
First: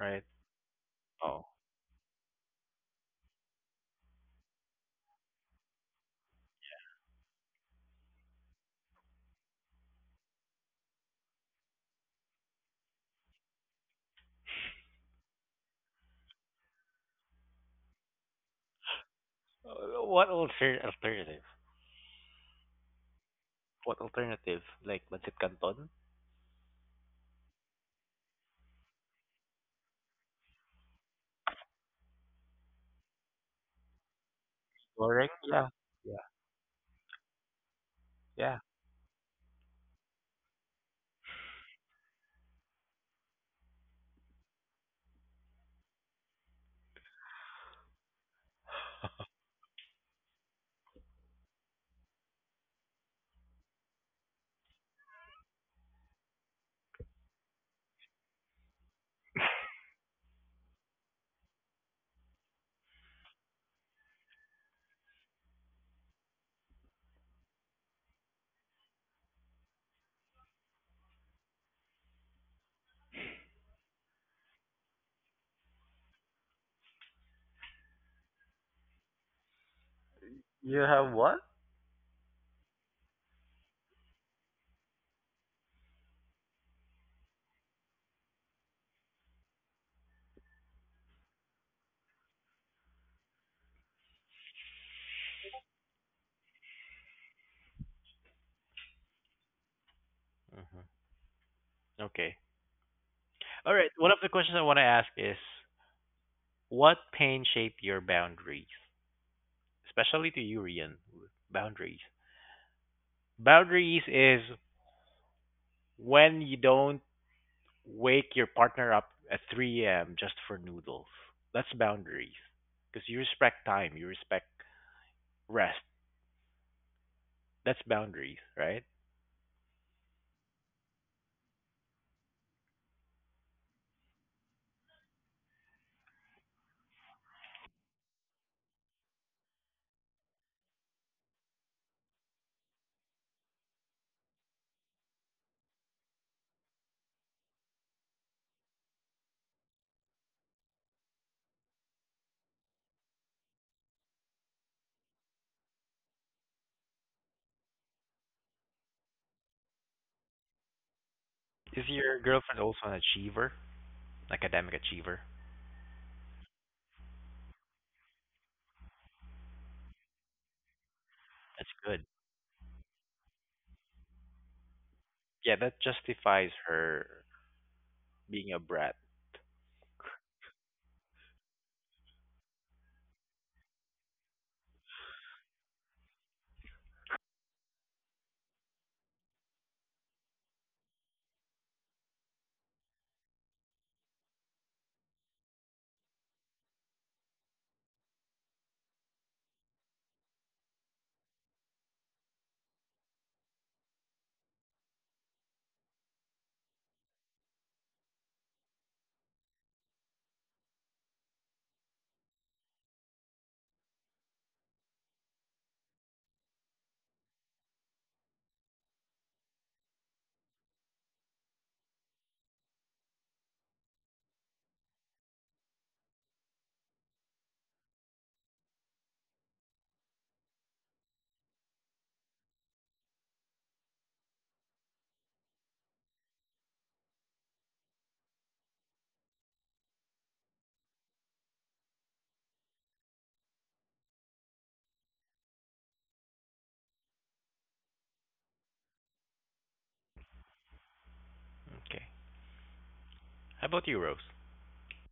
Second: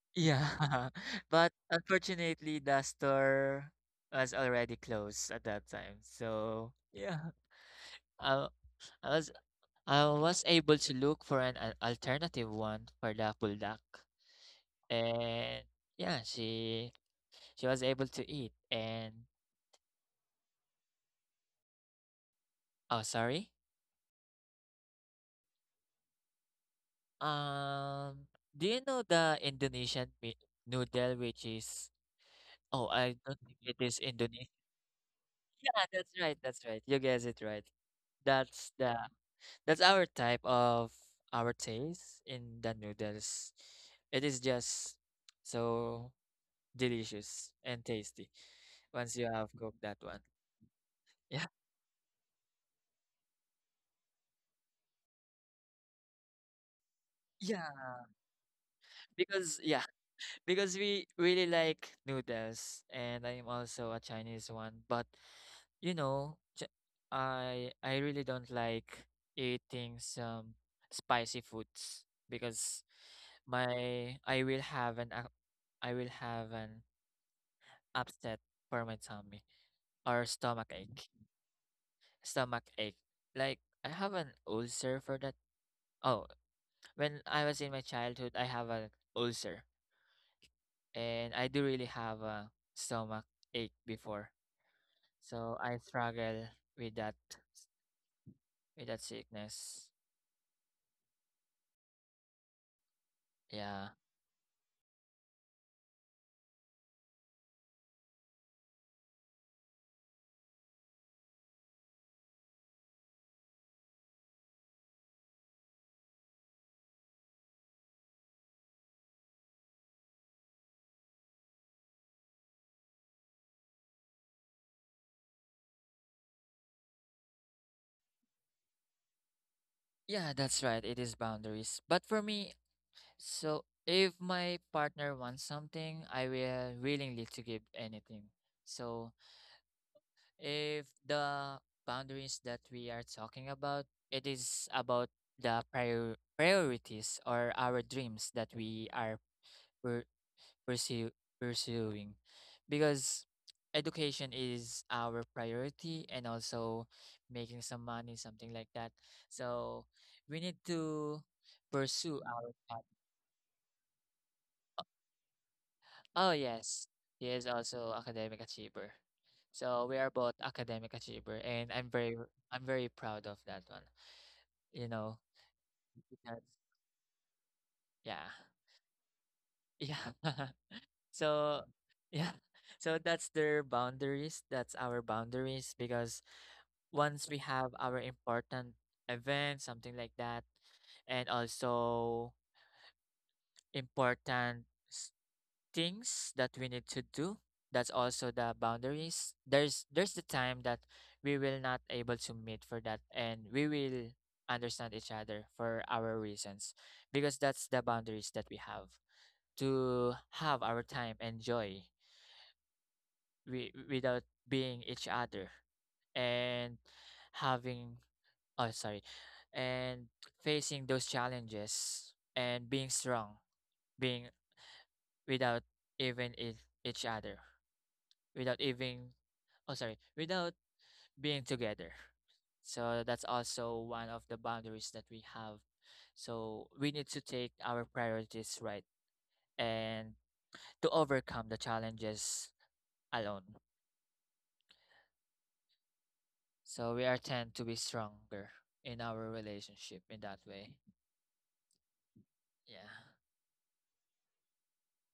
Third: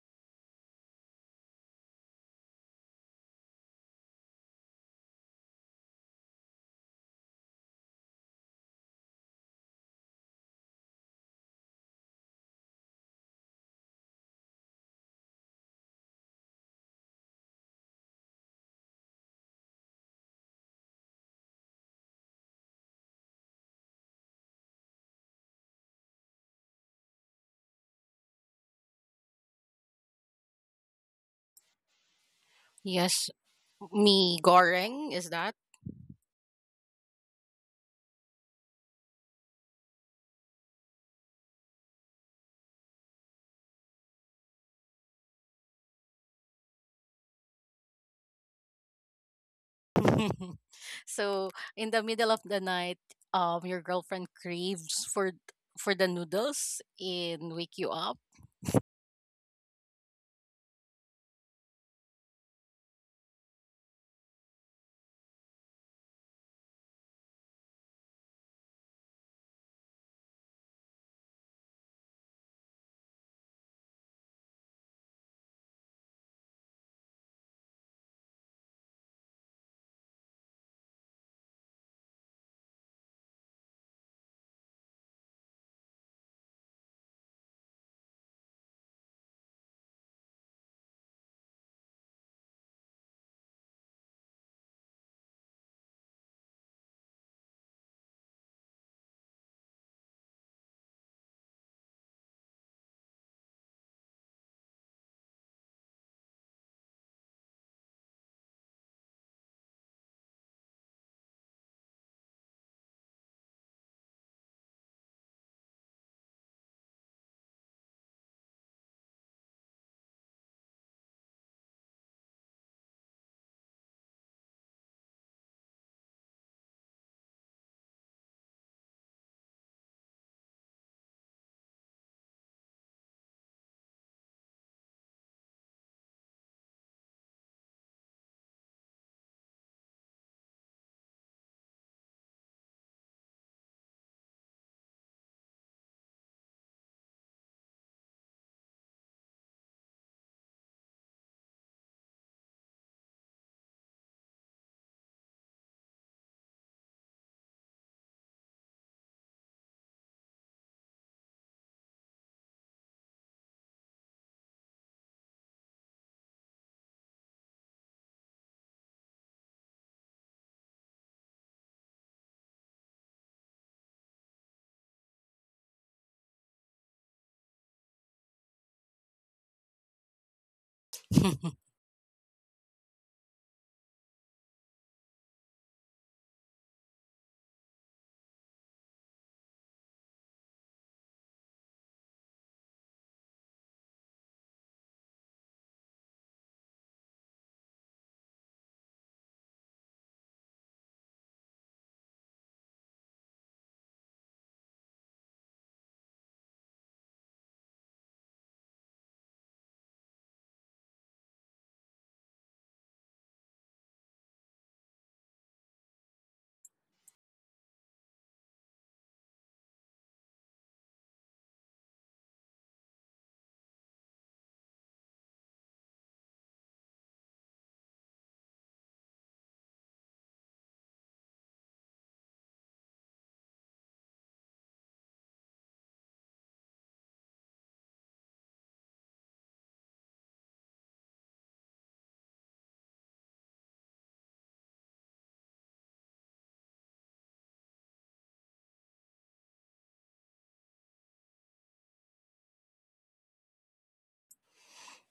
S1: right?
S2: Yeah,
S1: Oh.
S2: but unfortunately, the store was already closed at that time. So yeah, I I was I was able to look for an alternative one for the buldak, and yeah, she was able to eat. And
S1: What alternative?
S2: oh, sorry.
S1: What alternative? Like Pancit Canton?
S2: Um, do you know the Indonesian noodle, which is oh, I
S3: Yes,
S2: don't think it is
S3: me
S2: Indonesian.
S3: goreng
S1: Goreng,
S3: is that.
S1: yeah.
S2: Yeah, that's
S1: Yeah.
S2: right. That's right. You guessed it right.
S1: Yeah.
S2: That's the that's our type of our taste in the noodles. It is just so delicious and tasty once you have cooked that one. Yeah.
S3: So in the middle of the night, your girlfriend craves for the noodles and
S2: Yeah.
S3: wake you up.
S2: Because yeah, because we really like noodles and I'm also a Chinese one, but you know, I really don't like eating some spicy foods because my I will have an I will have an upset for my tummy or stomach
S1: You
S2: ache.
S1: have what?
S2: Stomach ache. Like I have an ulcer for that. Oh, when I was in my childhood, I have an ulcer, and I do really have a stomach ache before, so I struggle with that with that sickness.
S1: hmm Okay. All
S2: Yeah,
S1: right. One of the questions I want to ask is what pain shape your boundaries? Especially to you, Rian. Boundaries. Boundaries is when you don't wake your partner up at 3 a.m. just for noodles. That's boundaries. Because you respect time, you respect rest. That's boundaries, right?
S2: yeah, that's right. It is boundaries, but for me, so if my partner wants something, I will willingly to give anything. So if the boundaries that we are talking about, it is about the priorities or our dreams that we are we're pursue pursuing because education is our priority and also making some money something like that, so we need to
S1: Is your
S2: pursue our
S1: girlfriend also
S2: path.
S1: an achiever, academic achiever?
S2: Oh yes, he is also academic achiever, so we are both academic achiever and
S1: That's
S2: i'm
S1: good.
S2: very i'm very proud of that one, you know,
S1: Yeah, that
S2: because
S1: justifies her
S2: yeah,
S1: being a brat.
S2: yeah. So yeah, so that's their boundaries that's our boundaries because once we have our important event, something like that, and also important s- things that we need to do. That's also the boundaries. There's the time that we will not able to meet for that, and we will understand each other for our reasons, because that's the boundaries that we have to have our time and joy we, without being each other and having oh sorry and facing those challenges and being strong being without even it, each other without even oh sorry without being together, so that's also one of the boundaries that we have, so we need to take our priorities right and to overcome the challenges alone, so we are tend to be stronger in our relationship in that way.
S1: Okay.
S2: Yeah.
S1: How about you, Rose?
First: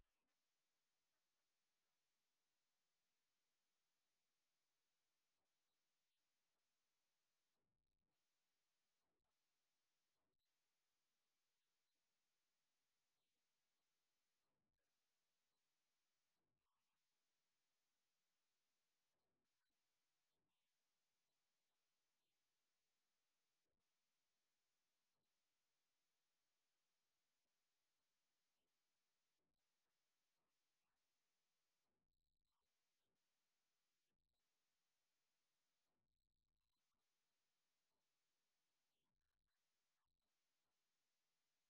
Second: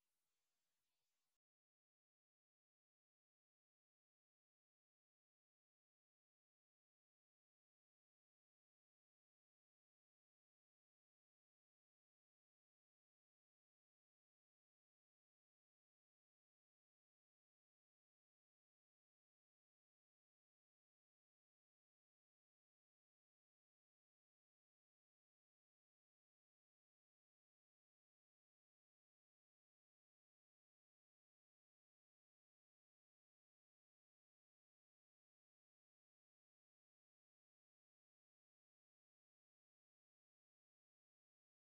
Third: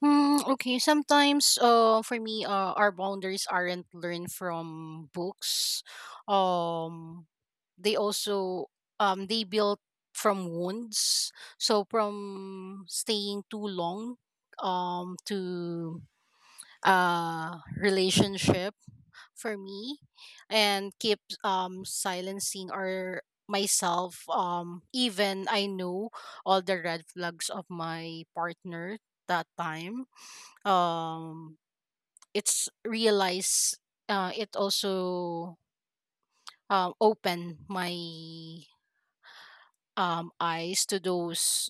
S3: Mm, okay, sometimes for me, our boundaries aren't learned from books. Um they also, they built from wounds. So from staying too long, to relationship for me, and keep silencing our myself, even I know all the red flags of my partner that time. um it's realize, it also opened my eyes to those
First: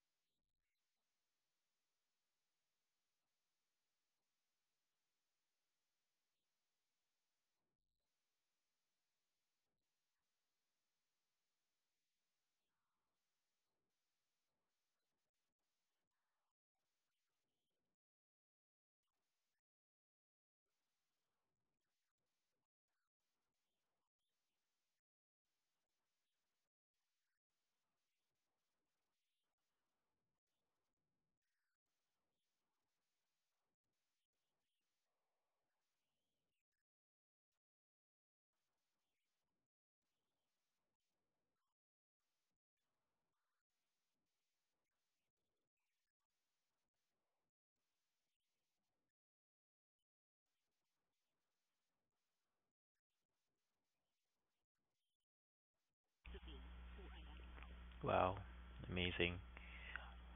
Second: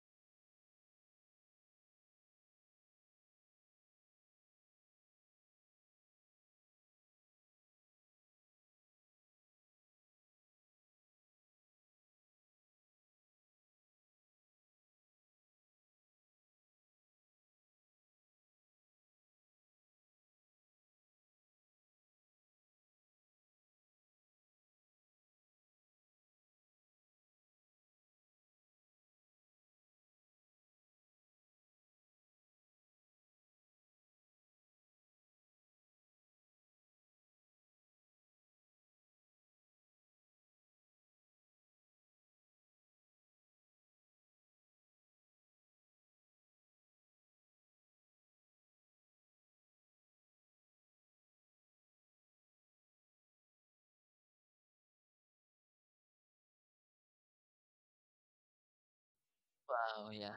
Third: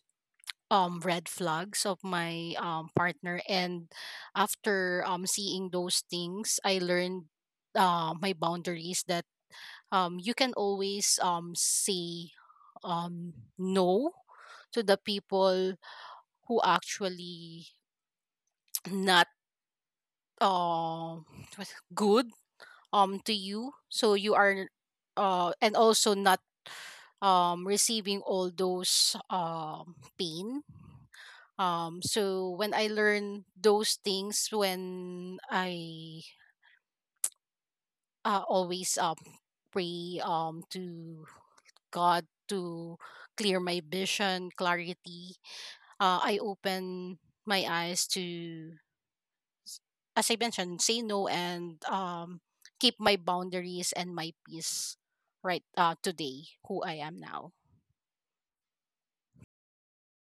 S3: red flags of my partner, and after seeing those things, I learned my boundaries, that you can always say um no to the people who actually not um good to you. So you are and also not receiving all those pain. So when I learn those things, when I always pray to God to clear my vision clarity, I open my eyes to, as I mentioned, say no, and keep my boundaries and my peace, right, today, who I am now.
S1: Wow, amazing.
S2: Wow. Yeah.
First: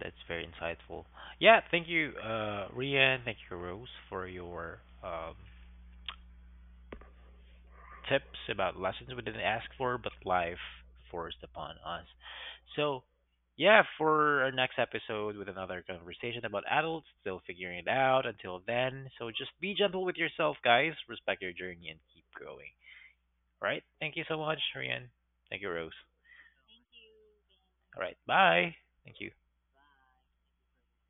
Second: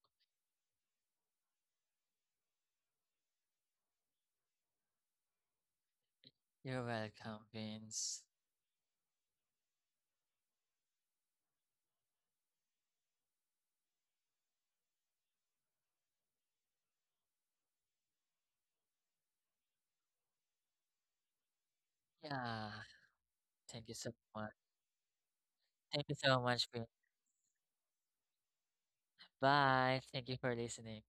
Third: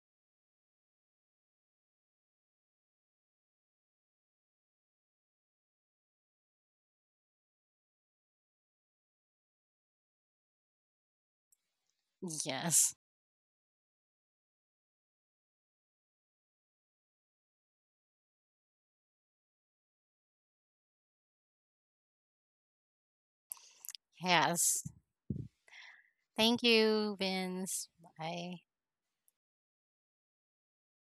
S1: That's very insightful. Yeah, thank you, Rian. Thank you, Rose, for your um,
S2: You're welcome, Vince.
S1: tips about lessons we didn't ask for, but life forced upon us.
S3: Yes.
S1: So, yeah, for our next episode with another conversation about adults, still figuring it out until then. So, just be gentle with yourself, guys. Respect your journey and keep
S2: Yeah,
S1: growing. All right.
S2: thank you so
S1: Thank you so
S2: much.
S1: much,
S3: Yes.
S1: Rian. Thank you, Rose.
S2: Thank you so
S3: Thank
S2: much, Vince.
S3: you, Vince.
S1: All right.
S3: Bye.
S1: Bye. Thank you.
S2: Bye. Thank you for listening.